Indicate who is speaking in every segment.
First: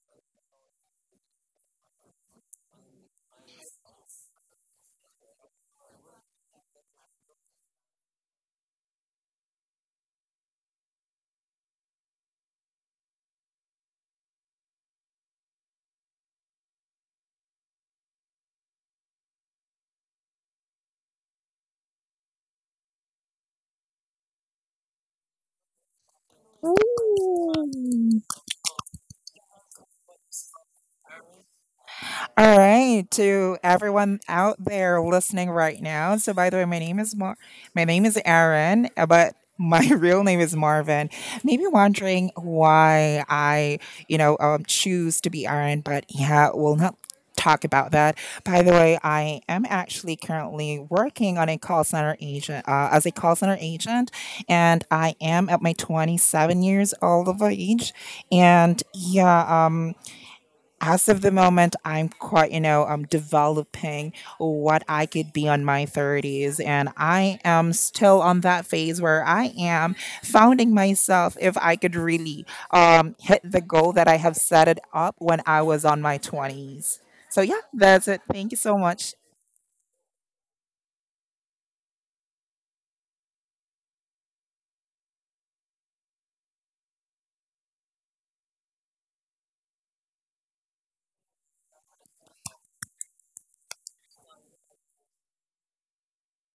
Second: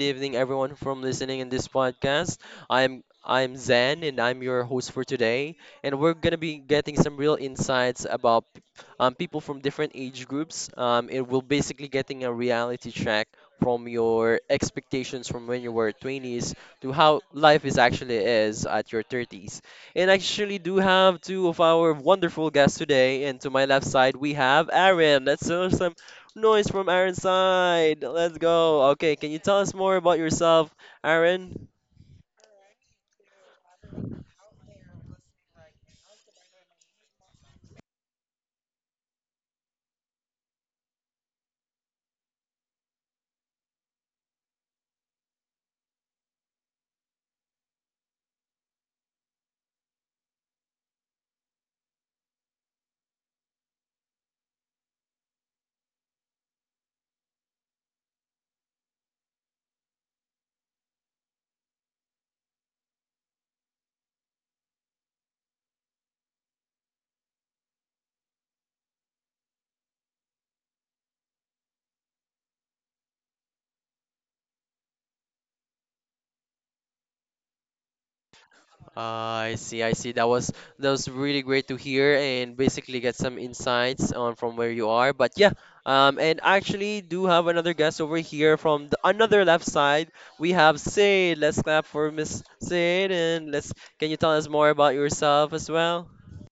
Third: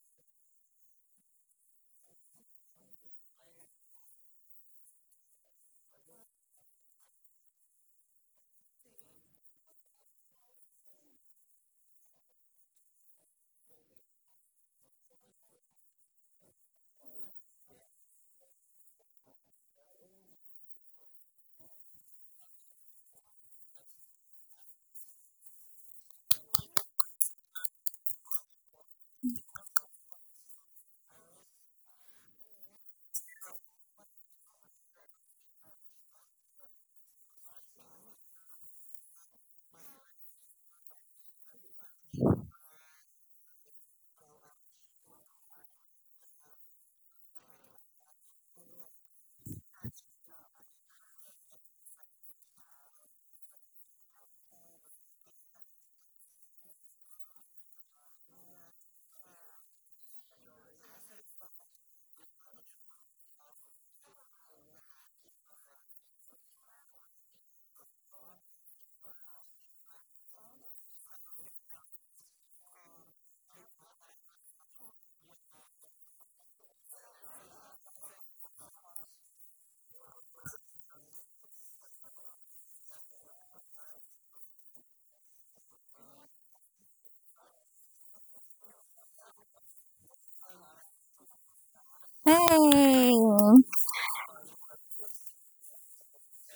Speaker 1: evening, everyone from listening in this podcast. I'm Zen, and I'm your host for today. And we're gonna be getting some real insights about people from different age groups. It will basically getting a reality check from your expectations from when you were 20s to how life is actually is at your 30s. And I actually do have two of our wonderful guests today. And to my left side, we have Aaron. Let's do some noise from Aaron's side. Let's go. Okay, can you tell us more about yourself, Aaron?
Speaker 2: All right, to everyone out there listening right now. So, by the way, my name is Aaron, but my real name is Marvin. Maybe wondering why I choose to be Aaron, but yeah, we'll not talk about that. By the way, I am actually currently working on a call center agent as a call center agent, and I am at my 27 years old of age, and yeah, as of the moment, I'm quite, you know, I'm developing what I could be on my 30s. And I am still on that phase where I am founding myself if I could really hit the goal that I have set it up when I was on my 20s. So, yeah, that's it. Thank you so much.
Speaker 1: I see, I see. That was really great to hear and basically get some insights on from where you are. But yeah, and actually do have another guest over here from the another left side. We have Sid. Let's clap for Miss
Speaker 3: Hey.
Speaker 1: Sid and let's. Can you tell us more about yourself as well?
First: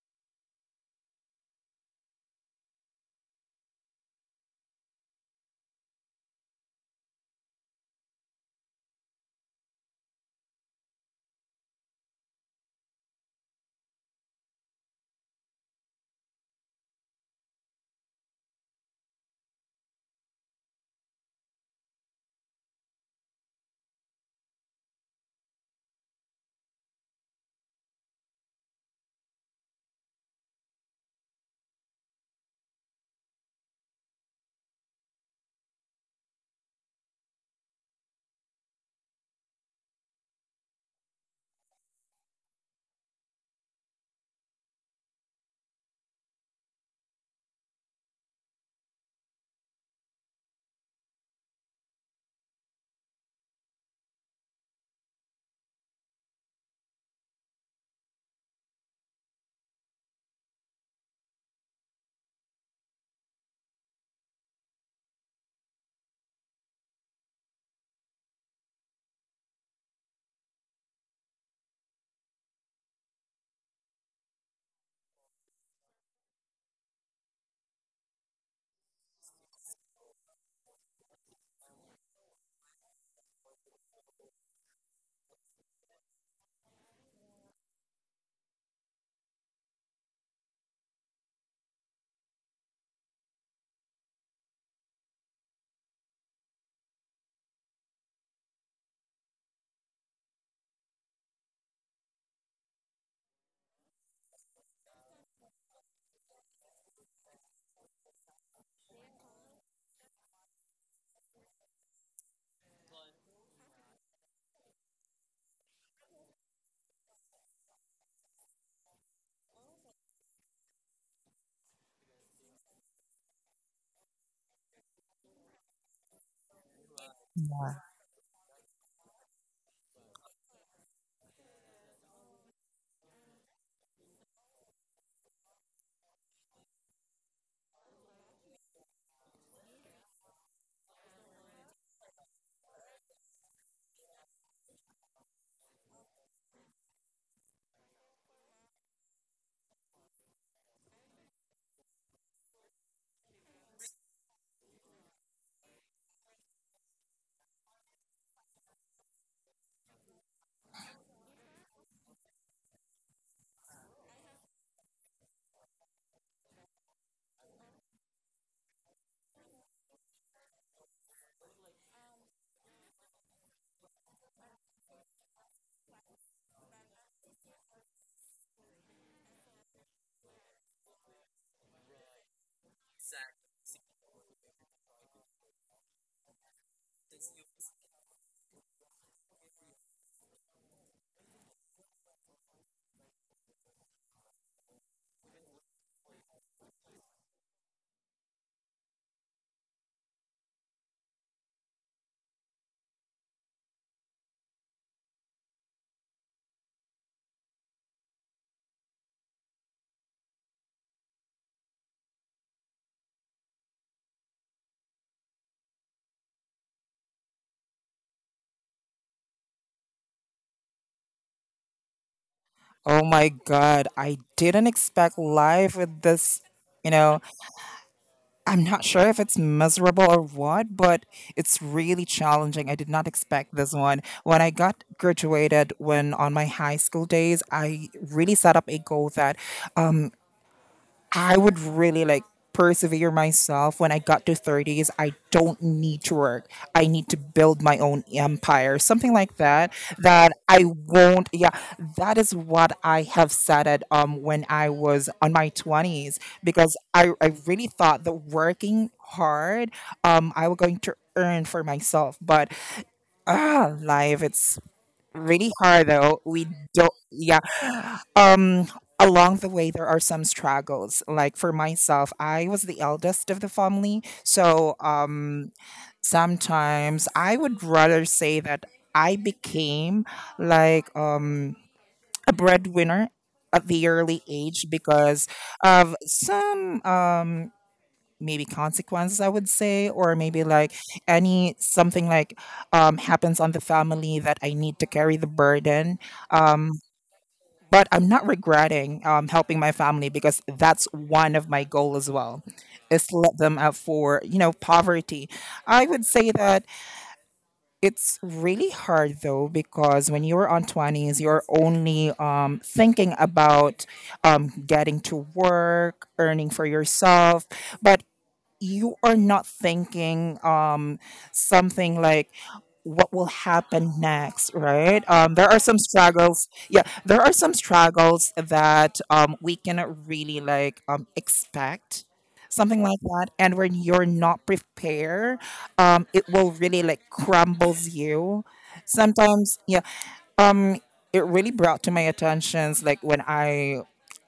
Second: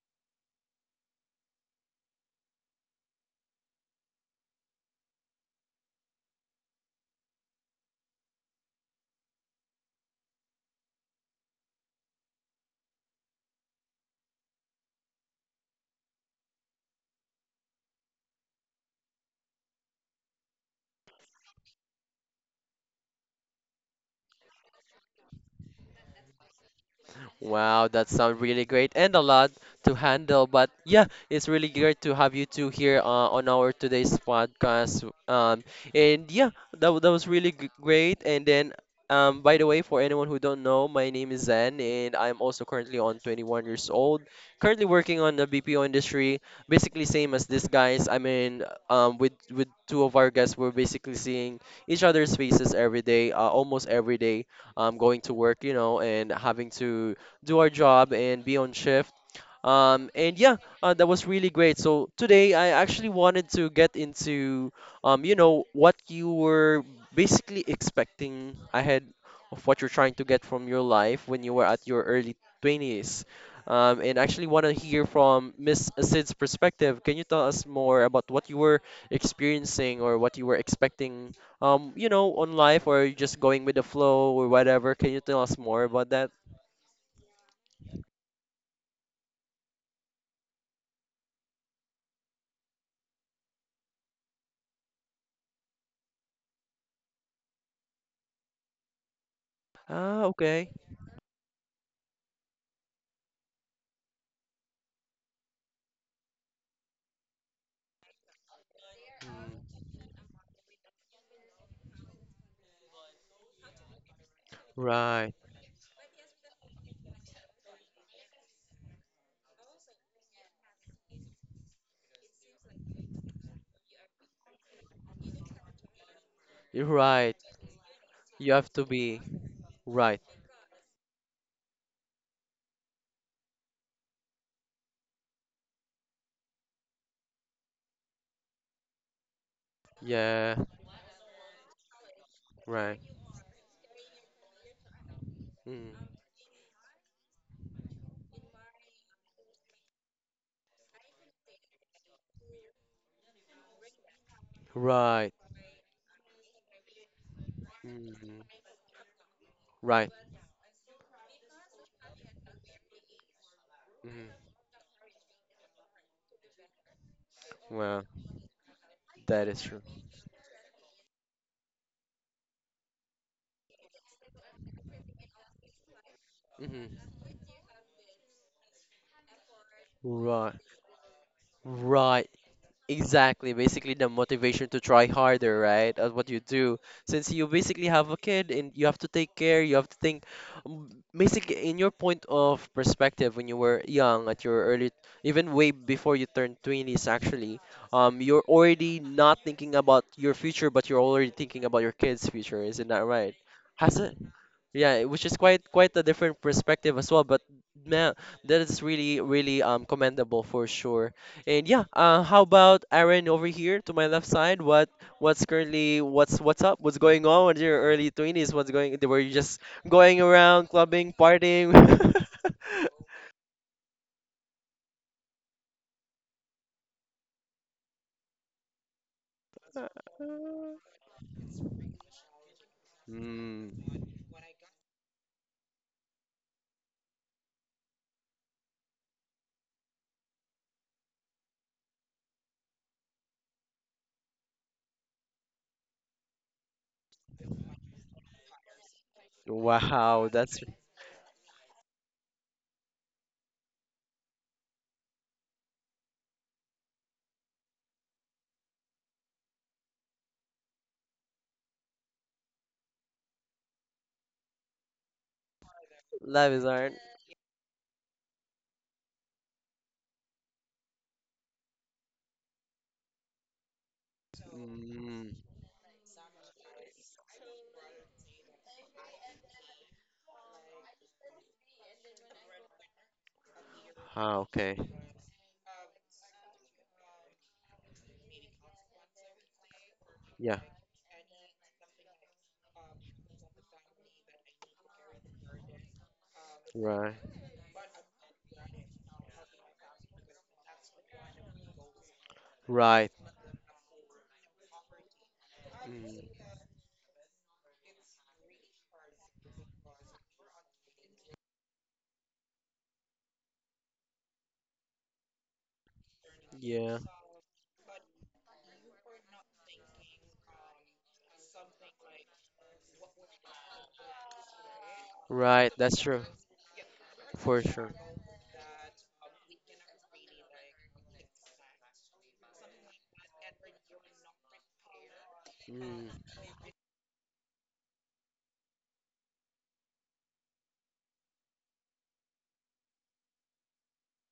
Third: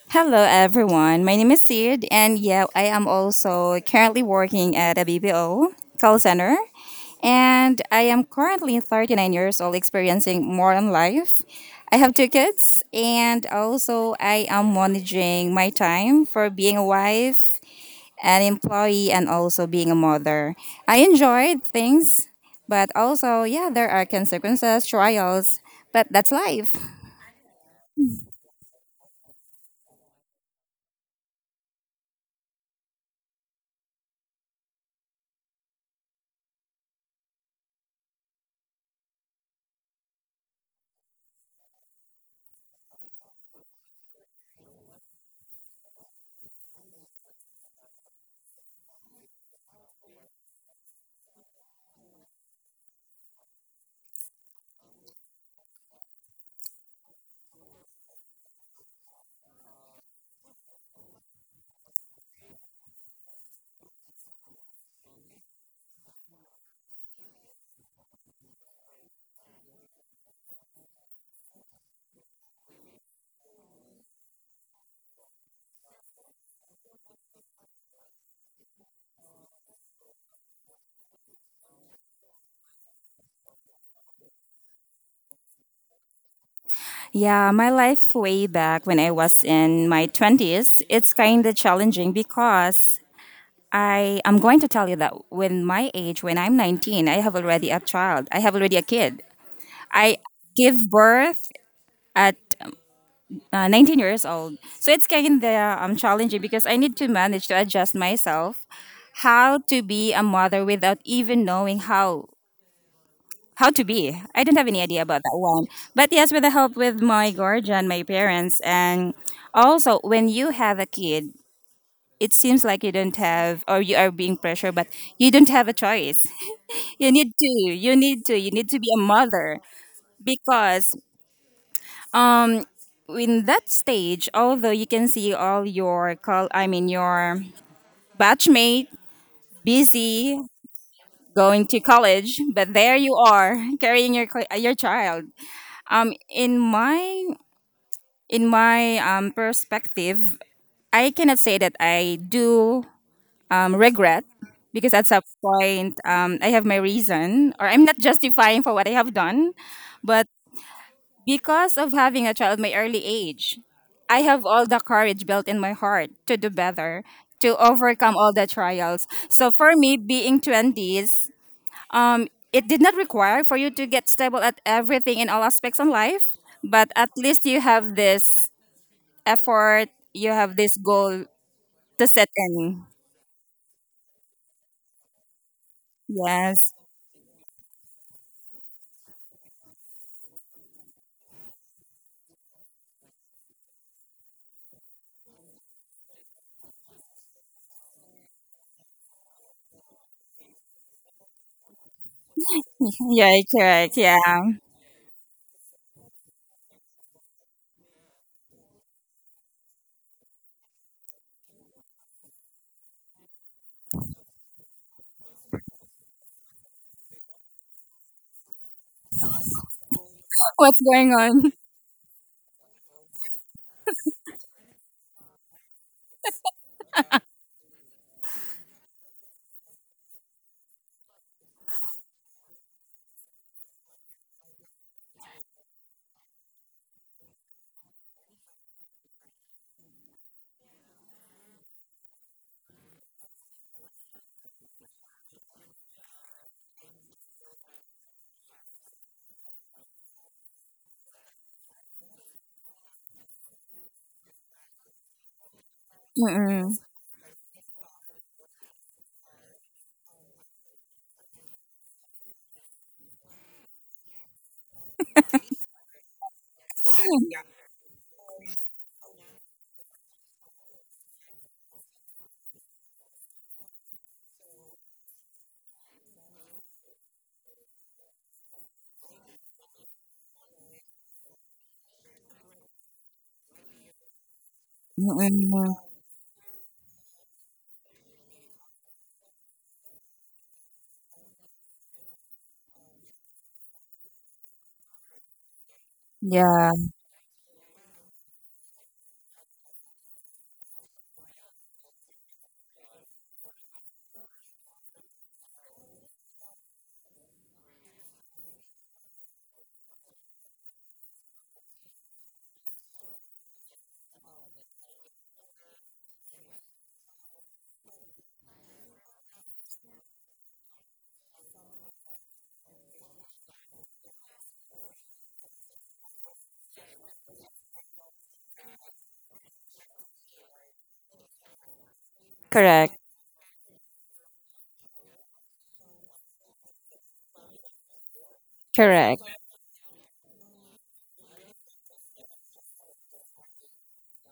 Speaker 3: Hello, everyone. My name is Sid, and yeah, I am also currently working at a BPO call center. And I am currently 39 years old, experiencing modern life. I have two kids, and also I am managing my time for being a wife, an employee, and also being a mother. I enjoyed things, but also, yeah, there are consequences, trials, but that's life.
Speaker 1: Wow, that sounds really great and a lot to handle. But yeah, it's really great to have you two here, on our today's podcast. And yeah, that was really g great. And then, by the way, for anyone who don't know, my name is Zen, and I'm also currently on 21 years old. Currently working on the BPO industry, basically same as these guys. I mean, with two of our guests, we're basically seeing each other's faces every day, almost every day, going to work, you know, and having to do our job and be on shift. And yeah, that was really great. So today I actually wanted to get into, what you were basically expecting ahead of what you're trying to get from your life when you were at your early 20s. And actually want to hear from Miss Asid's perspective. Can you tell us more about what you were experiencing or what you were expecting, on life, or are you just going with the flow or whatever? Can you tell us more about that?
Speaker 3: Yeah, my life way back when I was in my 20s, it's kind of challenging because I am going to tell you that when my age, when I'm 19, I have already a child. I have already a kid. I
Speaker 1: Ah, okay.
Speaker 3: give birth at 19 years old. So it's kind of challenging because I need to manage to adjust myself how
Speaker 1: Mm,
Speaker 3: to be a mother without even knowing how to be. I don't have any idea about
Speaker 1: right.
Speaker 3: that one. But yes, with the help with my guardian, my parents, and also when you have a kid, it seems like you don't have or you are being pressured, but you don't have a choice.
Speaker 1: You're
Speaker 3: You need
Speaker 1: right.
Speaker 3: to. You need to. You
Speaker 1: You
Speaker 3: need
Speaker 1: have
Speaker 3: to
Speaker 1: to
Speaker 3: be a
Speaker 1: be
Speaker 3: mother
Speaker 1: right.
Speaker 3: because um in that stage, although you can see all your your batchmate busy
Speaker 1: Yeah.
Speaker 3: going to college, but there
Speaker 1: Right.
Speaker 3: you are carrying your your child.
Speaker 1: Mm,
Speaker 3: In my perspective, I cannot say that I do regret because at some
Speaker 1: right.
Speaker 3: point I have my reason or I'm not
Speaker 1: Mm,
Speaker 3: justifying for what I have done.
Speaker 1: right.
Speaker 3: But because of having a child my early age, I
Speaker 1: Mm,
Speaker 3: have all the courage built in my heart to do better, to
Speaker 1: well,
Speaker 3: overcome all the trials.
Speaker 1: that
Speaker 3: So
Speaker 1: is
Speaker 3: for
Speaker 1: true.
Speaker 3: me, being 20s, it did not require for you to get stable at everything in all aspects of life, but
Speaker 1: Mm,
Speaker 3: at least you have this effort, you
Speaker 1: right.
Speaker 3: have this goal to set
Speaker 1: Right.
Speaker 3: in.
Speaker 1: Exactly, basically the motivation to try harder, right, at what you
Speaker 3: Yes.
Speaker 1: do. Since you basically have a kid and you have to take care, you have to think. um, Basically, in your point of perspective, when you were young, at your early, even way before you turned 20s, actually, you're already not thinking about your future, but you're already thinking about your kid's future. Isn't that right?
Speaker 3: Yeah,
Speaker 1: Has
Speaker 3: correct.
Speaker 1: it?
Speaker 3: Yeah.
Speaker 1: Yeah, which is quite a different perspective as well, but man, that is really commendable for sure. And yeah, how about Aaron over here to my left side? What's up? What's going? On with your early 20s? What's going? Were you just going around
Speaker 3: What's going
Speaker 1: clubbing,
Speaker 3: on?
Speaker 1: partying?
Speaker 2: Oh my God, I didn't expect life with this, you know, I'm not sure if it's miserable or what, but it's really challenging. I did not expect
Speaker 1: Mm,
Speaker 2: this one. When I got graduated, when on my high school days, I really set up a goal that I would really like persevere myself when I got to 30s. I don't need to work. I need to build my own empire, something like that.
Speaker 1: wow,
Speaker 2: That
Speaker 1: that's
Speaker 2: I won't. Yeah, that is what I have said at when I was on my 20s
Speaker 3: Mm-mm.
Speaker 2: because I really thought that working hard I was going to earn for myself, but life it's really hard though. We
Speaker 1: that is Aaron.
Speaker 2: don't. Yeah, um along the way, there are some struggles. Like for myself, I was the eldest of the family, so
Speaker 1: Mm,
Speaker 2: sometimes I would rather say that I became, like, a breadwinner at the early
Speaker 1: ah,
Speaker 2: age
Speaker 1: okay.
Speaker 2: because
Speaker 3: Mm-mm.
Speaker 2: of some, maybe, consequences, I would say, or maybe
Speaker 1: Yeah,
Speaker 2: like any something like happens on the family that I need to carry the burden,
Speaker 3: Yeah.
Speaker 1: right,
Speaker 2: but I'm not regretting, helping my family because that's one of my goal as well,
Speaker 1: right.
Speaker 2: is to let them out for poverty. I would
Speaker 1: Mm,
Speaker 2: say that it's really hard though because when you're on 20s, you're only thinking about getting to work, earning for
Speaker 1: yeah,
Speaker 2: yourself. But you are not thinking something like what will happen next, right? There are
Speaker 1: right.
Speaker 2: some
Speaker 1: That's true,
Speaker 2: struggles, yeah, there are some
Speaker 1: for sure.
Speaker 2: struggles that we cannot really like expect, something
Speaker 3: Correct.
Speaker 2: like that, and when you're not prepared
Speaker 1: Mm.
Speaker 2: it will really like crumbles you
Speaker 3: Correct.
Speaker 2: sometimes, yeah. um it really brought to my attentions, like, when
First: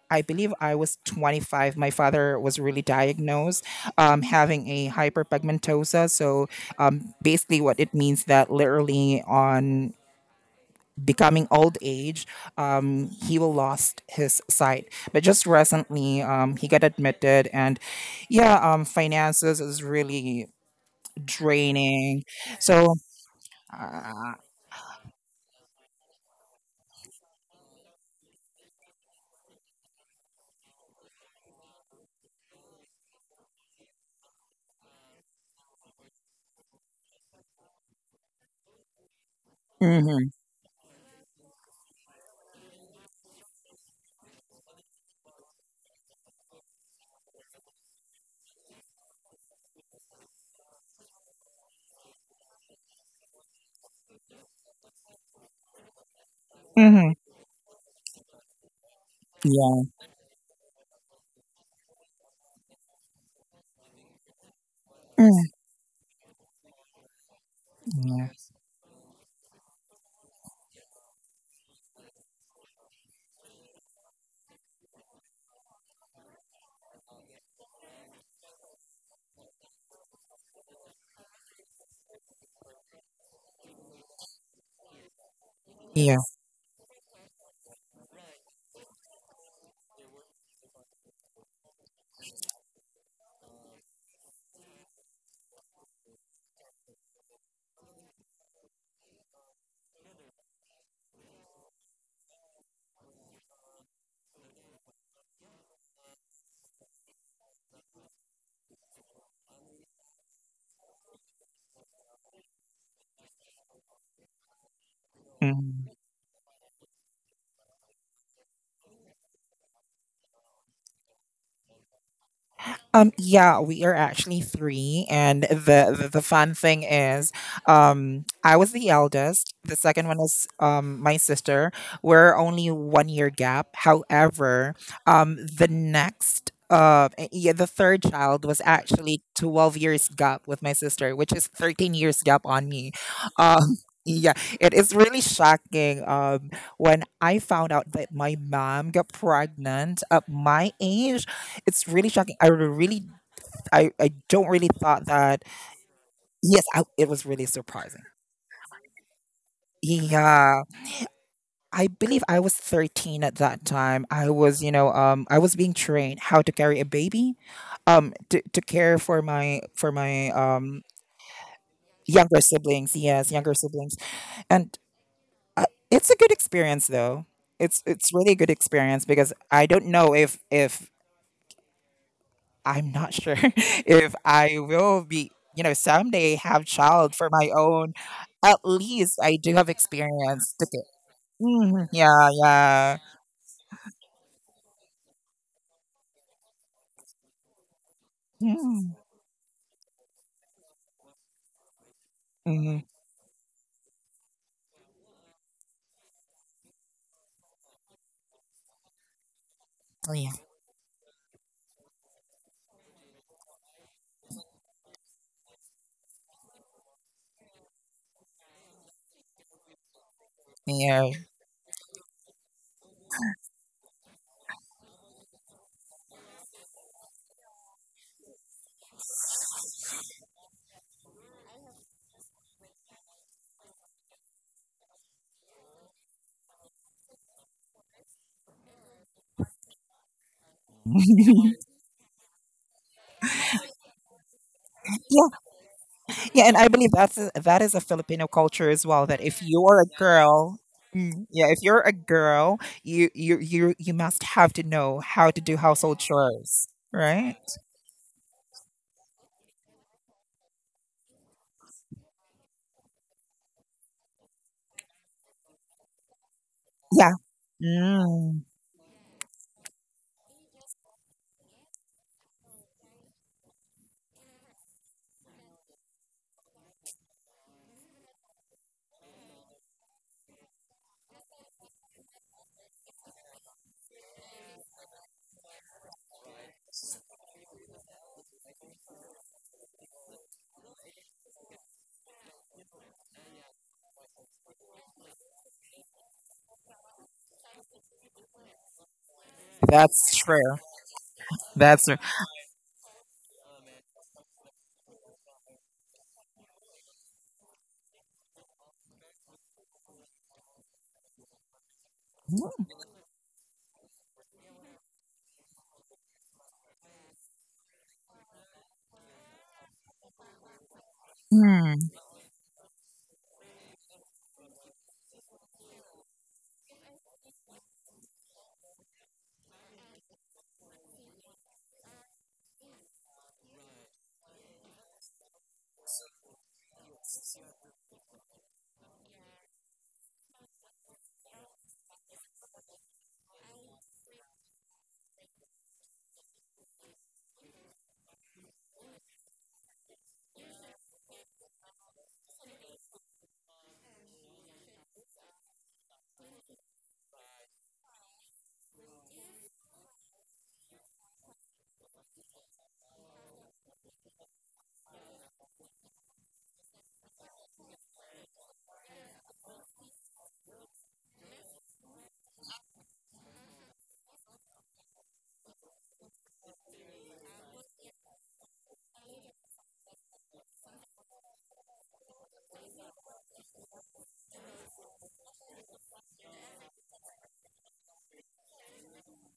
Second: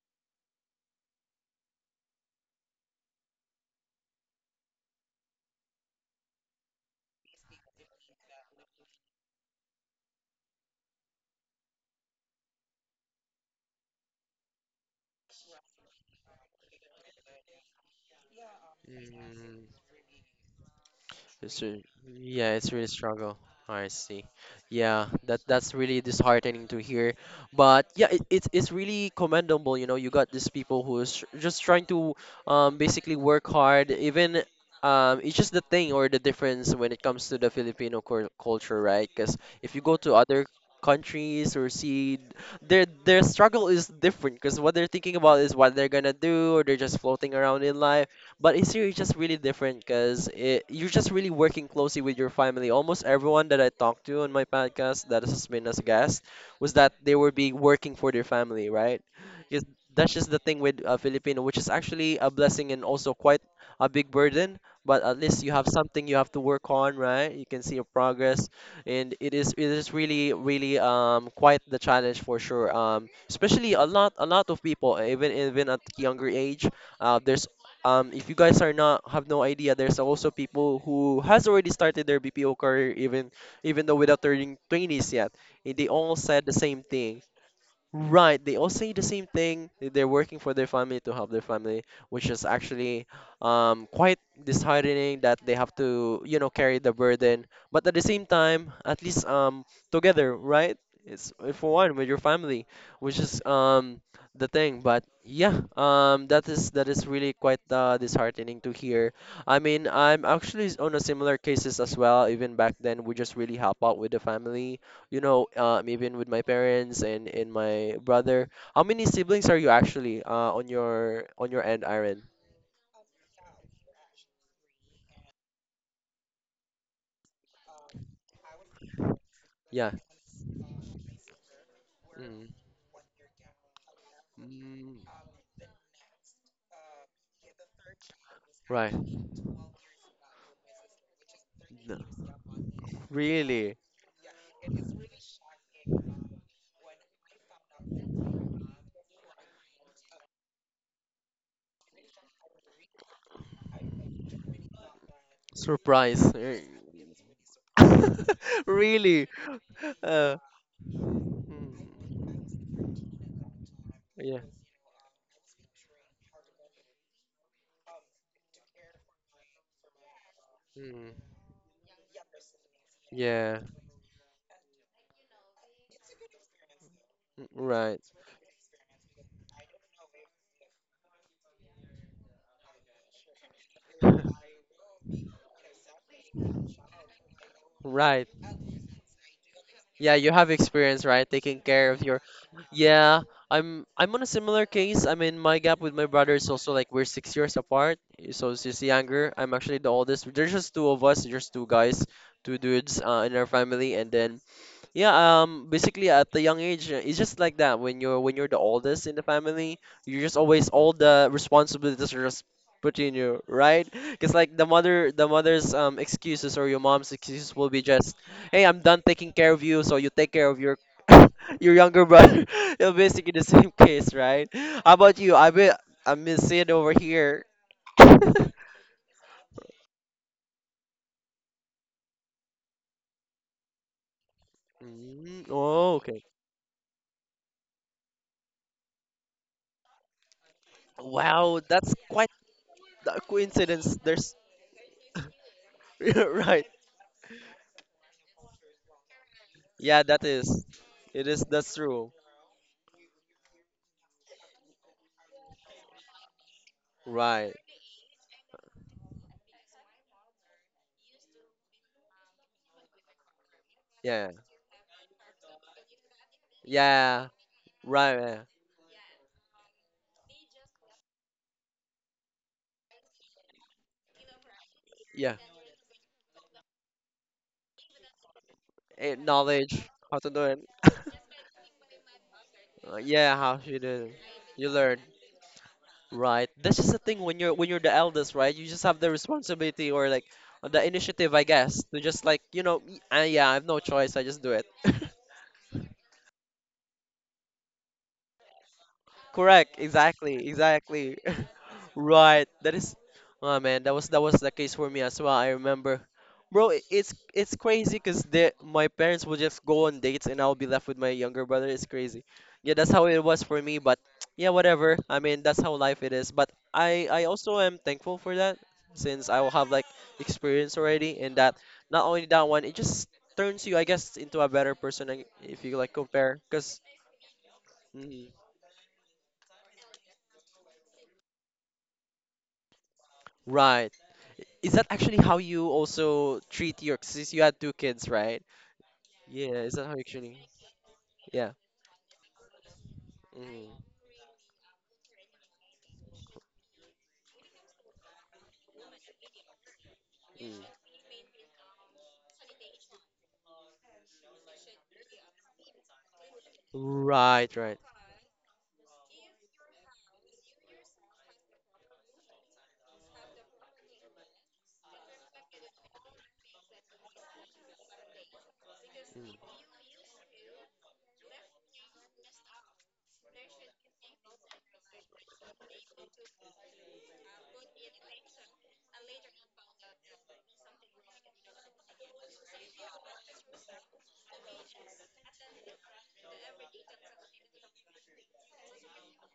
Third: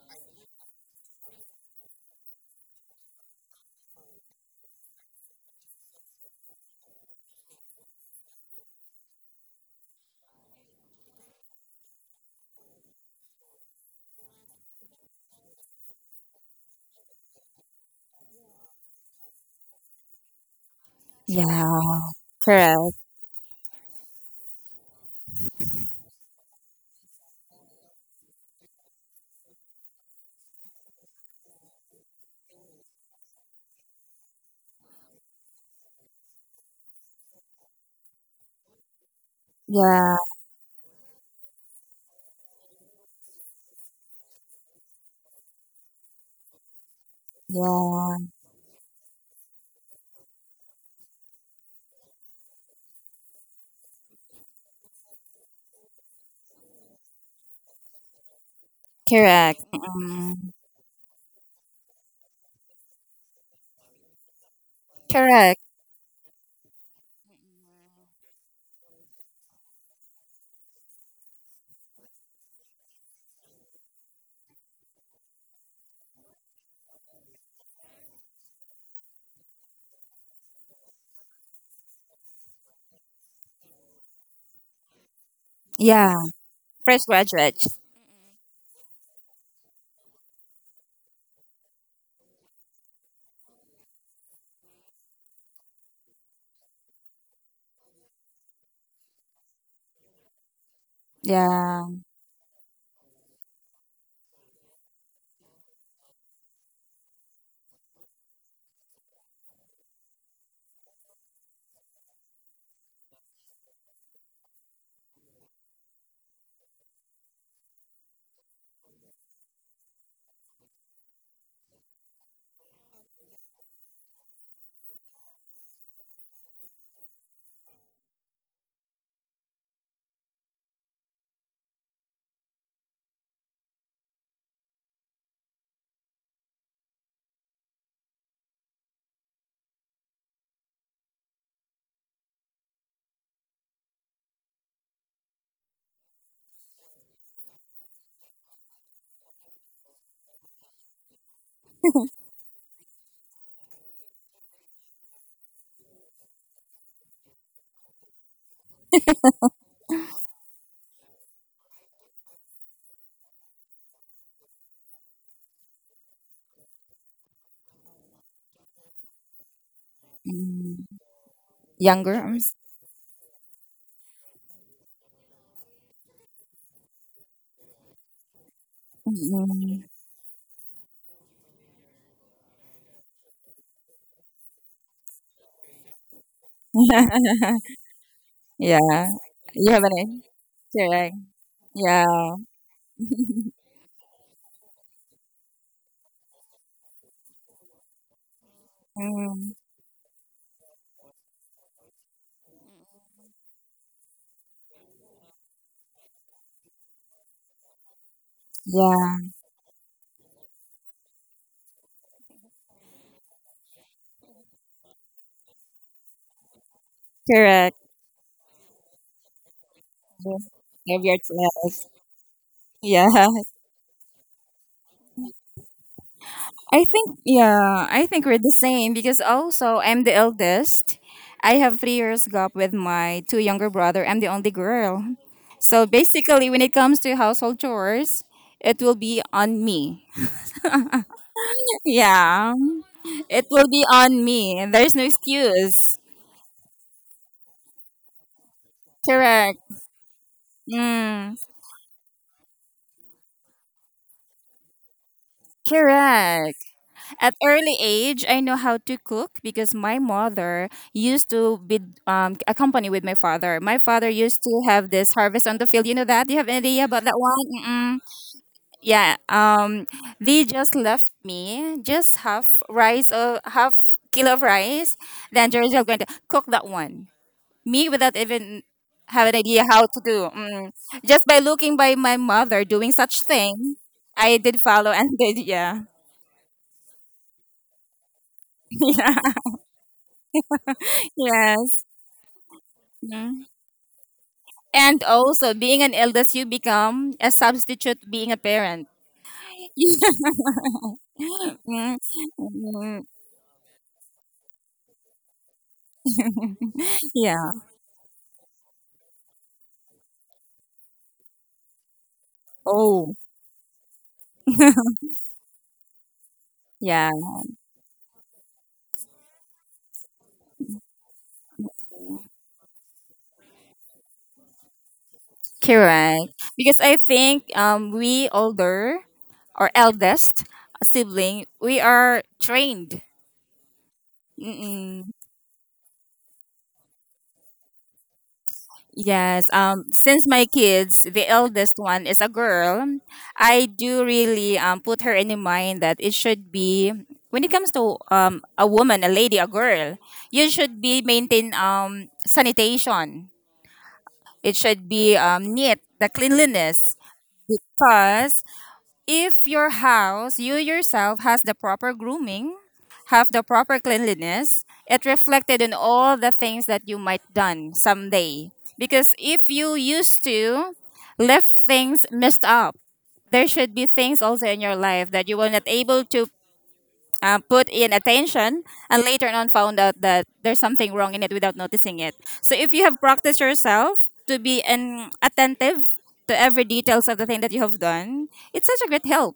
Speaker 2: I believe I was 25. My father was really diagnosed, having a hyperpigmentosa. So, basically, what it means that literally on becoming old age, he will lost his sight. But just recently, he got admitted, and yeah, finances
Speaker 1: Mm,
Speaker 2: is really
Speaker 3: Yeah.
Speaker 2: draining.
Speaker 1: yeah, it's really
Speaker 3: Correct.
Speaker 2: So.
Speaker 1: struggle. I see.
Speaker 2: Uh,
Speaker 1: Yeah, that's really disheartening to hear. But yeah, it's really commendable. You know, you got these people who's just trying to basically work hard. Even, it's just the thing or the difference when it comes to the Filipino culture, right? Because if you go to
Speaker 3: Yeah.
Speaker 2: mhm,
Speaker 1: other countries or see their struggle is different because what they're thinking about is what they're gonna do or they're just floating around in life,
Speaker 3: Yeah.
Speaker 1: but in Syria, it's just really different because you're just really working closely with your family. Almost everyone that I talked to on my podcast that has been as a guest was that
Speaker 2: mhm,
Speaker 1: they were being working for their family, right?
Speaker 3: Correct.
Speaker 1: Because
Speaker 2: yeah,
Speaker 1: that's just the
Speaker 3: Mm-mm.
Speaker 1: thing with, Filipino, which is actually a blessing and also quite a big burden. But at least
Speaker 2: mhm,
Speaker 1: you
Speaker 3: Correct.
Speaker 1: have something you have to work on, right? You can see your
Speaker 2: yeah,
Speaker 1: progress, and it is really quite the challenge for sure. Especially a lot of people, even at younger age, there's if you guys are not have no idea, there's also people who has already started their BPO career even though without turning 20s yet. They all
Speaker 3: Yeah.
Speaker 2: yeah.
Speaker 1: said the same
Speaker 3: Fresh
Speaker 1: thing.
Speaker 3: graduate.
Speaker 1: Right, they all say the same thing. That They're working for their family to help their family, which is actually, quite disheartening that they have to, carry the burden. But at the same time, at least, together, right? It's, for
Speaker 3: Yeah.
Speaker 1: one with your family, which is, the thing. But yeah, that is really quite, disheartening to hear. I mean, I'm actually on a similar cases as well. Even back then, we just really help out with the family,
Speaker 2: Mhm.
Speaker 1: even with my parents and my brother. How many siblings are you actually, on your end, Aaron?
Speaker 2: Yeah, we are actually three, and the fun thing is, I was the eldest. The
Speaker 1: Yeah.
Speaker 2: second one is my sister. We're
Speaker 1: Mm.
Speaker 2: only one year gap. However,
Speaker 1: Mm.
Speaker 2: the next yeah, the third child was
Speaker 1: Right.
Speaker 2: actually 12 years gap with my sister, which is 13
Speaker 1: No.
Speaker 2: years gap on me.
Speaker 1: Really?
Speaker 2: um yeah, it is really shocking, when I found out that my mom got pregnant at my age. It's really shocking. I don't really thought that.
Speaker 1: Surprise. Eh.
Speaker 2: Yes, it was really surprising.
Speaker 1: Really? Uh,
Speaker 2: Yeah, I believe
Speaker 1: mm.
Speaker 2: I was 13 at that time. I
Speaker 1: Yeah.
Speaker 2: was, you know, um, I was being trained how to carry a baby, to care for my
Speaker 3: Mm.
Speaker 1: Mm.
Speaker 3: Younger.
Speaker 2: younger siblings. Yes, younger
Speaker 1: Yeah.
Speaker 2: siblings, and it's a good experience though.
Speaker 1: Mm,
Speaker 2: It's
Speaker 1: right.
Speaker 2: it's really a good experience because I don't
Speaker 3: Mm-mm.
Speaker 2: know if I'm not sure if I will be, someday have child for my own.
Speaker 1: Right.
Speaker 2: At
Speaker 3: Yeah.
Speaker 2: least I do have
Speaker 3: You have an
Speaker 1: Yeah,
Speaker 3: age.
Speaker 1: you have
Speaker 2: experience to get.
Speaker 1: experience,
Speaker 3: Correct.
Speaker 1: right? Taking
Speaker 2: Mm,
Speaker 1: care of your
Speaker 2: yeah,
Speaker 3: Yeah.
Speaker 2: yeah.
Speaker 1: Yeah, I'm on a similar case. I mean, my gap with my brother is also like we're 6 years apart, so she's
Speaker 2: Mm,
Speaker 1: younger. I'm
Speaker 3: Mm.
Speaker 1: actually the oldest. There's just two of us, just two guys, two
Speaker 2: mm,
Speaker 1: dudes, in our family, and then yeah, basically at the young age, it's just like that. When you're the oldest in the
Speaker 3: Yeah.
Speaker 1: family,
Speaker 2: oh,
Speaker 1: you're
Speaker 2: yeah.
Speaker 1: just always all the responsibilities are just put in you, right? Because like the mother's excuses or your mom's excuses will
Speaker 3: Correct.
Speaker 1: be just, "Hey, I'm done taking care of you, so you take care of your
Speaker 3: Give
Speaker 2: Yeah.
Speaker 3: your
Speaker 1: your
Speaker 3: tip.
Speaker 1: younger brother." It'll
Speaker 3: Yeah.
Speaker 1: basically the same case, right? How about you? I bet I'm Miss it
Speaker 3: I
Speaker 1: over
Speaker 3: think
Speaker 1: here.
Speaker 3: yeah, I think we're the same because also I'm the eldest. I have 3 years gap with my two younger brother. I'm the only girl.
Speaker 1: Mm,
Speaker 3: So
Speaker 1: oh, okay.
Speaker 3: basically when it comes to household chores, it will be on me.
Speaker 2: Yeah,
Speaker 1: Wow, that's quite
Speaker 3: Yeah.
Speaker 1: a
Speaker 3: It will be
Speaker 1: coincidence.
Speaker 3: on
Speaker 1: There's
Speaker 3: me. There's no excuse.
Speaker 2: yeah, and
Speaker 1: right.
Speaker 2: I believe that's a, that is a Filipino culture as well. That if
Speaker 3: Correct.
Speaker 2: you are a
Speaker 1: Yeah, that
Speaker 2: girl,
Speaker 1: is. It
Speaker 2: mm,
Speaker 3: Mm,
Speaker 1: is.
Speaker 2: yeah, if
Speaker 1: That's
Speaker 2: you're a
Speaker 1: true.
Speaker 2: girl, you must have to know how to do household
Speaker 3: correct.
Speaker 2: chores, right?
Speaker 3: At
Speaker 1: Right.
Speaker 3: early age, I know how to cook because my mother used to be accompanied with my father. My father
Speaker 1: Yeah.
Speaker 3: used to have this harvest on the field. You know that? Do you have any idea about
Speaker 2: Yeah,
Speaker 3: that
Speaker 1: Yeah.
Speaker 3: one? Mm-mm.
Speaker 1: Right. Yeah.
Speaker 2: mm,
Speaker 3: Yeah. They just left me just half rice or half kilo of rice.
Speaker 1: Yeah.
Speaker 3: Then they're just going to cook that one. Me without even have an idea how
Speaker 1: Knowledge.
Speaker 3: to
Speaker 1: How to
Speaker 3: do.
Speaker 1: do it.
Speaker 3: Mm. Just by looking by my mother doing such
Speaker 1: Yeah. How
Speaker 3: thing,
Speaker 1: you do.
Speaker 3: I did
Speaker 1: You
Speaker 3: follow
Speaker 1: learn.
Speaker 3: and did, yeah.
Speaker 1: Right. That's just the thing when you're the eldest, right? You just have the
Speaker 3: Yeah.
Speaker 1: responsibility or like the initiative, I guess,
Speaker 3: Yes.
Speaker 1: to just like.
Speaker 3: Mm-hmm.
Speaker 1: Yeah, I have no choice. I just do it.
Speaker 3: And also, being an eldest, you become a substitute being a parent.
Speaker 1: Correct.
Speaker 2: that's
Speaker 1: Exactly.
Speaker 2: true.
Speaker 1: Exactly.
Speaker 2: That's true.
Speaker 3: Mm,
Speaker 1: Right. That is.
Speaker 3: mm,
Speaker 1: Oh man, that was the case for me as well. I remember, bro. i- It's
Speaker 3: yeah.
Speaker 1: it's crazy because the my parents will just go on dates and I'll be left with my younger brother. It's crazy. Yeah, that's how
Speaker 3: Oh,
Speaker 1: it was for me. But yeah, whatever. I mean, that's how life it is. But I
Speaker 3: yeah.
Speaker 1: I also am thankful for that since I will have like experience already and that
Speaker 2: Mm-hmm.
Speaker 1: not only that one, it just turns you, I guess, into a better person like, if you like
Speaker 3: Correct.
Speaker 1: compare.
Speaker 3: Because
Speaker 1: Cause,
Speaker 3: I think
Speaker 1: mm,
Speaker 3: we older or eldest sibling, we are trained.
Speaker 1: right. Is that
Speaker 3: Mm-mm.
Speaker 1: actually how you also treat your, since you had two kids, right?
Speaker 3: Yes.
Speaker 1: Yeah, is that how you
Speaker 3: Since
Speaker 1: actually,
Speaker 3: my kids, the
Speaker 1: yeah.
Speaker 3: eldest one is a girl, I
Speaker 1: Mm,
Speaker 3: do really put her in the mind that it should be when it comes to a woman, a lady, a girl, you
Speaker 1: mm.
Speaker 3: should be maintain sanitation. It should be neat, the cleanliness,
Speaker 1: Right, right.
Speaker 3: because if your house, you yourself, has the proper grooming, have the proper cleanliness, it reflected in all the things that you might done someday. Because
Speaker 1: Mm.
Speaker 3: if you used to left things messed up, there should be things also in your life that you were not able to put in attention and later on found out that there's something wrong in it without noticing it. So if you have practiced yourself to be an attentive to every details of the thing that you have done, it's such a great help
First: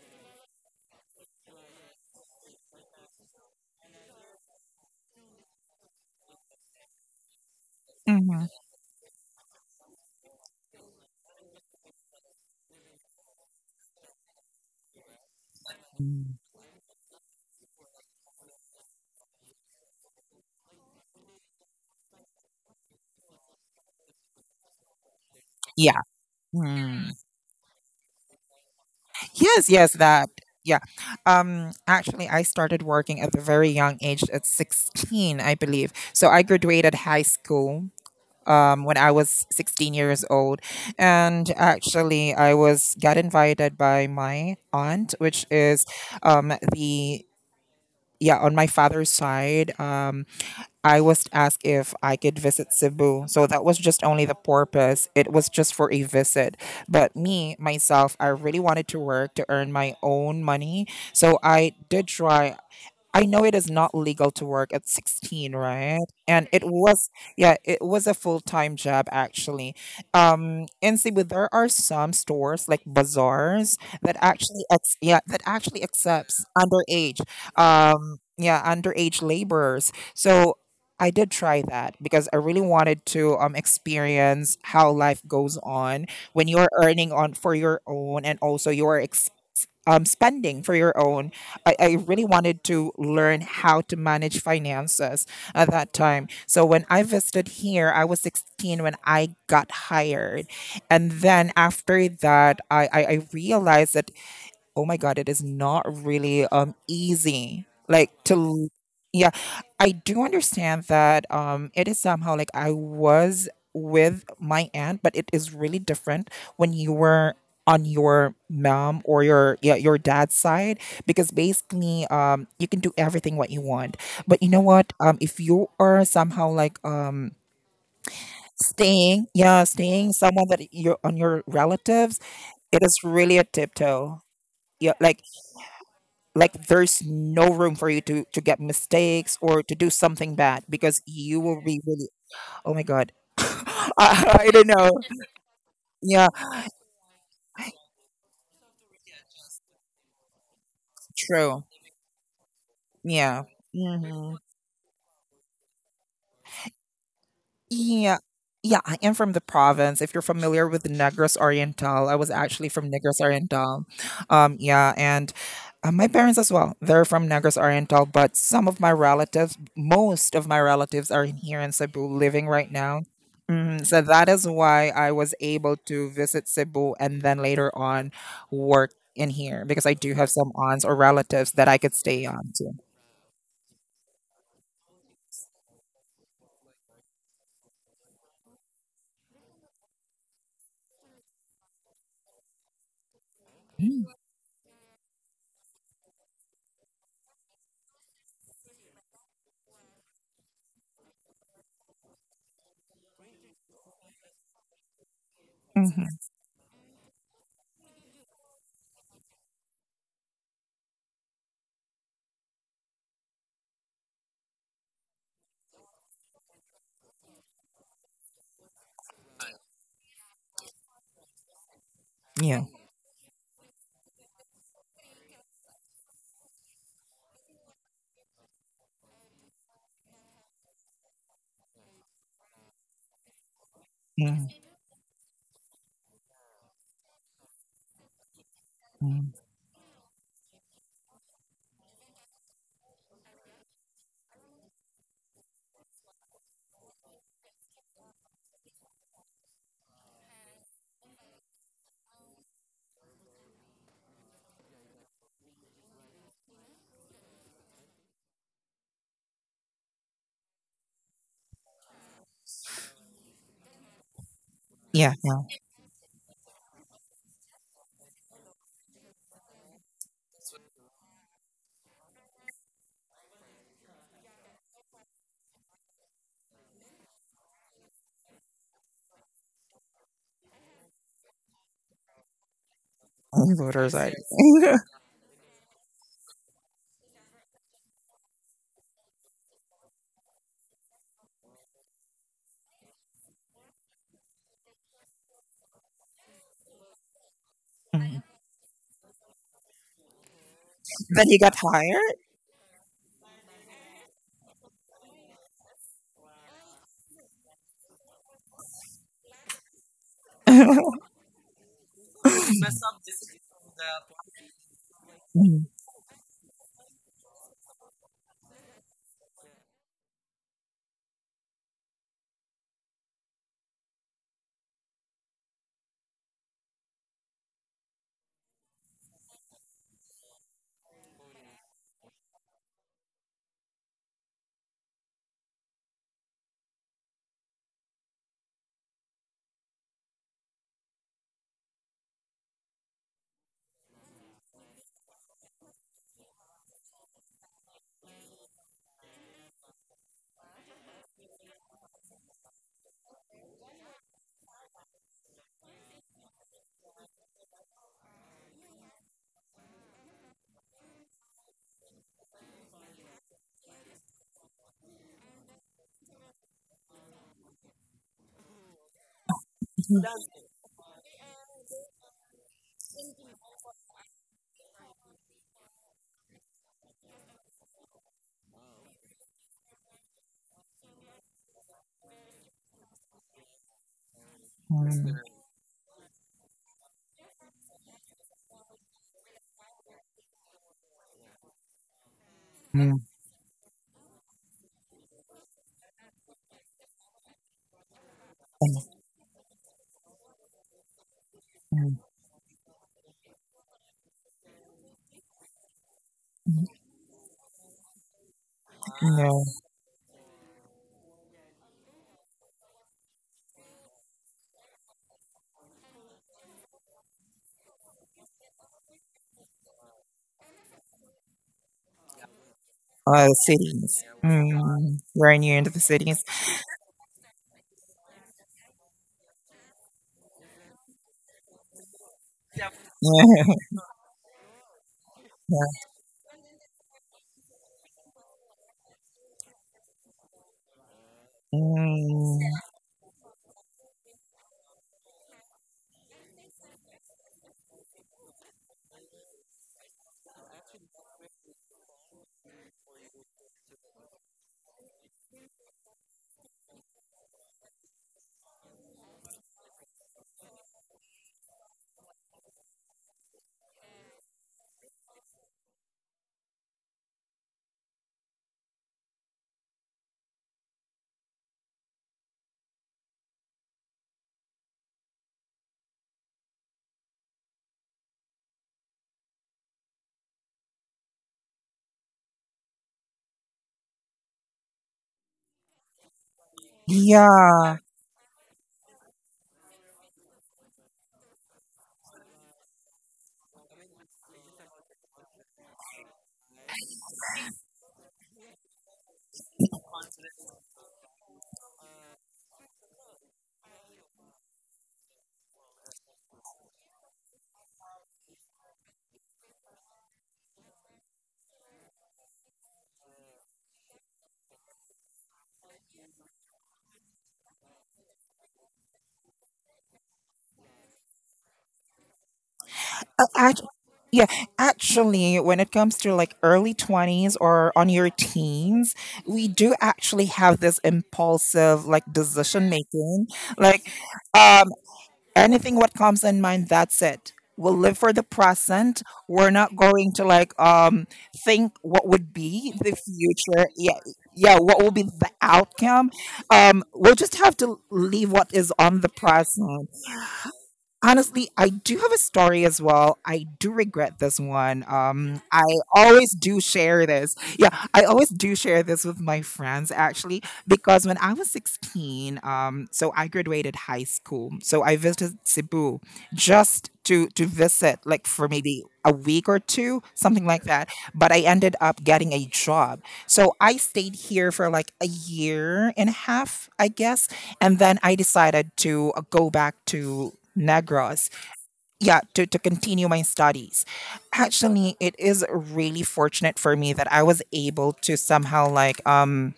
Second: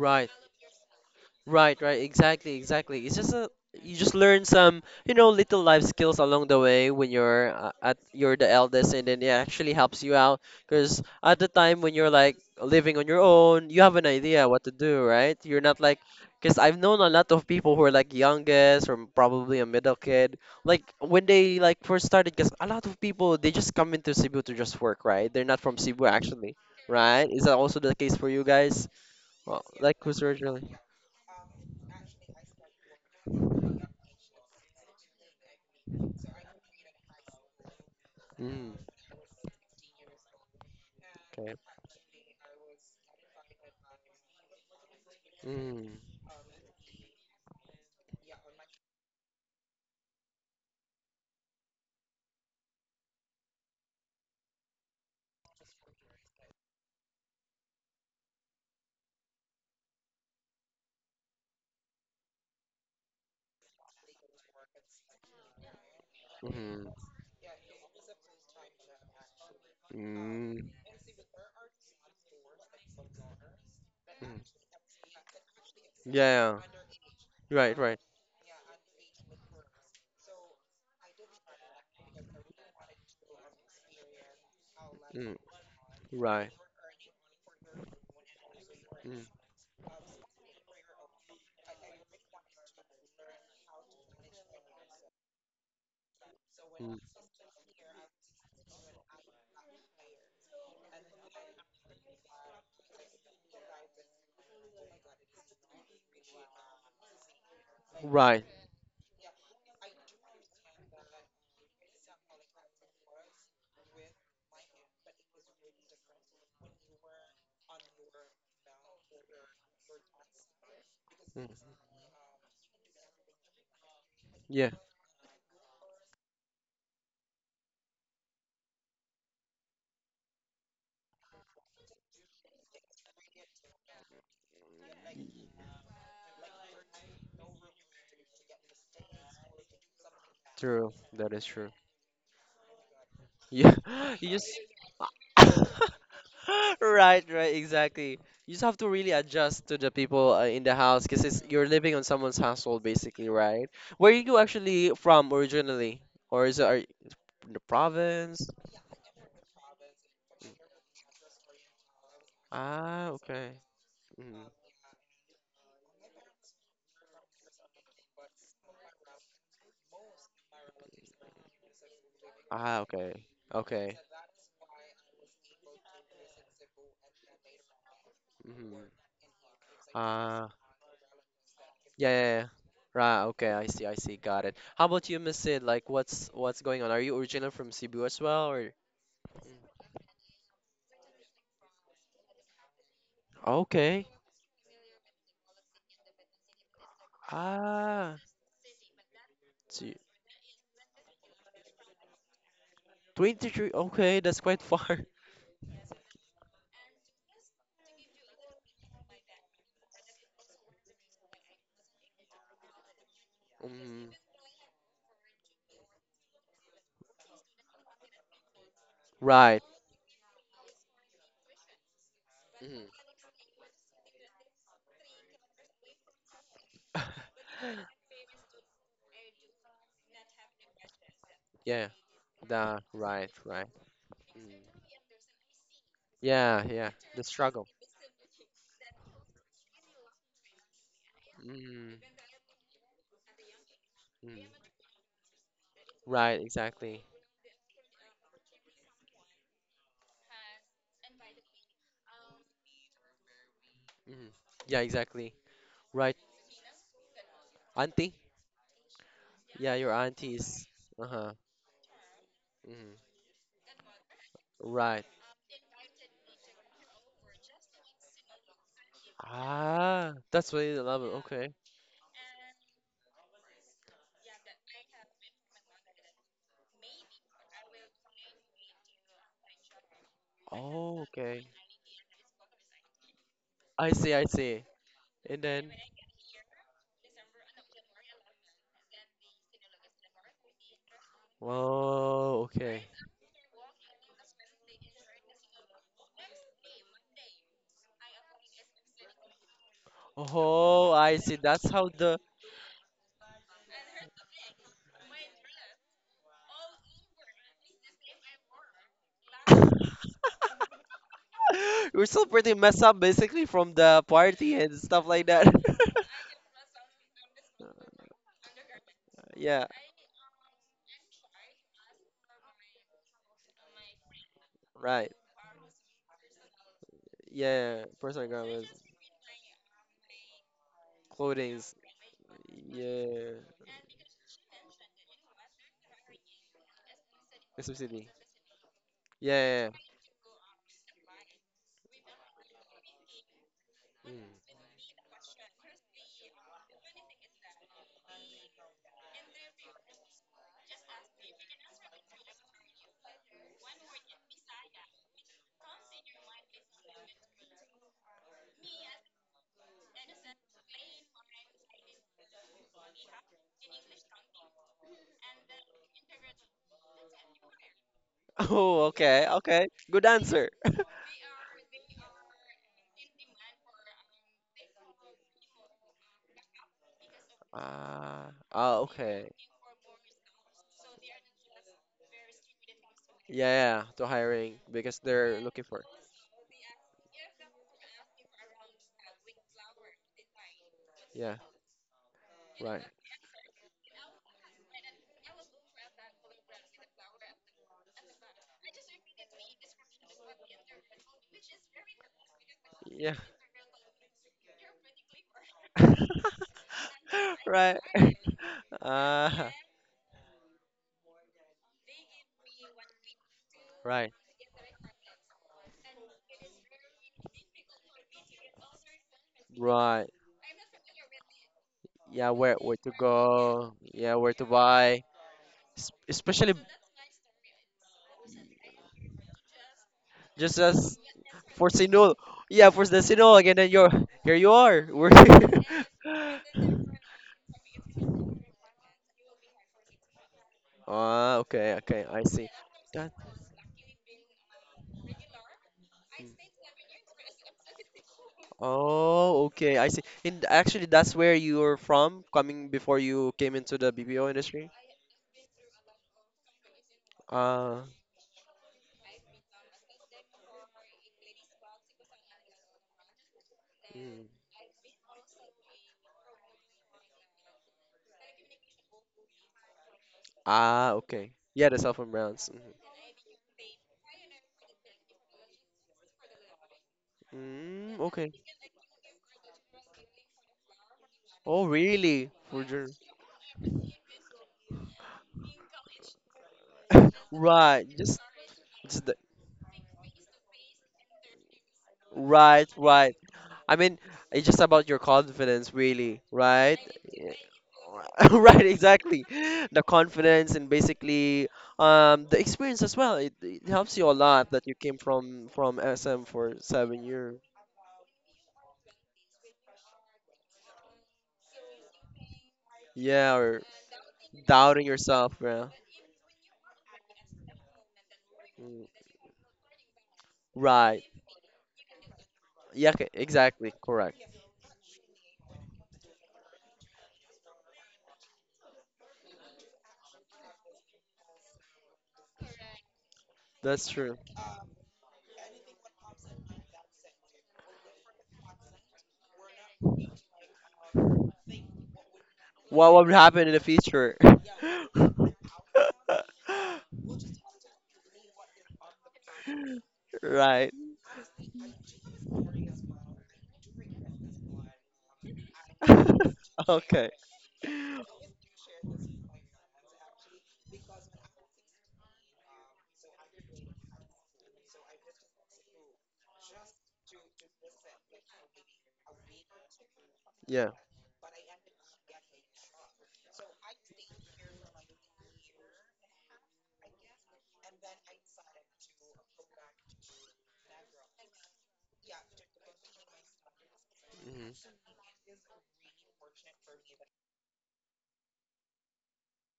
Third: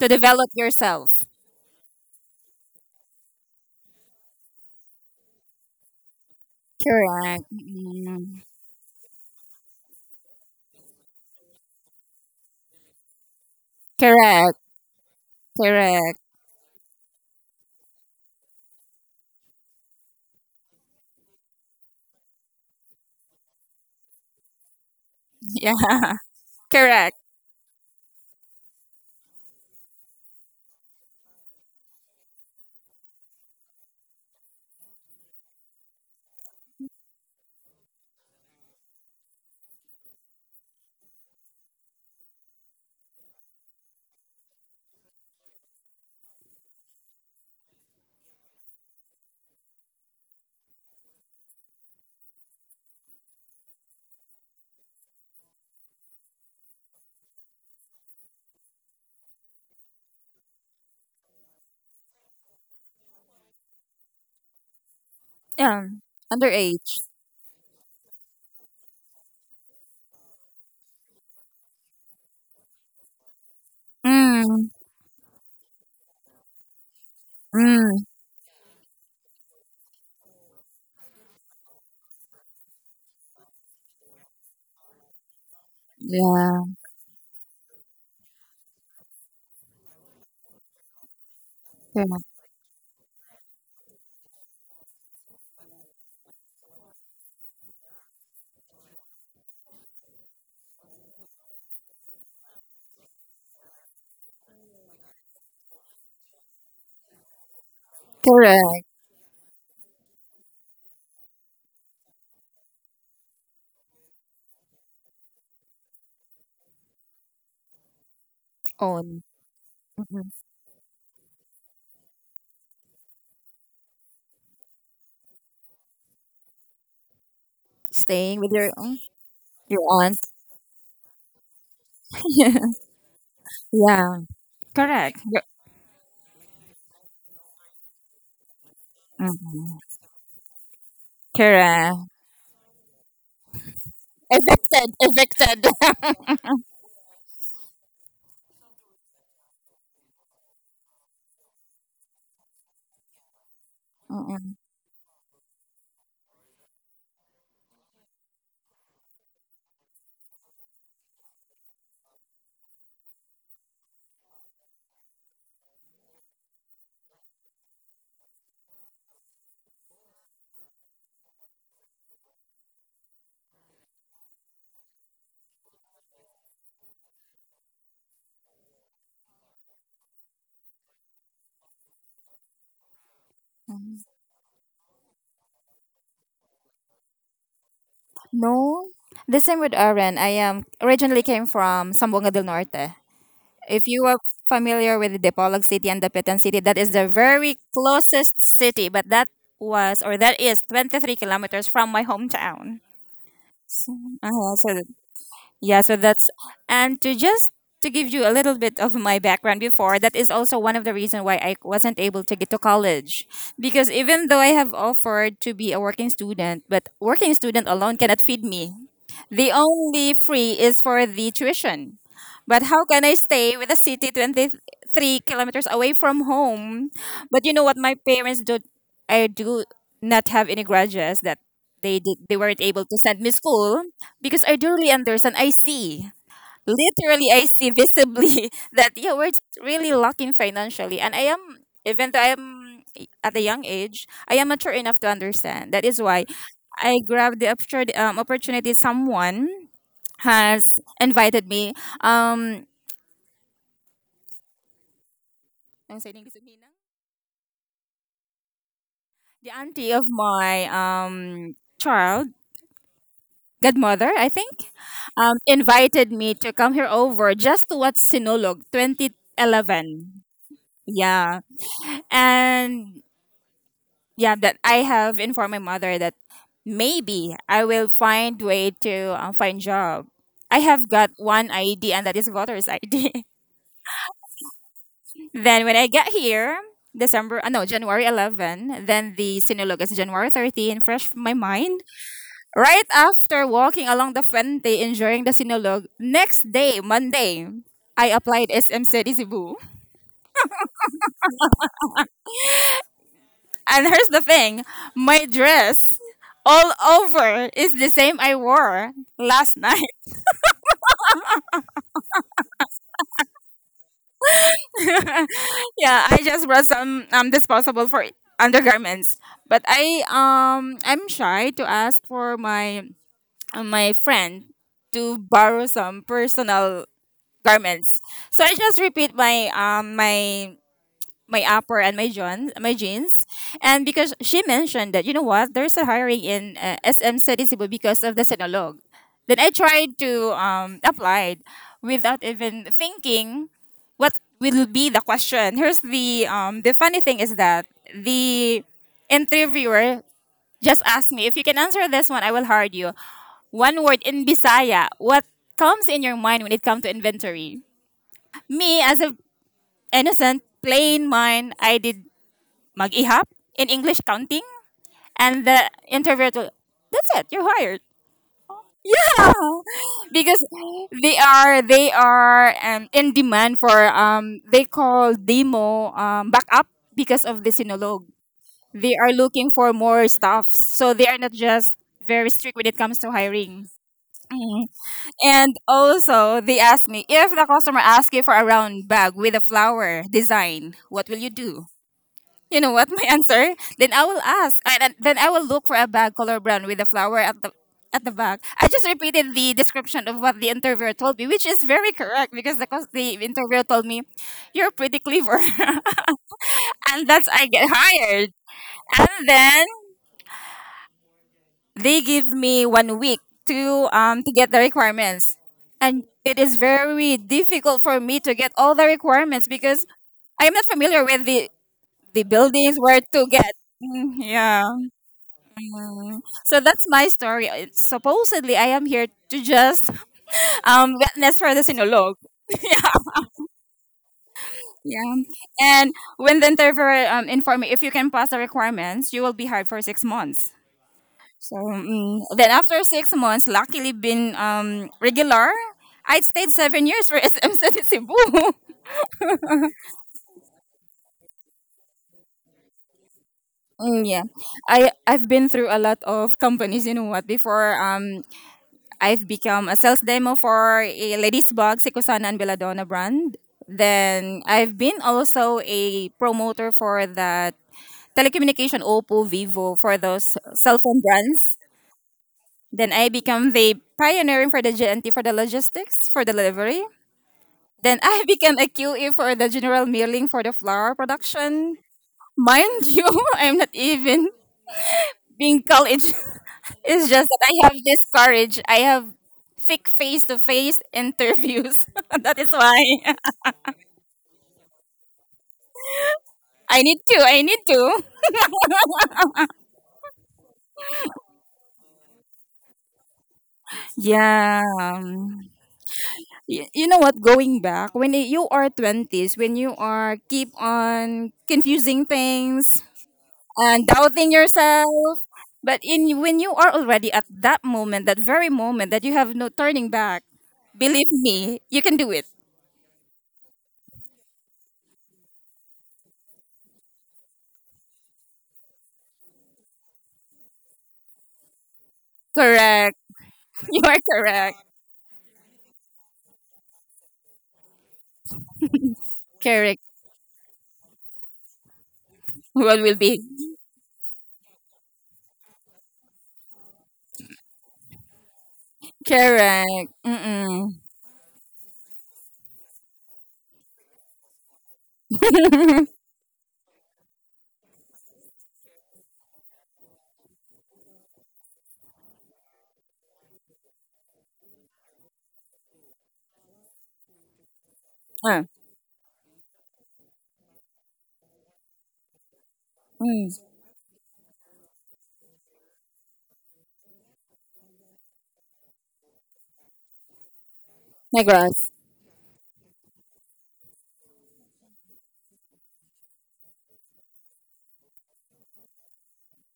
Speaker 3: to develop yourself.
Speaker 1: Right, right, exactly, exactly. It's just a you just learn some, you know, little life skills along the way when
Speaker 3: Correct.
Speaker 1: you're at you're
Speaker 3: Mm.
Speaker 2: Mhm.
Speaker 1: the eldest, and then it actually helps you out because at the time when you're like living on your own, you have an idea
Speaker 3: Correct.
Speaker 1: what to do, right? You're not like
Speaker 3: Correct.
Speaker 2: Mm.
Speaker 1: because I've known a lot of people who are like youngest or probably a middle kid, like when they like first started, because a lot of people they just come into Cebu to just work, right? They're not from
Speaker 2: Yeah.
Speaker 1: Cebu
Speaker 3: Yeah.
Speaker 1: actually,
Speaker 2: Mm.
Speaker 3: Correct.
Speaker 1: right? Is that also the case for you guys? Well,
Speaker 2: Yes, yes,
Speaker 1: like who's
Speaker 2: that.
Speaker 1: originally?
Speaker 2: Yeah. Actually I started working at a very young age at 16, I believe. So I graduated high school
Speaker 1: Mm.
Speaker 2: when I was 16 years old and
Speaker 1: Okay.
Speaker 2: actually I was got invited by my aunt, which is
Speaker 1: Mm,
Speaker 2: um the yeah, on my father's side. I was asked if I could visit Cebu. So that was just only the purpose. It was just for a visit. But me, myself, I really wanted to work to earn my own money. So I did try. I know it is not legal to work at 16,
Speaker 3: Yeah.
Speaker 2: right? And it
Speaker 1: mm,
Speaker 3: Underage.
Speaker 2: was, yeah, it was a full time job actually.
Speaker 1: mm,
Speaker 2: In Cebu, there are some stores like bazaars that
Speaker 1: mm.
Speaker 3: Mm.
Speaker 2: actually accepts
Speaker 1: Yeah.
Speaker 2: underage,
Speaker 1: Right. Right.
Speaker 3: Mm.
Speaker 2: yeah, underage laborers. So I did try that because I really wanted to experience how life
Speaker 1: Mm,
Speaker 2: goes on when
Speaker 1: right.
Speaker 2: you're
Speaker 3: Yeah.
Speaker 2: earning on for your own and also you're
Speaker 1: Mm,
Speaker 2: spending for your own. I
Speaker 3: Correct.
Speaker 2: really wanted to learn how to manage finances at that time. So when
Speaker 1: mm,
Speaker 2: I visited here, I was 16 when I got hired. And then after that, I realized that oh my god, it is not really easy. Like
Speaker 1: right.
Speaker 2: to
Speaker 3: Correct.
Speaker 2: yeah, I do understand that it is somehow like I was with my aunt, but it is really different when you were on your mom or
Speaker 3: Own.
Speaker 2: your, yeah, your
Speaker 3: Mhm.
Speaker 2: dad's side because
Speaker 1: Mm.
Speaker 2: basically you can do everything what you want. But you know
Speaker 1: Yeah.
Speaker 2: what? If you are somehow like,
Speaker 3: Staying with your
Speaker 2: staying, yeah,
Speaker 3: your
Speaker 2: staying
Speaker 3: aunt.
Speaker 2: someone that you're on your relatives, it is really a
Speaker 3: Yeah.
Speaker 2: tiptoe. Yeah, like
Speaker 3: Correct.
Speaker 2: like there's no room for you to get mistakes or to
Speaker 3: Mhm.
Speaker 2: do something bad
Speaker 1: True.
Speaker 2: because
Speaker 1: That
Speaker 2: you
Speaker 1: is
Speaker 2: will
Speaker 1: true.
Speaker 2: be
Speaker 3: Correct.
Speaker 2: really oh my god.
Speaker 1: Yeah.
Speaker 2: I,
Speaker 1: You
Speaker 2: I
Speaker 1: just.
Speaker 2: don't know.
Speaker 3: Evicted. Evicted.
Speaker 2: Yeah,
Speaker 1: Right. Right. Exactly. You just have to really adjust to the people, in the house because it's
Speaker 2: true.
Speaker 1: you're living on someone's household basically,
Speaker 2: Yeah.
Speaker 1: right? Where are
Speaker 2: Mhm.
Speaker 1: you
Speaker 3: Mm-mm.
Speaker 1: actually from originally, or is it are you in the
Speaker 2: Yeah.
Speaker 1: province?
Speaker 2: Yeah, I am from the province. If you're familiar with Negros Oriental, I was actually from
Speaker 1: Ah.
Speaker 2: Negros
Speaker 1: Okay.
Speaker 2: Oriental.
Speaker 1: Mm.
Speaker 2: Yeah, and my parents as well. They're from Negros Oriental, but some of my relatives, most of my relatives, are in here in Cebu living right
Speaker 1: Ah.
Speaker 2: now.
Speaker 1: Okay.
Speaker 2: Mhm,
Speaker 1: Okay.
Speaker 2: so that is why I was able to visit Cebu and then later on work in here because I do have
Speaker 1: Mm.
Speaker 2: some aunts or relatives that I could
Speaker 1: Yeah,
Speaker 2: stay
Speaker 1: yeah, yeah.
Speaker 2: on to.
Speaker 1: Right, okay, I see, got it. How about you, Miss Sid? Like, what's going on? Are you originally from Cebu as well, or?
Speaker 3: No. The same with Aaron. I originally came from Sambonga del Norte. If
Speaker 2: Mm-hmm.
Speaker 1: Okay.
Speaker 3: you are familiar with Dipolog City and Dapitan City, that is the very
Speaker 1: Ah,
Speaker 3: closest city, but that
Speaker 1: see,
Speaker 3: was, or that is, 23 kilometers from my hometown.
Speaker 1: 23.
Speaker 3: So,
Speaker 1: Okay, that's quite
Speaker 3: so
Speaker 1: far.
Speaker 3: yeah, so that's, and to just to give you a little bit of my background before, that is also one of the reason why I wasn't able to get to college. Because
Speaker 1: Mm,
Speaker 3: even though I have offered to be a working student, but working student alone cannot feed me. The
Speaker 1: right.
Speaker 3: only free is for the tuition.
Speaker 2: Yeah.
Speaker 3: But
Speaker 1: Mm,
Speaker 3: how can I stay with a city 23 kilometers away from home? But you know what my parents do, I do not have any grudges that
Speaker 1: yeah.
Speaker 3: they did, they weren't
Speaker 1: The
Speaker 3: able to send
Speaker 1: Right,
Speaker 3: me
Speaker 1: right.
Speaker 3: school because
Speaker 1: Mm,
Speaker 3: I
Speaker 2: Mm-hmm.
Speaker 3: do really understand. I see.
Speaker 1: yeah, yeah. The
Speaker 3: Literally I
Speaker 1: struggle.
Speaker 3: see visibly that yeah, we're
Speaker 2: Mm-hmm.
Speaker 3: really lacking financially. And I am
Speaker 1: Mm,
Speaker 3: even though I am at a young age, I am
Speaker 1: mm,
Speaker 3: mature enough to understand. That is why
Speaker 1: right,
Speaker 3: I
Speaker 1: exactly.
Speaker 3: grabbed the opportunity someone has invited me. Um,
Speaker 1: Mm, yeah, exactly.
Speaker 3: ang sa
Speaker 1: Right,
Speaker 3: inyo,
Speaker 1: auntie.
Speaker 3: the
Speaker 1: Yeah, your
Speaker 3: auntie of
Speaker 1: aunties.
Speaker 3: my
Speaker 1: Uh-huh.
Speaker 3: child
Speaker 1: Mm,
Speaker 3: godmother, I think,
Speaker 1: right.
Speaker 2: Yeah. Yeah.
Speaker 3: invited me to come here over just to watch Sinulog
Speaker 1: Ah,
Speaker 3: 2011.
Speaker 1: that's what you love.
Speaker 3: Yeah. And yeah, that I have informed my mother that maybe I will find way to find job. I have
Speaker 1: Oh,
Speaker 3: got
Speaker 1: okay.
Speaker 3: one ID and that is voter's ID.
Speaker 2: He what
Speaker 1: I
Speaker 2: was I?
Speaker 1: see, I see. And
Speaker 3: Then
Speaker 1: then,
Speaker 3: when I get here, December, no, January 11, then the Sinulog is January 13, fresh from my mind.
Speaker 1: oh, okay.
Speaker 3: Right after walking along the Fuente enjoying the Sinulog, next day, Monday, I applied SM City Cebu.
Speaker 1: Oh, I
Speaker 2: But
Speaker 1: see.
Speaker 2: he got
Speaker 1: That's how
Speaker 2: hired?
Speaker 1: the
Speaker 3: And here's the thing, my dress all over is the same I wore last night.
Speaker 1: we're still pretty messed up basically from the party and stuff like that.
Speaker 2: Mm,
Speaker 3: Yeah, I just brought some disposable for undergarments. But
Speaker 1: Yeah,
Speaker 3: I'm shy to ask for my friend
Speaker 1: right.
Speaker 3: to borrow some personal
Speaker 1: Yeah,
Speaker 3: garments.
Speaker 1: personal
Speaker 3: So I
Speaker 1: garments,
Speaker 3: just repeat my
Speaker 1: clothings.
Speaker 3: upper and my jeans,
Speaker 1: Yeah,
Speaker 3: and because she mentioned that, you know what, there's a hiring in SM City
Speaker 1: it's
Speaker 3: Cebu because
Speaker 1: subsidy.
Speaker 3: of the sinolog, then I
Speaker 1: Yeah.
Speaker 3: tried to apply without even thinking
Speaker 1: Yeah,
Speaker 3: what
Speaker 1: yeah. Mm.
Speaker 3: will be the question. Here's the funny thing is that the interviewer just asked me, if you can answer this one, I will hire you. One word in bisaya, what comes in your mind when it comes to inventory? Me, as a innocent plain mind, I did, mag-ihap, in English counting, and the interviewer will, that's it, you're hired.
Speaker 1: Oh, okay,
Speaker 3: Ta-da!
Speaker 1: okay.
Speaker 2: mm,
Speaker 1: Good
Speaker 3: Because
Speaker 1: answer.
Speaker 3: they are in demand for they call demo backup because of the sinolog.
Speaker 1: Ah, ah,
Speaker 3: They are
Speaker 1: okay.
Speaker 3: looking for more stuff, so they are not just very strict when it comes to
Speaker 1: Yeah,
Speaker 3: hiring.
Speaker 1: yeah, to hiring
Speaker 3: Mm.
Speaker 1: because
Speaker 2: mm,
Speaker 1: they're
Speaker 3: And
Speaker 1: looking for.
Speaker 3: also, they asked me, if the customer asks you for a round bag with a flower design, what will you
Speaker 1: Yeah,
Speaker 3: do? You know
Speaker 1: right.
Speaker 3: what
Speaker 2: mm,
Speaker 3: my answer? Then I will ask. Then I will look for a bag color brown with a flower at the back. I just repeated the description of what the interviewer told me, which is very
Speaker 2: mm,
Speaker 3: correct because the cos-
Speaker 1: Yeah.
Speaker 3: the interviewer told me, "You're pretty clever,"
Speaker 2: mm.
Speaker 3: and that's I get
Speaker 1: right.
Speaker 3: hired. And
Speaker 2: No,
Speaker 1: Ah,
Speaker 3: then they give me 1 week to
Speaker 1: right,
Speaker 3: um to get the requirements, and it is very difficult for me to get all the requirements because
Speaker 1: right.
Speaker 3: I am not familiar with the
Speaker 1: Yeah, where
Speaker 3: buildings
Speaker 1: to
Speaker 3: where
Speaker 2: oh,
Speaker 3: to
Speaker 2: the
Speaker 3: get.
Speaker 1: go?
Speaker 2: cities.
Speaker 3: Mm,
Speaker 1: Yeah, where to
Speaker 3: yeah.
Speaker 2: Mm,
Speaker 1: buy?
Speaker 2: very near into the cities.
Speaker 3: Mm.
Speaker 1: Especially
Speaker 3: So that's my story. It's supposedly I am here to just
Speaker 1: just as
Speaker 3: witness for the
Speaker 1: for Sinul.
Speaker 3: sinulog.
Speaker 1: Yeah, for the Sinul again. Then you're here. You are. We're
Speaker 3: Yeah.
Speaker 2: Yeah.
Speaker 3: And when the interviewer informed me, if you can pass the requirements, you will be hired for 6 months.
Speaker 1: Ah,
Speaker 3: So
Speaker 1: okay, okay. I
Speaker 2: Mm,
Speaker 1: see.
Speaker 3: then after
Speaker 1: That.
Speaker 3: 6 months, luckily been regular, I stayed 7 years for SMC Cebu.
Speaker 1: Oh, okay. I see. And actually, that's where you were from, coming before you came into the
Speaker 3: Mm, yeah,
Speaker 1: BPO industry.
Speaker 3: I I've been through a lot of companies. You know what? Before
Speaker 1: Ah.
Speaker 3: I've become a sales demo for a ladies' bag, Sekusana and Belladonna brand.
Speaker 1: Mm.
Speaker 3: Then I've been also a promoter for that telecommunication Oppo, Vivo for those cell
Speaker 1: Ah,
Speaker 3: phone
Speaker 1: okay.
Speaker 3: brands.
Speaker 1: Yeah, the cell phone brands.
Speaker 3: Then I become the pioneering for the GNT for the logistics for delivery.
Speaker 1: Mhm. Mm,
Speaker 3: Then I
Speaker 1: okay.
Speaker 3: became a QE for the general milling for the flower
Speaker 1: Oh,
Speaker 3: production.
Speaker 1: really? For your
Speaker 3: Mind you, I'm not even being college. It's just that I have
Speaker 2: yeah.
Speaker 1: right,
Speaker 3: this courage. I
Speaker 1: just
Speaker 3: have
Speaker 1: the,
Speaker 3: thick face to face interviews. That is
Speaker 1: right,
Speaker 3: why
Speaker 1: right. I mean, it's just about your confidence, really, right?
Speaker 3: I need to.
Speaker 1: Yeah,
Speaker 3: I need to.
Speaker 1: right, exactly. The confidence and basically the experience as well. It helps you a lot
Speaker 3: Yeah.
Speaker 1: that you came from from SM for
Speaker 3: You know
Speaker 1: seven
Speaker 3: what?
Speaker 1: years.
Speaker 3: Going back, when you are 20s, when you are keep on confusing things
Speaker 1: Yeah, or
Speaker 3: and doubting
Speaker 1: doubting
Speaker 3: yourself,
Speaker 1: yourself, yeah.
Speaker 3: but in when you are already at that moment, that very
Speaker 1: Mm,
Speaker 3: moment that you have no turning back,
Speaker 1: right.
Speaker 3: believe me, you can do it.
Speaker 1: Yeah, okay,
Speaker 2: Uh, act-
Speaker 1: exactly, correct.
Speaker 2: yeah, actually, when it comes to like early 20s or on your teens, we do actually have this impulsive like decision
Speaker 3: Correct.
Speaker 2: making.
Speaker 3: You
Speaker 1: That's
Speaker 2: Like,
Speaker 3: are
Speaker 1: true.
Speaker 3: correct.
Speaker 2: um, anything what comes in mind, that's it, we'll live for the present. We're not
Speaker 3: Correct.
Speaker 2: going to like think what would be
Speaker 3: What
Speaker 1: What
Speaker 2: the
Speaker 3: will
Speaker 1: would
Speaker 3: be
Speaker 1: happen in the
Speaker 2: future. Yeah,
Speaker 1: future?
Speaker 2: yeah, what will be the outcome. We'll just have to leave what is on the present.
Speaker 3: Correct.
Speaker 1: Right.
Speaker 3: Mm-mm.
Speaker 2: Honestly, I do have a story as well. I do regret this one. I always do share
Speaker 1: Okay.
Speaker 2: this. Yeah, I always do share this with my friends actually because when I was 16, so I graduated high school. So I visited Cebu just to visit like for
Speaker 3: Ah,
Speaker 2: maybe a week or two, something like
Speaker 1: Yeah.
Speaker 2: that. But I ended up getting a job.
Speaker 3: mm.
Speaker 2: So I stayed here for like a year and a half, I guess, and then I decided to go back to Negros.
Speaker 3: Negros.
Speaker 2: Yeah, to, continue my studies.
Speaker 1: Hmm.
Speaker 2: Actually, it is really fortunate for me that I was able to somehow like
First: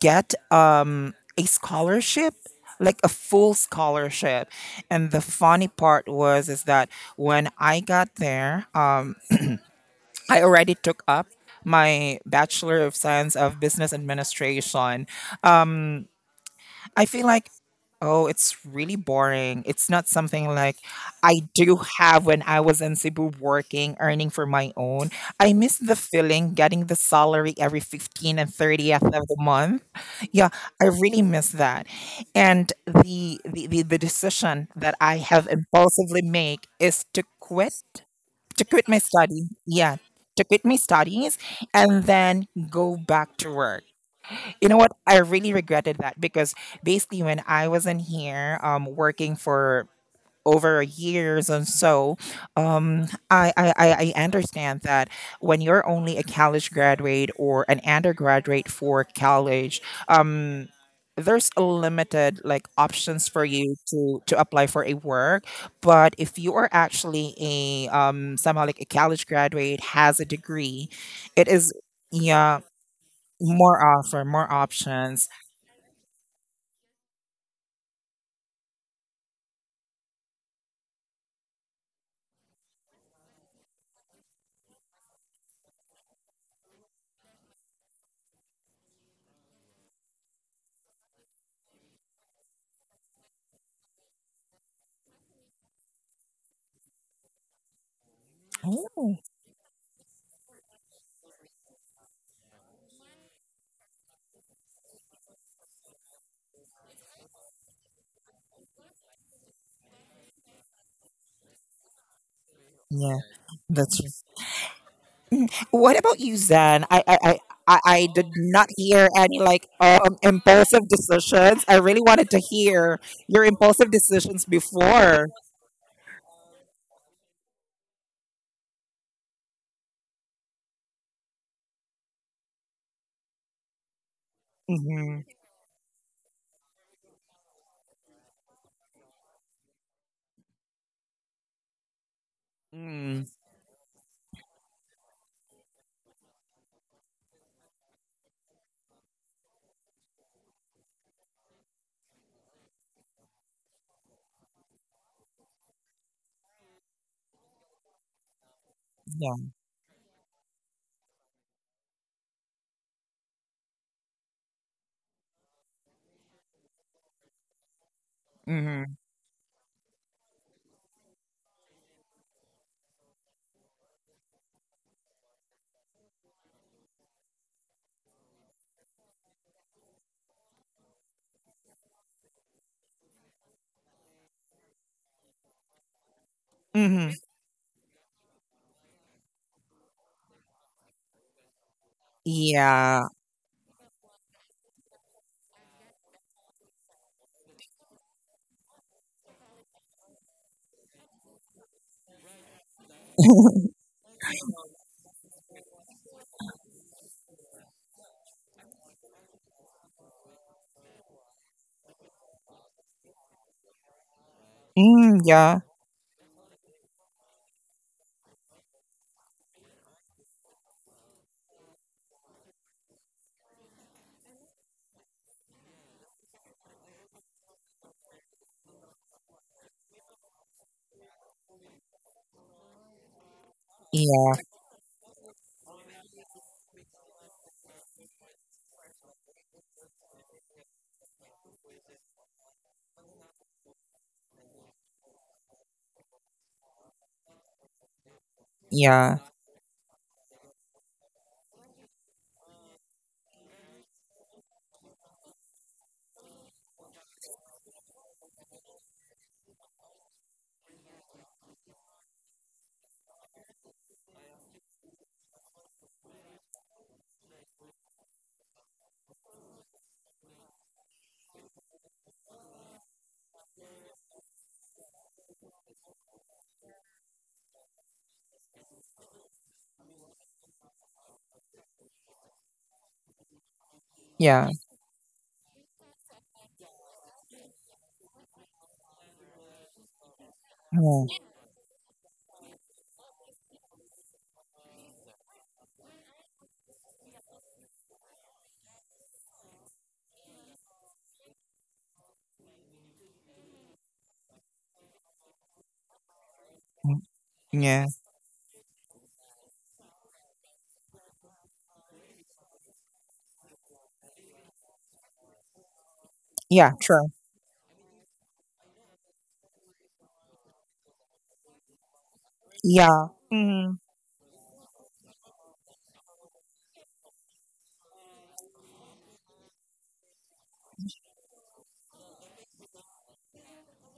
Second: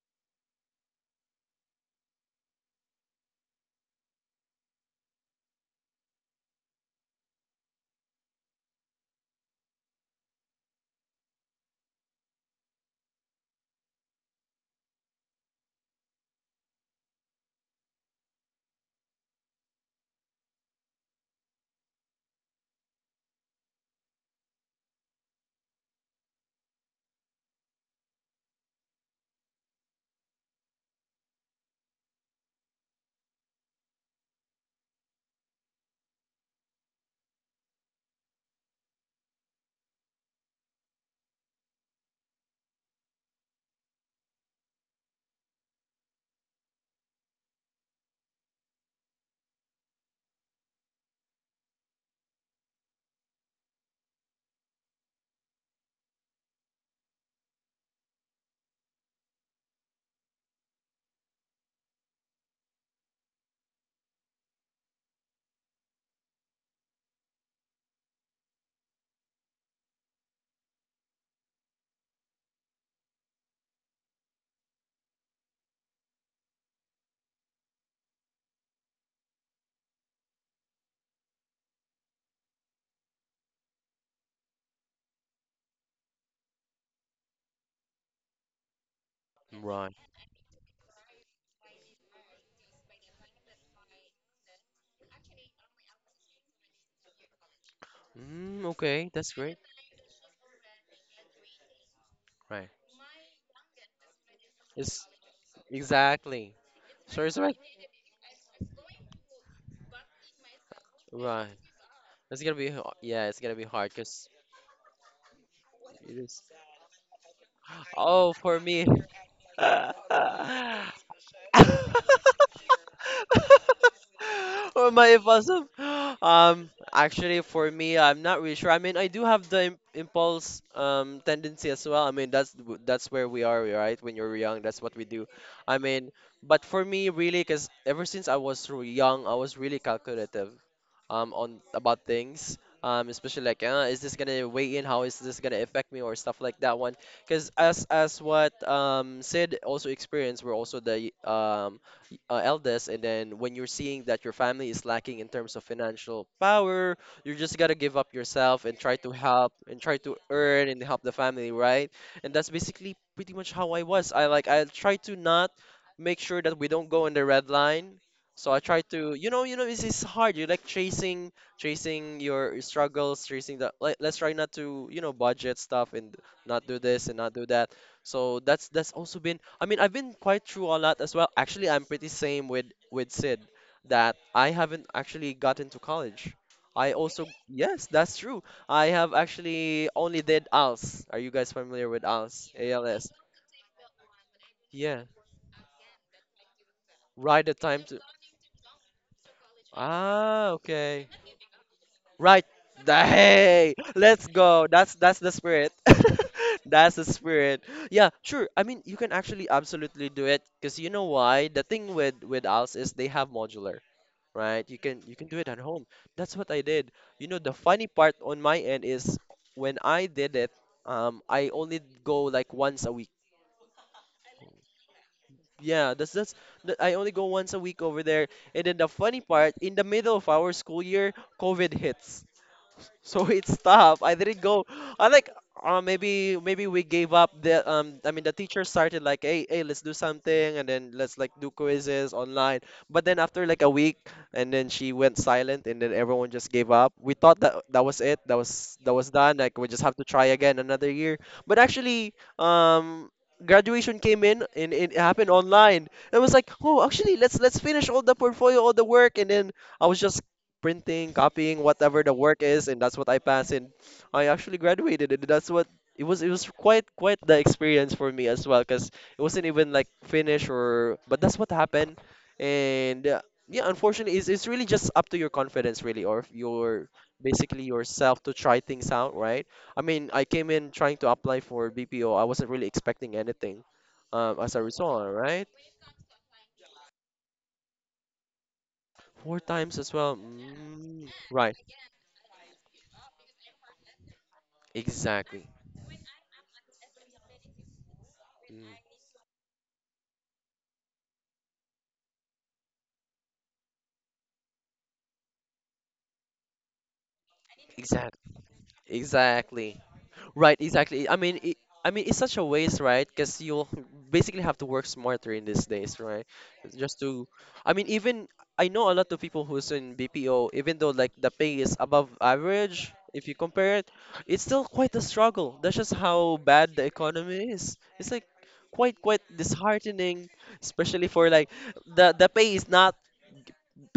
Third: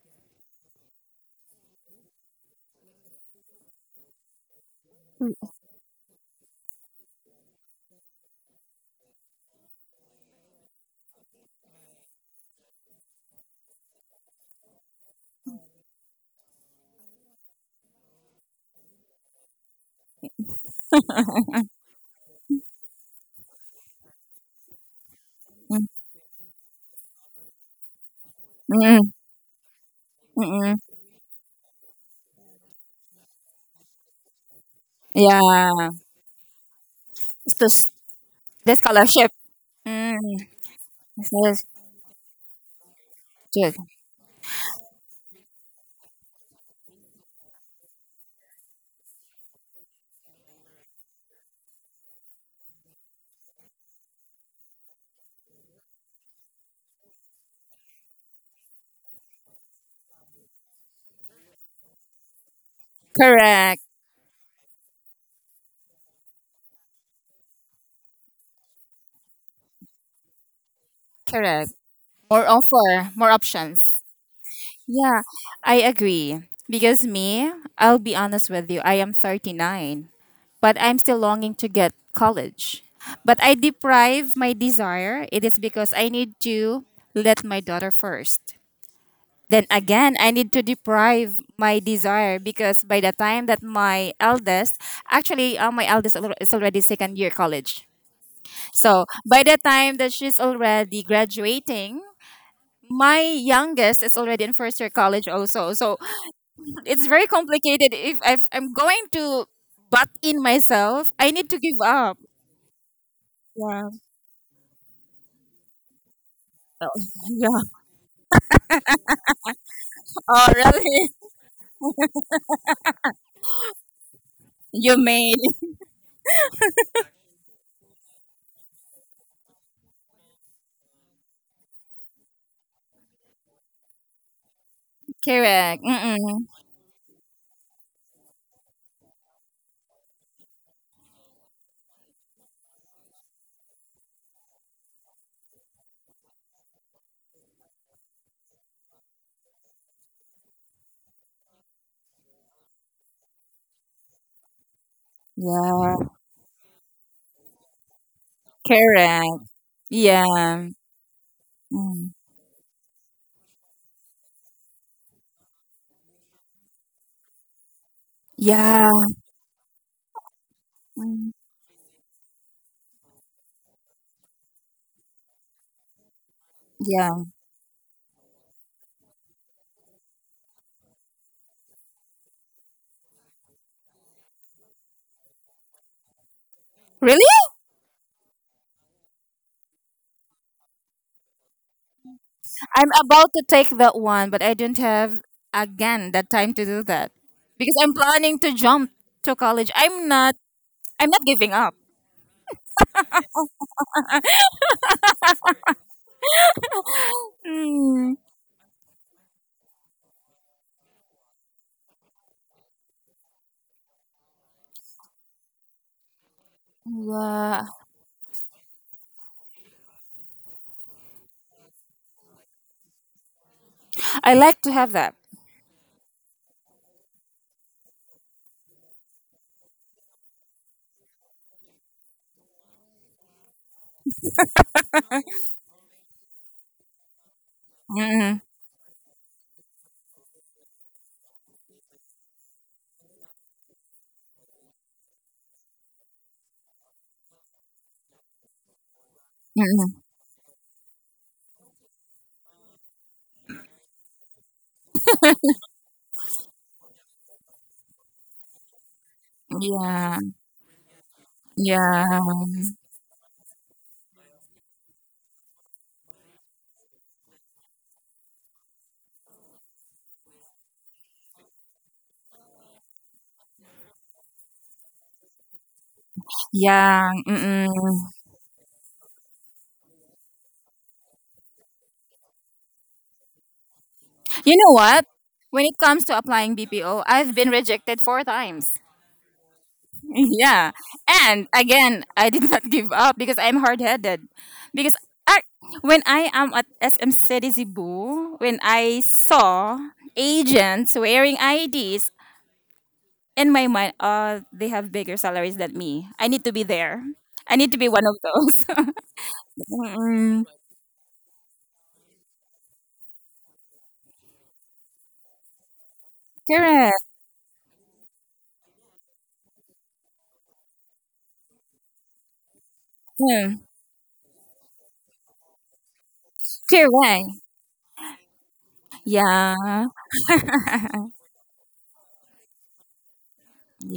Speaker 2: get a scholarship, like a full scholarship. And the funny part was is that when I got there, I already took up my Bachelor of Science of Business Administration. I feel like, oh, it's really boring. It's not something like I do have when I was in Cebu working, earning for my own. I miss
Speaker 3: Mm.
Speaker 2: the feeling getting the salary every 15th and 30th
Speaker 3: Mm-mm.
Speaker 2: of the month. Yeah,
Speaker 3: Mm-mm.
Speaker 2: I really miss that. And the decision that I have
Speaker 3: Yeah.
Speaker 2: impulsively make is
Speaker 3: It's the,
Speaker 2: to
Speaker 3: the
Speaker 2: quit my
Speaker 3: scholarship.
Speaker 2: study. Yeah,
Speaker 3: Mm.
Speaker 2: to quit my studies
Speaker 3: Scholarship.
Speaker 2: and then go back to work. You know what? I really regretted that because basically when I was in here, working for over years and so, I understand that when you're only a college graduate or an undergraduate for college, um, there's a limited like options for you
Speaker 3: Correct.
Speaker 2: to apply for a work. But if you are actually a somehow like a college graduate, has a degree, it
Speaker 3: Correct.
Speaker 2: is,
Speaker 3: More
Speaker 2: yeah,
Speaker 3: offer, more options.
Speaker 2: more offer, more
Speaker 3: Yeah,
Speaker 2: options.
Speaker 3: I agree. Because me, I'll be honest with you, I am 39, but I'm still longing to get college. But I deprive my desire. It is because I need to let my daughter first. Then
Speaker 1: Right.
Speaker 3: again, I need to deprive my desire because by the time that my eldest, actually, my eldest is already second year college.
Speaker 1: Mm,
Speaker 3: So
Speaker 1: okay,
Speaker 2: Oh,
Speaker 1: that's
Speaker 3: by the
Speaker 1: great.
Speaker 3: time that she's already graduating,
Speaker 1: Right.
Speaker 3: my youngest is already in first year
Speaker 1: It's
Speaker 3: college also. So
Speaker 1: exactly.
Speaker 3: it's very
Speaker 1: Sure, it's right.
Speaker 3: complicated. If I've, I'm going to butt in myself, I need
Speaker 1: Right.
Speaker 3: to give up.
Speaker 1: It's gonna be
Speaker 2: yeah,
Speaker 1: yeah, it's gonna be
Speaker 3: Yeah.
Speaker 1: hard
Speaker 2: that's true.
Speaker 1: because
Speaker 2: What
Speaker 1: it
Speaker 2: about you,
Speaker 1: is.
Speaker 2: Zan?
Speaker 3: Oh,
Speaker 2: I, I, I,
Speaker 3: yeah.
Speaker 2: I I did
Speaker 1: Oh, for
Speaker 2: not
Speaker 1: me.
Speaker 2: hear any like
Speaker 3: Oh,
Speaker 2: impulsive
Speaker 3: really?
Speaker 2: decisions. I really wanted to hear your impulsive decisions
Speaker 1: or
Speaker 3: You
Speaker 1: my
Speaker 2: before.
Speaker 3: made.
Speaker 1: impulsive actually for me I'm not really sure. I mean, I do have the impulse tendency as well. I mean that's where we are, right? When you're young, that's what we
Speaker 2: Mm-hmm.
Speaker 1: do. i
Speaker 3: Correct.
Speaker 1: mean
Speaker 3: Mm-mm.
Speaker 1: but for me, really, because ever since I was young, I was really calculative on about things,
Speaker 2: Mm,
Speaker 1: especially like is this gonna weigh in? How is this gonna affect me or stuff like that one? Because as what Sid also experienced, were also the eldest, and then when you're seeing that your family is lacking in terms of
Speaker 3: Yeah.
Speaker 1: financial power, you just gotta give up yourself and try to
Speaker 3: Correct.
Speaker 2: yeah.
Speaker 1: help and try to
Speaker 3: Yeah.
Speaker 1: earn and help the family, right?
Speaker 3: Mm.
Speaker 1: And that's basically pretty much how I was. I try to not make sure that we don't go in the red line. So I try
Speaker 2: Mm-hmm.
Speaker 3: Yeah.
Speaker 1: to, you know, it's hard. You're like
Speaker 3: Mm,
Speaker 1: chasing, chasing your struggles, chasing the. Like, let's try not to, you know, budget stuff and not do this and
Speaker 3: yeah.
Speaker 1: not do that. So that's also been. I mean, I've been quite true on that as well. Actually, I'm pretty same with Sid that I haven't actually gotten to college. I
Speaker 2: Mm-hmm.
Speaker 1: also,
Speaker 3: Really?
Speaker 1: yes, that's true. I have actually only did ALS. Are you guys familiar with ALS?
Speaker 3: I'm
Speaker 1: ALS.
Speaker 2: Yeah.
Speaker 3: about to take that one, but I don't
Speaker 1: Yeah.
Speaker 3: have again that time to do that
Speaker 1: Right, the
Speaker 3: because
Speaker 1: time
Speaker 3: I'm
Speaker 1: to.
Speaker 3: planning to jump to college. I'm not.
Speaker 1: Ah,
Speaker 3: I'm
Speaker 1: okay.
Speaker 3: not giving up.
Speaker 1: Right. Hey, let's go. That's the spirit. That's the spirit. Yeah,
Speaker 3: Mm.
Speaker 1: sure. I mean, you can actually absolutely do it because you know why? The thing with us is they have modular, right? You
Speaker 2: Mm,
Speaker 1: can do it at
Speaker 2: yeah.
Speaker 1: home. That's what I did. You know, the
Speaker 3: Yeah,
Speaker 1: funny part on my end is when I did it, I only go like once a week.
Speaker 3: I like to have that.
Speaker 1: Yeah, I only go once a week over there. And then the funny part, in the middle of our school year, COVID hits. So it's tough. I
Speaker 2: Yeah.
Speaker 1: didn't go. I like maybe we gave up the I mean the
Speaker 3: Mm-mm.
Speaker 1: teacher started like, "Hey, hey, let's do something," and then, "Let's like do quizzes online." But then after like a week, and then she went silent and then everyone just gave up. We thought that that was it. That was
Speaker 2: Yeah.
Speaker 1: done. Like, we just
Speaker 3: Mm-mm.
Speaker 1: have to try again another year. But actually graduation came in and it happened online. It was like, "Oh, actually let's finish all the portfolio, all the work." And then I was
Speaker 3: Yeah,
Speaker 1: just printing, copying, whatever
Speaker 3: yeah,
Speaker 1: the work is, and that's what I passed. And I actually graduated, and that's what it was. It was quite quite the experience for me as well, because it wasn't even like finished or. But that's what happened, and yeah, unfortunately, it's really just up to your confidence, really, or if your
Speaker 3: yeah.
Speaker 1: basically
Speaker 3: Mm-mm.
Speaker 1: yourself to try things out, right? I mean, I came in trying to apply for BPO. I wasn't really expecting anything,
Speaker 2: Yeah.
Speaker 3: You
Speaker 1: as a
Speaker 3: know what?
Speaker 1: result, right?
Speaker 3: When it comes to applying BPO, I've been rejected four times.
Speaker 1: Four times as well.
Speaker 3: Yeah.
Speaker 2: Mm,
Speaker 1: Mm,
Speaker 3: And
Speaker 1: right.
Speaker 3: again, I did not give up because I'm hard headed. Because I,
Speaker 1: Exactly.
Speaker 3: when I am at SM City Cebu, when
Speaker 1: Mm,
Speaker 3: I saw agents wearing IDs, in my mind, oh, they have bigger salaries than me. I need to be
Speaker 2: mm,
Speaker 3: there. I need to be
Speaker 2: yeah.
Speaker 3: one of
Speaker 1: exactly.
Speaker 3: those.
Speaker 1: Exactly.
Speaker 3: Mm,
Speaker 1: Right, exactly. I mean, it's such a waste, right? Because you'll basically have to work smarter in these days, right?
Speaker 2: Yeah.
Speaker 3: correct.
Speaker 1: Just
Speaker 2: True.
Speaker 1: to, I mean, even I know a lot of people who's in BPO, even though like the pay is above average,
Speaker 2: Yeah.
Speaker 1: if you
Speaker 3: Mm,
Speaker 2: Mm-hmm.
Speaker 1: compare it, it's still quite a struggle. That's just how bad the
Speaker 3: correct.
Speaker 1: economy is. It's like quite quite
Speaker 3: Yeah.
Speaker 1: disheartening, especially for like the pay is not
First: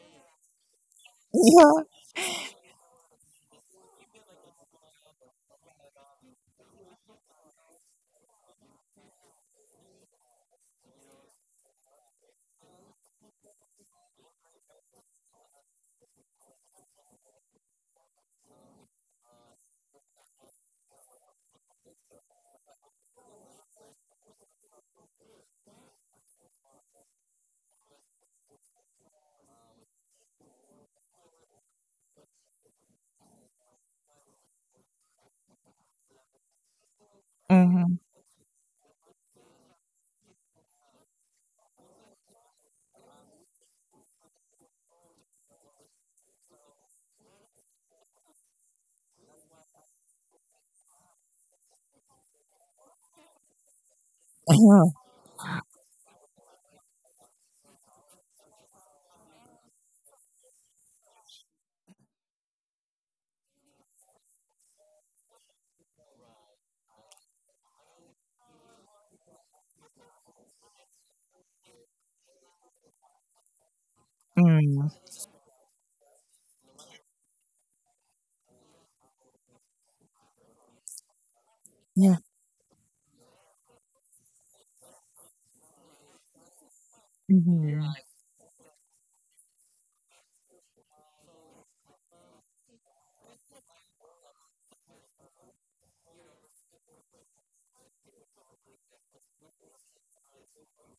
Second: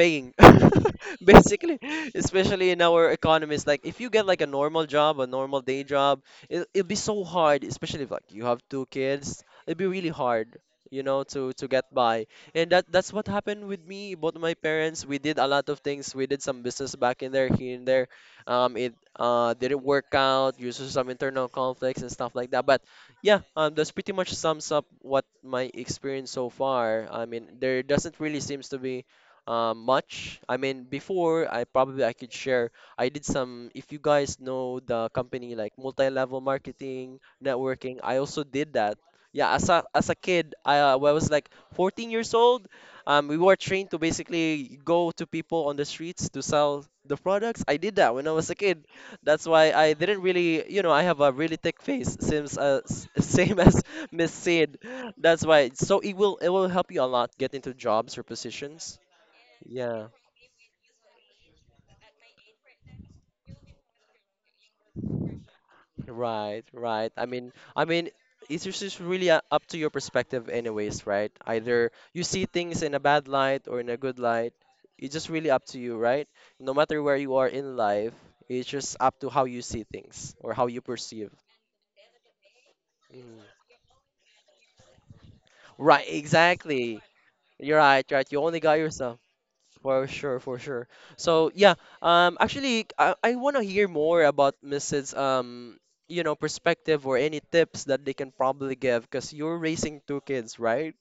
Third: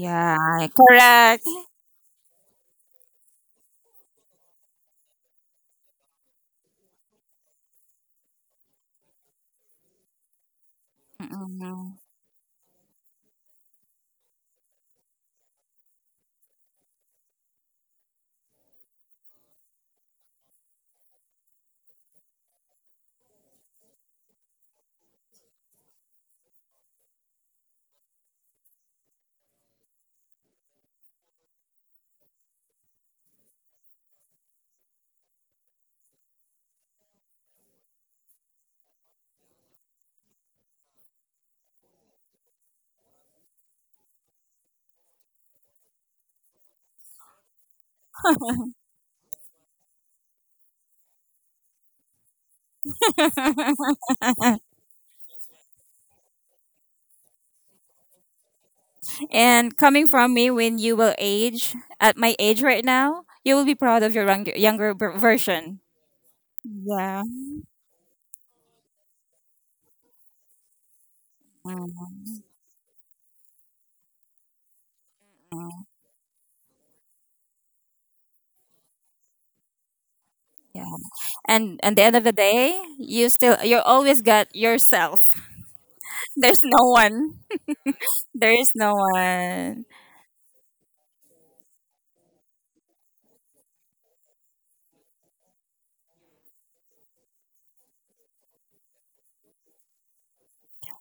Speaker 1: paying
Speaker 3: Correct.
Speaker 1: basically,
Speaker 2: Yeah.
Speaker 1: especially in our economies. Like if you get like a normal job, a normal day job, it it'd be so hard, especially if like you have two kids. It'd be really hard, you know, to get by. And that's what happened with me, both my parents. We did a lot of things. We did some business back in there, here and there. It didn't work out. Due to some internal conflicts and stuff like that. But yeah, that's pretty much sums up what my experience so far. I mean, there doesn't really seems to be much. I mean, before, I probably I could share. I did some, if you guys know the company like multi-level marketing,
Speaker 2: Mm-hmm.
Speaker 1: networking, I also did that. Yeah, as a kid, when I was like 14 years old, we were trained to basically go to people on the streets to sell the products. I did that when I was a kid. That's why I didn't really, you know, I have a really thick face, seems same as Miss Sid. That's why. So it will help you a lot get into jobs or positions.
Speaker 3: And coming
Speaker 1: Yeah.
Speaker 3: from me, when you will age, at my age right now, you will be proud of your younger, younger version.
Speaker 1: Right, right.
Speaker 3: Yeah.
Speaker 1: I mean, it's just it's really up to your perspective anyways, right? Either
Speaker 3: Mm,
Speaker 1: you see things in a bad light or in a good
Speaker 2: Yeah.
Speaker 1: light.
Speaker 2: Mm,
Speaker 1: It's just really up to you, right? No matter where you are in life, it's just up to how you see things or how you
Speaker 3: yeah.
Speaker 1: perceive.
Speaker 3: And at the end
Speaker 2: yeah.
Speaker 3: of the day,
Speaker 1: Mm.
Speaker 3: you always got yourself.
Speaker 1: Right,
Speaker 3: There's no
Speaker 1: exactly.
Speaker 3: one.
Speaker 1: You're
Speaker 2: Mm-hmm.
Speaker 1: right, right. You
Speaker 3: There
Speaker 1: only
Speaker 3: is
Speaker 1: got
Speaker 3: no
Speaker 1: yourself.
Speaker 3: one.
Speaker 1: For sure, for sure. So yeah, actually, I want to hear more about Mrs. You know, perspective or any tips that they can probably give because you're raising two kids, right?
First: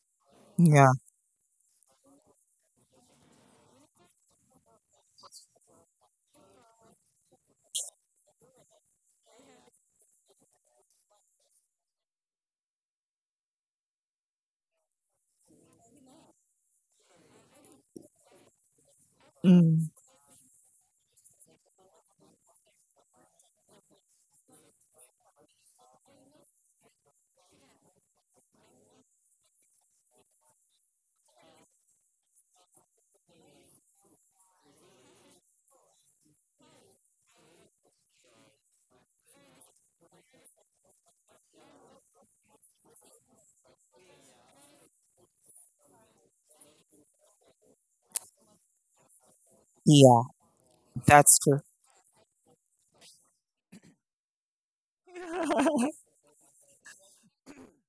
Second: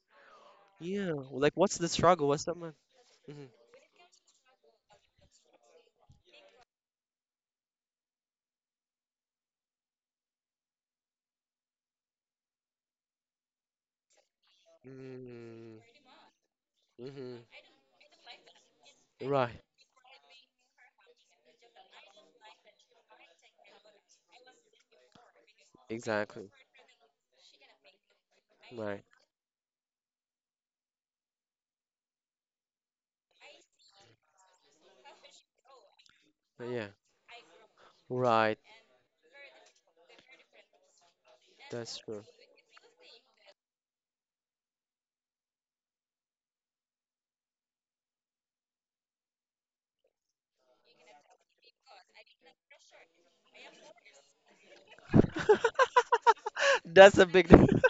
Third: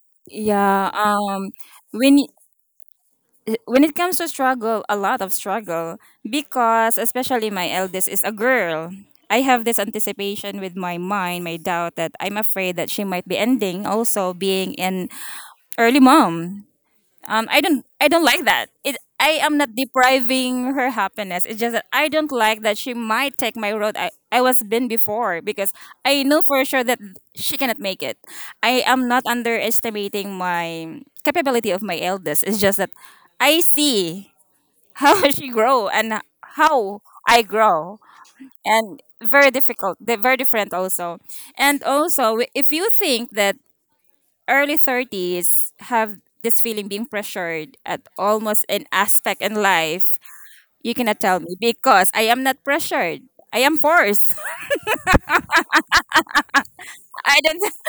Speaker 2: Yeah.
Speaker 3: Yeah.
Speaker 1: Yeah. Like, what's the
Speaker 3: When
Speaker 1: struggle? What's the man?
Speaker 3: when it comes to struggle, a lot of struggle because especially my eldest is a girl. I have this anticipation with my mind, my doubt that I'm afraid that she might be ending also being in early
Speaker 1: Mm-hmm.
Speaker 3: mom.
Speaker 1: Mm-hmm.
Speaker 3: I don't like that. It I am
Speaker 1: Right.
Speaker 3: not
Speaker 2: Mm.
Speaker 3: depriving her happiness. It's just that I don't like that she might take my road I was been before because I know
Speaker 1: Exactly.
Speaker 3: for sure that she cannot make it. I
Speaker 1: Right.
Speaker 3: am not underestimating my capability of my eldest. It's just that I see how she grow and
Speaker 1: Yeah.
Speaker 3: how I grow
Speaker 1: Right.
Speaker 3: and very difficult they're very different also, and
Speaker 1: That's true.
Speaker 3: also if you think that early 30s have this feeling being pressured at almost an aspect in life,
Speaker 2: Yeah.
Speaker 3: you cannot
Speaker 2: That's
Speaker 3: tell me
Speaker 2: true.
Speaker 3: because I am not pressured, I am forced.
Speaker 1: That's a
Speaker 3: I
Speaker 1: big.
Speaker 3: don't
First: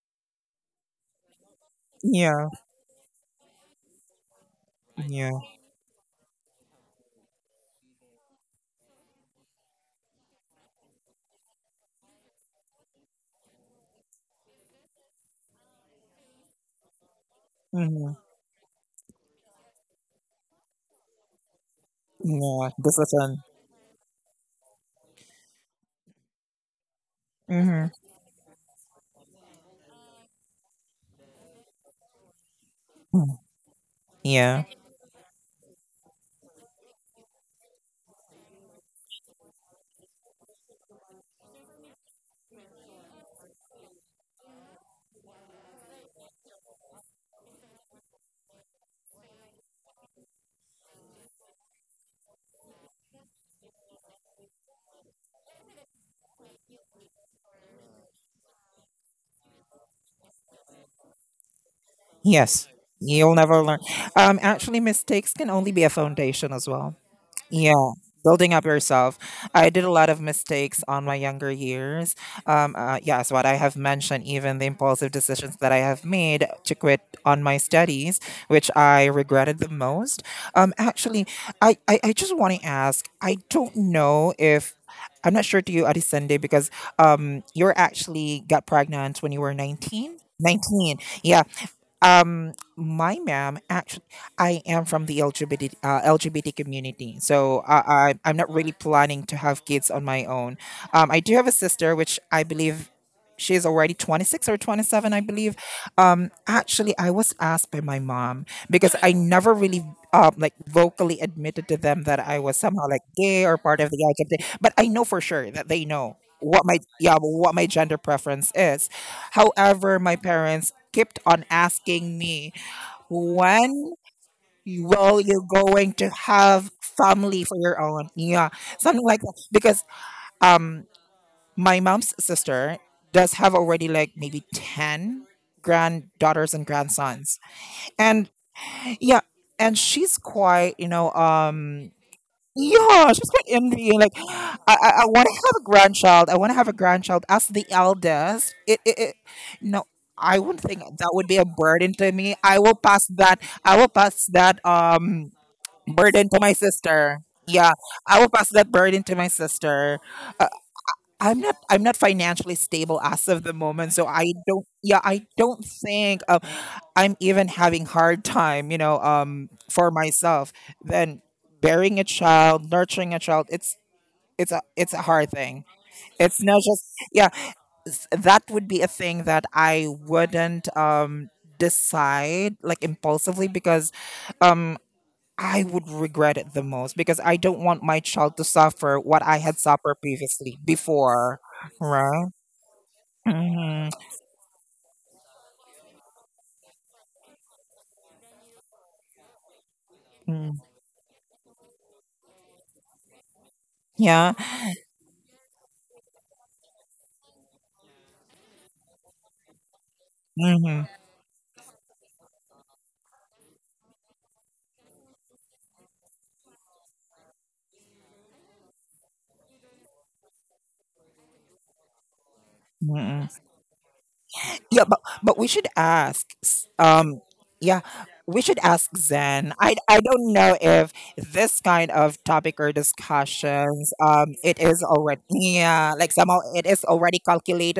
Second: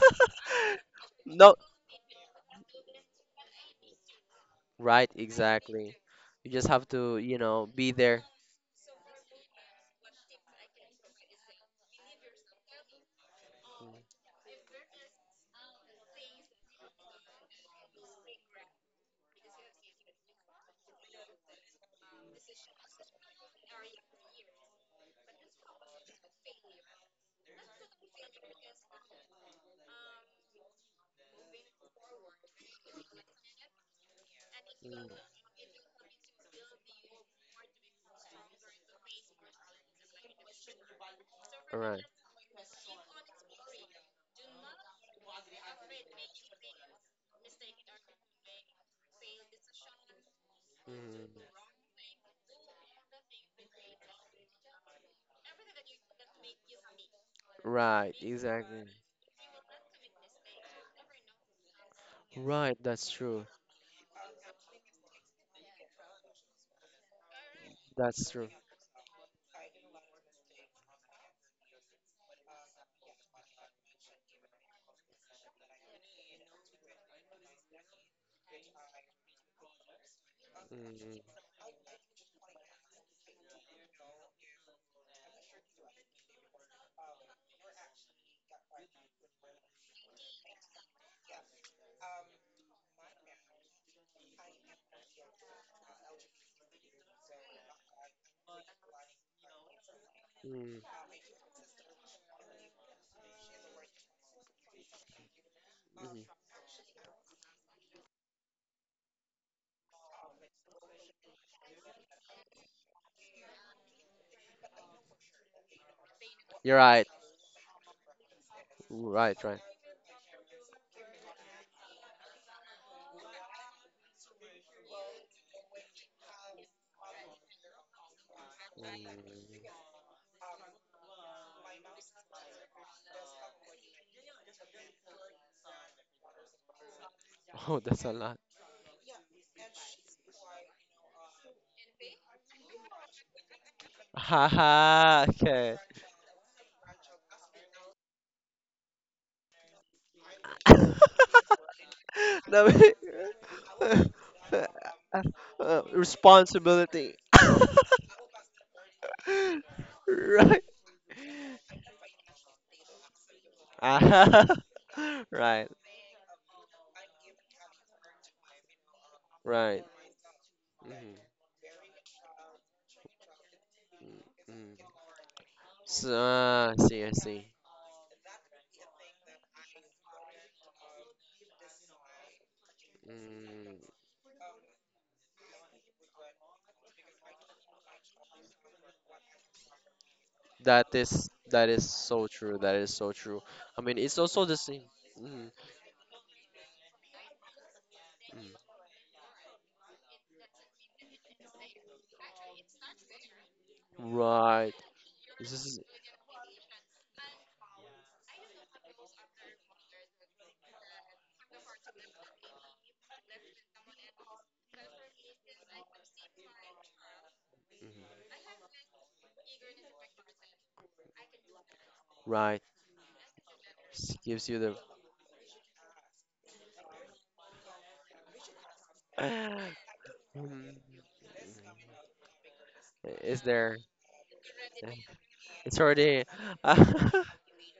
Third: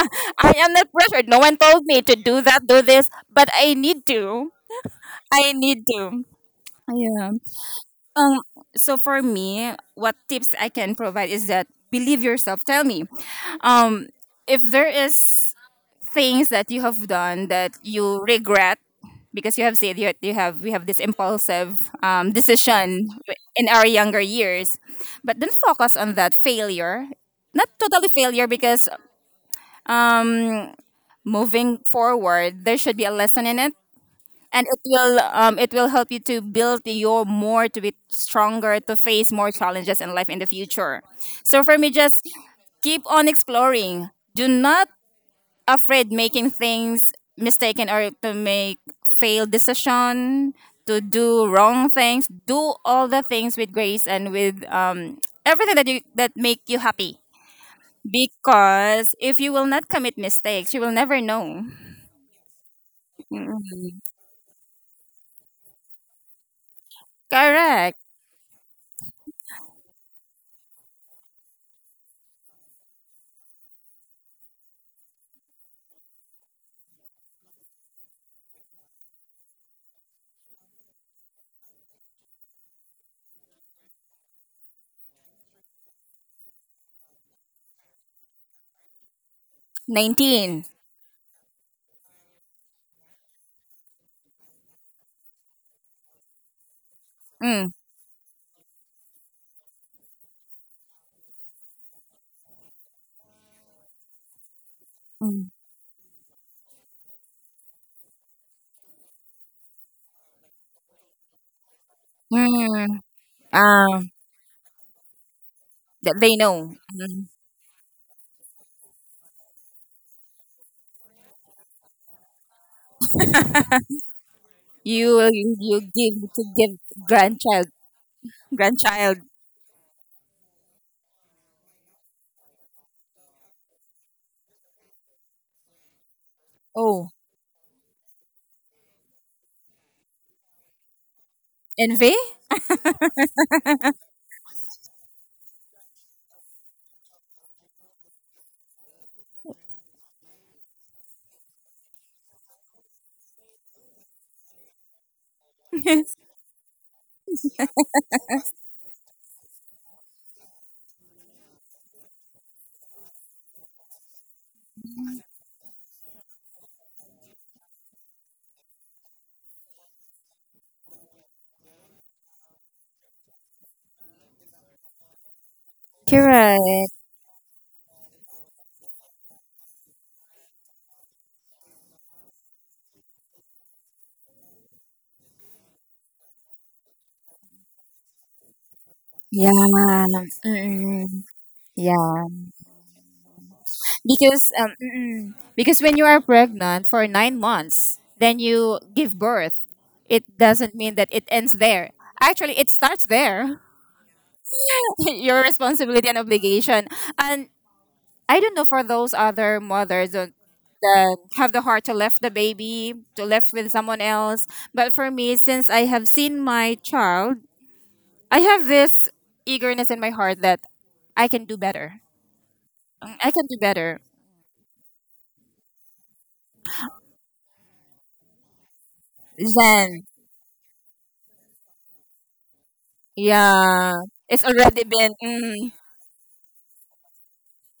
Speaker 3: I am not pressured, no
Speaker 1: No.
Speaker 3: one told me to do
Speaker 2: yeah,
Speaker 3: that do this but I need to.
Speaker 1: Right.
Speaker 2: yeah,
Speaker 3: I need
Speaker 1: Exactly.
Speaker 3: to.
Speaker 1: You just have to,
Speaker 3: Yeah.
Speaker 1: you know, be there.
Speaker 3: um so for me what tips I can provide is that believe yourself, tell me. um if there is things that you have done that
Speaker 2: mm-hmm.
Speaker 3: you regret, because you have said you, you have we have this impulsive
Speaker 2: yeah.
Speaker 3: decision
Speaker 2: Discipline.
Speaker 3: in our younger years, but then focus on that failure, not
Speaker 2: Mm-hmm.
Speaker 3: totally failure because, um, moving forward there should be a lesson in it
Speaker 2: Yeah.
Speaker 3: and it
Speaker 1: Mm, mm.
Speaker 3: will, it will help you to build your more to be stronger to face more challenges in life in the future. So for me,
Speaker 1: Right.
Speaker 3: just keep on exploring, do not afraid making things mistaken or to make failed decision, to do
Speaker 1: Mm.
Speaker 3: wrong things, do all the things with grace and with, everything that you that make you happy,
Speaker 1: Right. Exactly.
Speaker 3: because if you will not commit mistakes you will never know.
Speaker 2: Yes.
Speaker 1: Right, that's
Speaker 2: You'll
Speaker 1: true.
Speaker 2: never learn.
Speaker 3: Mm.
Speaker 2: Actually, mistakes can only be a foundation as well. Yeah,
Speaker 3: Correct.
Speaker 1: That's true.
Speaker 2: building up yourself. I did a lot of mistakes on my younger years. Yes, what I have mentioned, even the impulsive decisions that I have made to quit on my studies, which I regretted the most.
Speaker 1: Mm,
Speaker 2: Actually, I just want to ask I don't know if. I'm not sure to you, Adisende, because you're actually got pregnant when you were 19.
Speaker 3: 19
Speaker 2: 19. Yeah, my ma'am actually I am from the LGBT LGBT community, so
Speaker 3: mm.
Speaker 2: I'm not really planning to have kids on my own.
Speaker 1: mm,
Speaker 2: I do have a sister which I believe she is already 26 or 27, I
Speaker 3: Mm.
Speaker 2: believe.
Speaker 1: mm.
Speaker 2: Actually, I was asked by my mom because I never really like vocally admitted to them that I was somehow
Speaker 3: Mm.
Speaker 2: like gay or part of the
Speaker 3: Ah,
Speaker 2: LGBT, but I know for sure that they
Speaker 3: that
Speaker 2: know
Speaker 3: they
Speaker 2: what
Speaker 3: know.
Speaker 2: my
Speaker 1: You're right.
Speaker 2: yeah
Speaker 3: Mm.
Speaker 2: what my gender preference is.
Speaker 1: Right, right.
Speaker 2: However, my parents kept on asking me, when
Speaker 3: you
Speaker 2: will you
Speaker 3: you you
Speaker 2: going to
Speaker 3: give to
Speaker 2: have
Speaker 3: give
Speaker 2: family for
Speaker 3: grandchild.
Speaker 2: your own? Yeah, something
Speaker 3: Grandchild.
Speaker 2: like that.
Speaker 1: Mm.
Speaker 2: Because um, my mom's sister does have already like maybe 10 granddaughters and
Speaker 3: Oh.
Speaker 2: grandsons.
Speaker 1: Oh, that's a
Speaker 2: And
Speaker 1: lot.
Speaker 2: yeah, and she's quite, you know,
Speaker 3: Envy.
Speaker 2: yeah, she's quite envying. Like, I
Speaker 1: Haha,
Speaker 2: want to have a
Speaker 1: okay.
Speaker 2: grandchild. I want to have a grandchild as the eldest. No, I wouldn't think that would be a burden to me. I
Speaker 1: No,
Speaker 2: will pass that. I will pass that burden to my
Speaker 1: responsibility.
Speaker 2: sister. Yeah, I will pass that burden to my sister.
Speaker 1: Right.
Speaker 2: I'm not financially stable as of the moment, so I
Speaker 1: Ah,
Speaker 2: don't yeah, I don't
Speaker 1: right,
Speaker 2: think I'm even having hard time, you know,
Speaker 1: right.
Speaker 2: for myself.
Speaker 1: Mhm,
Speaker 2: Then bearing a child, nurturing a child,
Speaker 1: mm.
Speaker 2: it's a hard thing.
Speaker 1: So,
Speaker 2: It's not
Speaker 1: ah, I
Speaker 2: just
Speaker 3: Correct.
Speaker 1: see, I
Speaker 2: yeah,
Speaker 1: see.
Speaker 2: that would be a thing that I wouldn't decide like impulsively
Speaker 1: Mm.
Speaker 2: because um I would regret it the most because I don't want my child to suffer what I
Speaker 3: Yeah.
Speaker 2: had suffered previously
Speaker 3: Mm-mm.
Speaker 2: before,
Speaker 1: That is
Speaker 3: Yeah.
Speaker 1: so
Speaker 2: right?
Speaker 1: true. That is so true. I
Speaker 2: Mhm,
Speaker 1: mean, it's also
Speaker 3: Because
Speaker 1: the same.
Speaker 3: mm-mm.
Speaker 1: Mm,
Speaker 3: Because when you are pregnant for 9 months, then
Speaker 1: mm,
Speaker 3: you give birth. It
Speaker 2: mm,
Speaker 3: doesn't mean that it ends there. Actually, it starts there.
Speaker 2: yeah.
Speaker 1: right.
Speaker 3: Your
Speaker 1: This is.
Speaker 3: responsibility and obligation. And I don't know for those other mothers that
Speaker 2: Mhm,
Speaker 3: have the heart to left the baby, to left with someone else. But for me, since I have seen my child,
Speaker 1: Mhm,
Speaker 3: I have this eagerness in my heart that I can do better.
Speaker 1: right.
Speaker 3: Mm,
Speaker 2: mhm.
Speaker 3: I can do better.
Speaker 1: This gives you the.
Speaker 2: Yeah, but we should ask. Yeah, we should ask Zen. I
Speaker 3: Zen.
Speaker 2: don't know
Speaker 1: Mm,
Speaker 2: if this kind of topic or
Speaker 1: is there?
Speaker 3: Yeah.
Speaker 2: discussions,
Speaker 3: It's
Speaker 2: it is
Speaker 3: already
Speaker 1: Eh,
Speaker 3: been,
Speaker 2: already
Speaker 3: mm,
Speaker 1: it's
Speaker 2: yeah, like
Speaker 1: already.
Speaker 2: somehow it is already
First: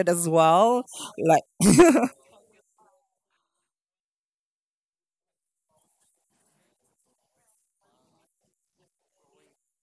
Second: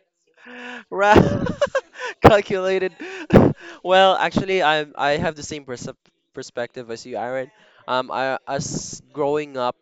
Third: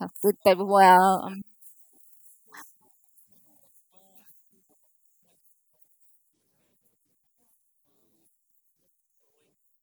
Speaker 3: a
Speaker 2: as
Speaker 3: good type.
Speaker 2: well.
Speaker 3: Well,
Speaker 2: Like,
Speaker 1: Right. Calculated. Well, actually, I have the same perspective as you, Aaron. I, as growing up,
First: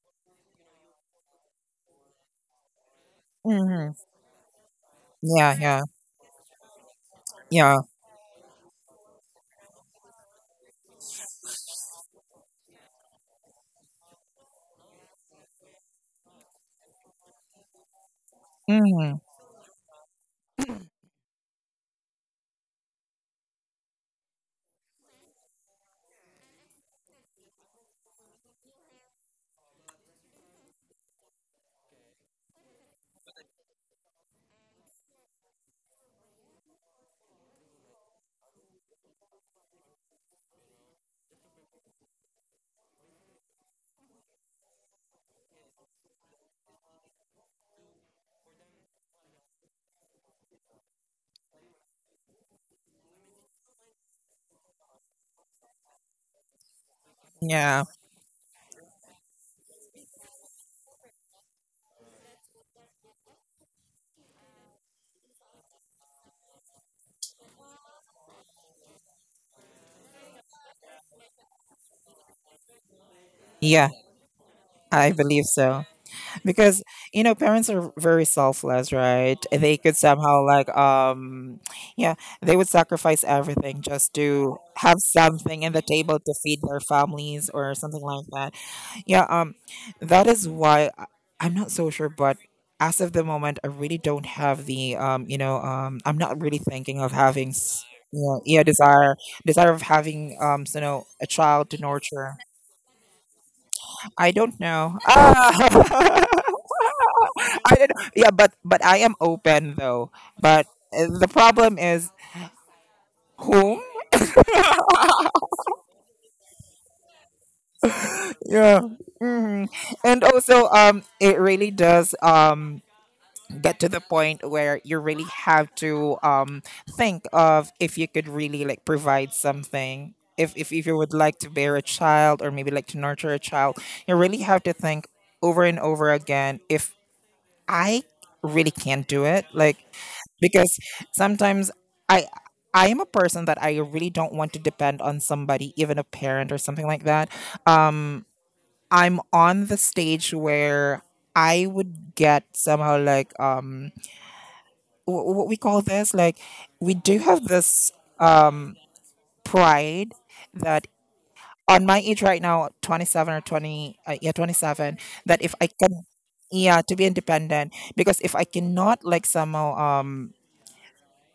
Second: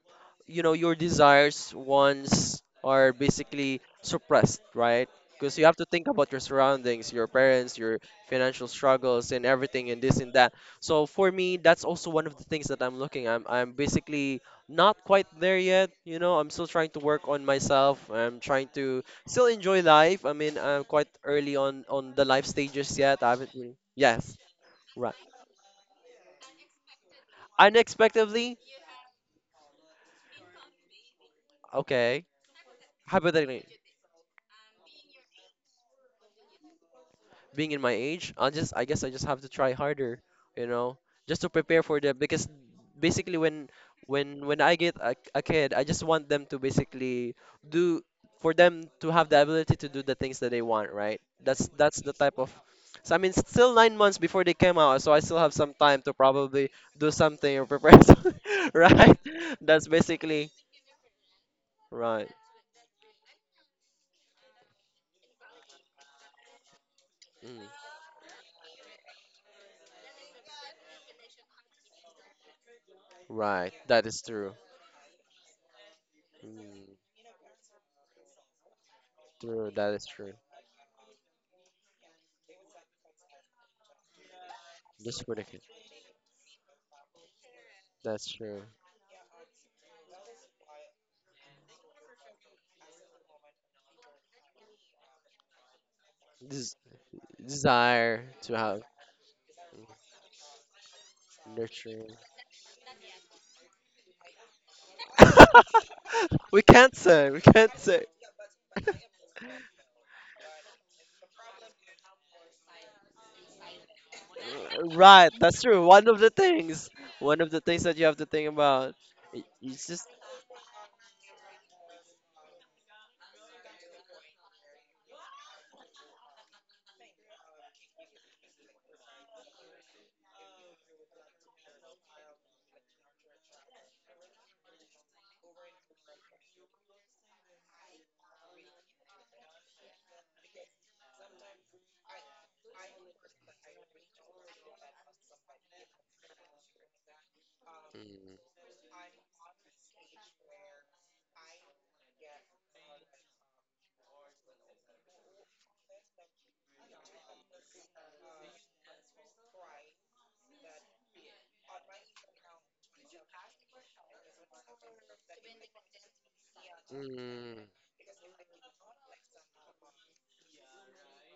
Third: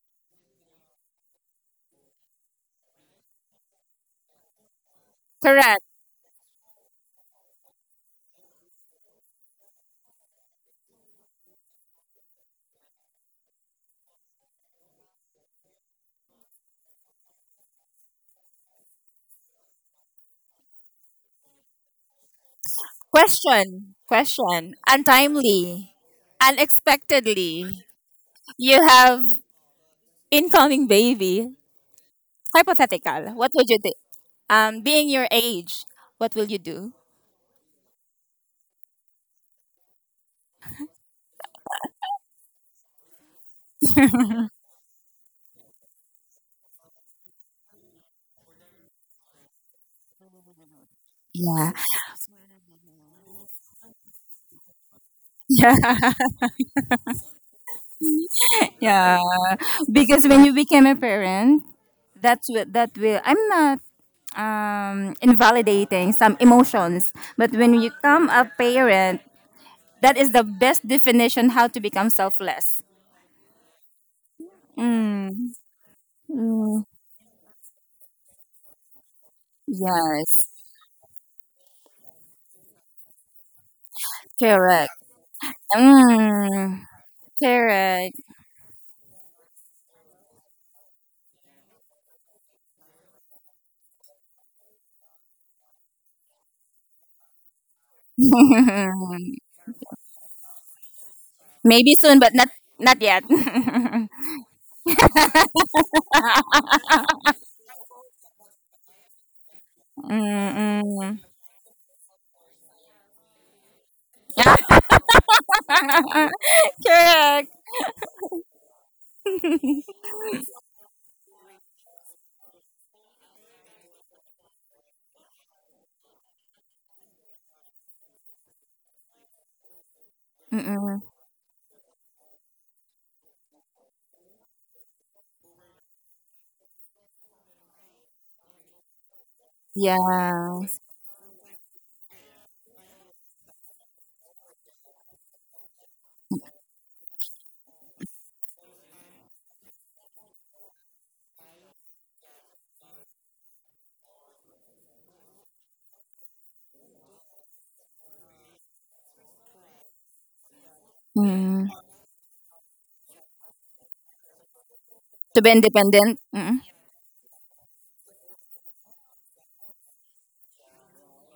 Speaker 1: you know, your desires, wants are basically
Speaker 2: mhm,
Speaker 1: suppressed, right?
Speaker 2: yeah,
Speaker 1: Because you have
Speaker 3: correct.
Speaker 2: yeah,
Speaker 1: to think about your surroundings, your parents,
Speaker 2: yeah,
Speaker 1: your financial struggles, and everything, and this and that. So for me, that's also one of the things that I'm looking. I'm basically not quite there yet. You know, I'm still trying to work on myself. I'm trying to
Speaker 2: mhm,
Speaker 1: still enjoy life. I mean, I'm quite early on the life stages yet. I haven't really.
Speaker 3: Question.
Speaker 1: Yes,
Speaker 3: Question.
Speaker 1: right.
Speaker 3: Untimely. Unexpectedly.
Speaker 1: Unexpectedly,
Speaker 3: You have incoming baby.
Speaker 1: okay.
Speaker 3: Hypothetical. What
Speaker 1: Hypothetically,
Speaker 3: would you do? Being your age, what will you do?
Speaker 1: being in my age, I guess I just have to try harder, you know, just to prepare for them. Because basically when I get a kid, I just want them to basically do, for them to have the ability to do the things that they want, right?
Speaker 3: Yeah.
Speaker 1: That's the type of. So I mean it's still 9 months before they came out, so I still have some time to probably do something or
Speaker 2: yeah,
Speaker 1: prepare right?
Speaker 3: Yeah. Yeah.
Speaker 1: That's
Speaker 3: Because when
Speaker 1: basically
Speaker 3: you became a parent,
Speaker 1: right.
Speaker 3: that's what that will, I'm not invalidating some emotions, but
Speaker 1: Mm,
Speaker 3: when you become a parent, that is the best definition how to become selfless.
Speaker 1: right.
Speaker 2: yeah.
Speaker 1: That is true.
Speaker 2: I
Speaker 3: Mm.
Speaker 2: believe so. Because
Speaker 3: Mm.
Speaker 1: Mm,
Speaker 2: you know parents are very selfless, right?
Speaker 1: true,
Speaker 2: They
Speaker 1: that
Speaker 2: could
Speaker 1: is
Speaker 3: Yes.
Speaker 1: true.
Speaker 2: somehow like yeah they would sacrifice everything just to
Speaker 3: Correct.
Speaker 2: have
Speaker 1: Just for the kid.
Speaker 2: something in the table to feed their
Speaker 3: Mm.
Speaker 2: families or something
Speaker 3: Correct.
Speaker 1: That's
Speaker 2: like that.
Speaker 1: true.
Speaker 2: Yeah, that is why I'm not so sure, but as of the moment I really don't have the you know I'm not really
Speaker 1: des-
Speaker 2: thinking of having
Speaker 1: Desire
Speaker 2: yeah,
Speaker 1: to
Speaker 2: yeah
Speaker 1: have.
Speaker 2: desire, desire of having so, you know, a child to
Speaker 3: Maybe
Speaker 1: Nurturing.
Speaker 3: soon, but
Speaker 2: nurture.
Speaker 3: not yet.
Speaker 2: I don't know, ah!
Speaker 1: We can't say. We
Speaker 2: I
Speaker 1: can't
Speaker 2: don't
Speaker 1: say.
Speaker 2: know. Yeah, but I am open though. But
Speaker 3: Mm-mm.
Speaker 2: the problem is whom?
Speaker 1: Right, that's true. One of
Speaker 3: Correct.
Speaker 1: the things that you have to think
Speaker 2: Yeah.
Speaker 1: about,
Speaker 2: Hmm.
Speaker 1: it's just.
Speaker 2: And also, it really does get to the point where you really have to think of if you could really like provide something. If, if you
Speaker 3: Mm-mm.
Speaker 2: would like to bear a child or maybe like to nurture a child, you really have to think over and over again if I really can't do it. Like
Speaker 3: Yeah.
Speaker 2: because sometimes I I am a person that I really don't want to depend on somebody, even a parent or something like that. Um, I'm on the stage where I would get somehow like what we call this like we do have this pride that
Speaker 3: Mm.
Speaker 2: on my age right now 27 that
Speaker 3: To be
Speaker 2: if I can
Speaker 3: independent. Mm-mm.
Speaker 2: yeah to be
Speaker 1: Mm, mm,
Speaker 2: independent, because if I cannot like somehow um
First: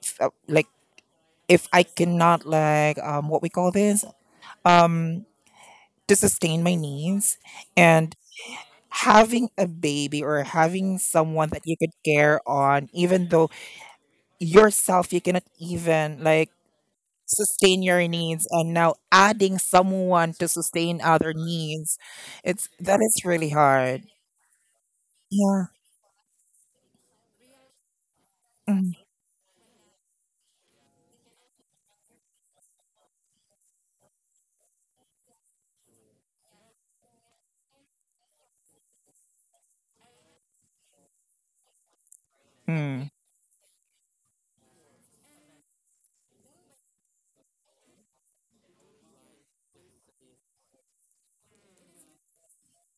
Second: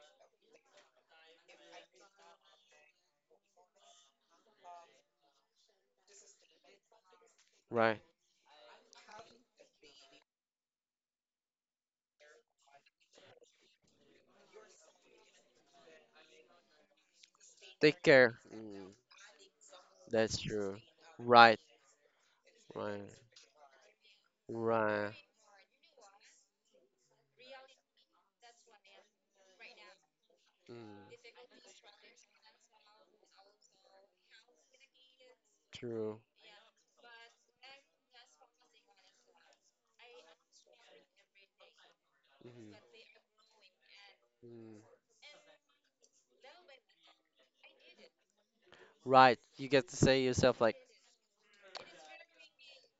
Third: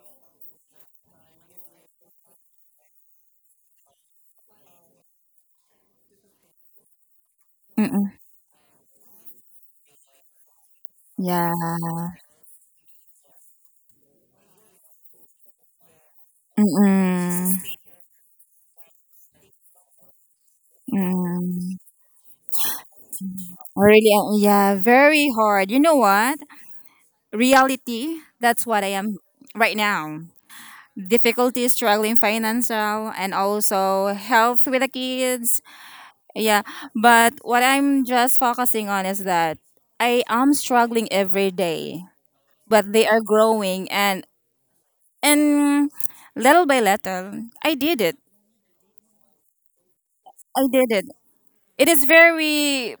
Speaker 2: f- uh, like if I cannot like what we call this um to sustain my needs
Speaker 1: right.
Speaker 3: Mm-mm.
Speaker 2: and having a baby or having someone
Speaker 3: Yeah.
Speaker 2: that you could care on, even though yourself you cannot even like
Speaker 3: Mm-mm.
Speaker 2: sustain
Speaker 1: Take
Speaker 2: your
Speaker 1: care.
Speaker 2: needs and
Speaker 1: Mm,
Speaker 2: now adding someone
Speaker 1: that's
Speaker 2: to
Speaker 1: true.
Speaker 2: sustain other
Speaker 1: Right,
Speaker 3: Mm.
Speaker 2: needs, it's that
Speaker 1: right,
Speaker 2: is really
Speaker 3: Really,
Speaker 2: hard.
Speaker 3: yeah,
Speaker 1: right.
Speaker 3: very
Speaker 2: Yeah.
Speaker 3: hard. You know what? Reality, that's what I
Speaker 2: Mm.
Speaker 3: am right now.
Speaker 1: Mm,
Speaker 3: Difficulties struggling financial and also health with the kids,
Speaker 1: true.
Speaker 3: yeah, but what I'm just focusing on is that I am struggling every day
Speaker 1: Mhm,
Speaker 3: but they
Speaker 2: Mm.
Speaker 3: are growing, and
Speaker 1: mm.
Speaker 3: and little by little I did it.
Speaker 1: Right, you get to say yourself
Speaker 3: I
Speaker 1: like
Speaker 3: did it. It is very,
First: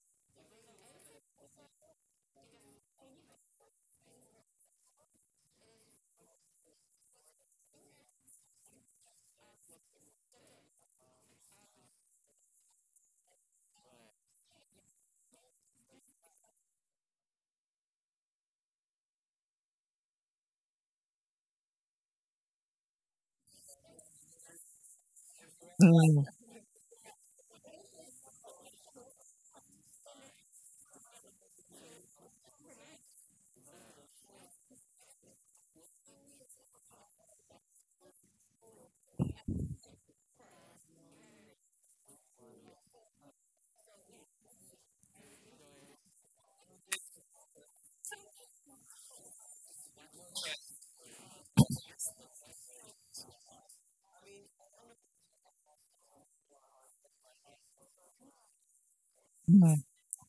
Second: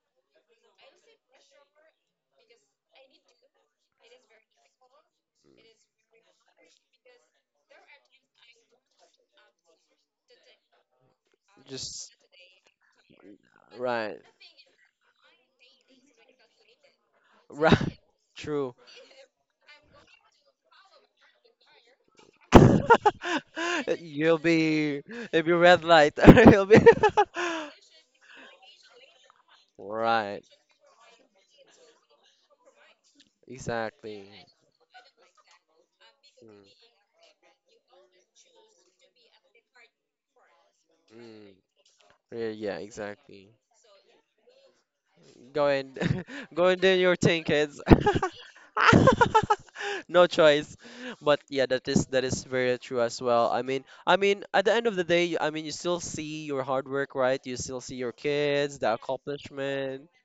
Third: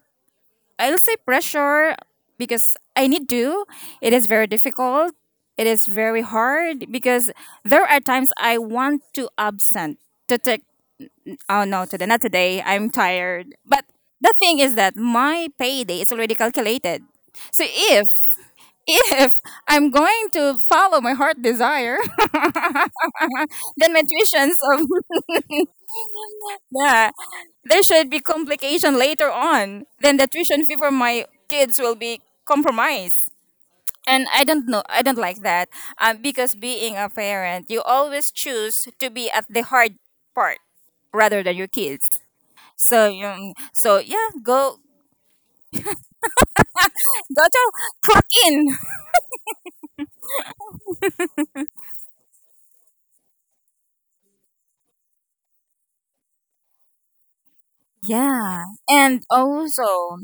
Speaker 3: I'll say pressure because I need to. It is very difficult, it is very hard because there are times I want to absent, to take. Oh no, today,
Speaker 1: just
Speaker 3: not today. I'm tired. But
Speaker 1: right,
Speaker 3: the thing is that my payday is already calculated. So
Speaker 1: right.
Speaker 3: if
Speaker 1: True.
Speaker 3: if I'm going to follow my heart desire, then my
Speaker 1: You'll
Speaker 3: tuitions of
Speaker 1: be it'll be red light.
Speaker 2: Mm.
Speaker 1: You'll be
Speaker 3: yeah, there should be complication later on. Then the
Speaker 1: right.
Speaker 3: tuition fee for my kids will be compromised.
Speaker 1: Exactly.
Speaker 3: And I don't know, I don't like that. Because
Speaker 1: Mm,
Speaker 3: being a parent, you always choose to be at the hard part rather
Speaker 1: mm.
Speaker 3: than your kids.
Speaker 1: Yeah, yeah,
Speaker 3: So
Speaker 1: exactly.
Speaker 3: so yeah, go
Speaker 1: Go and go and do your thing,
Speaker 3: to
Speaker 1: kids.
Speaker 3: clock in.
Speaker 1: No choice. But yeah, that is very true as well. I mean, at the end of the day, I mean, you still see your hard work, right? You still see your
Speaker 3: Yeah,
Speaker 1: kids, the
Speaker 3: and
Speaker 2: Mm.
Speaker 1: accomplishment.
Speaker 3: also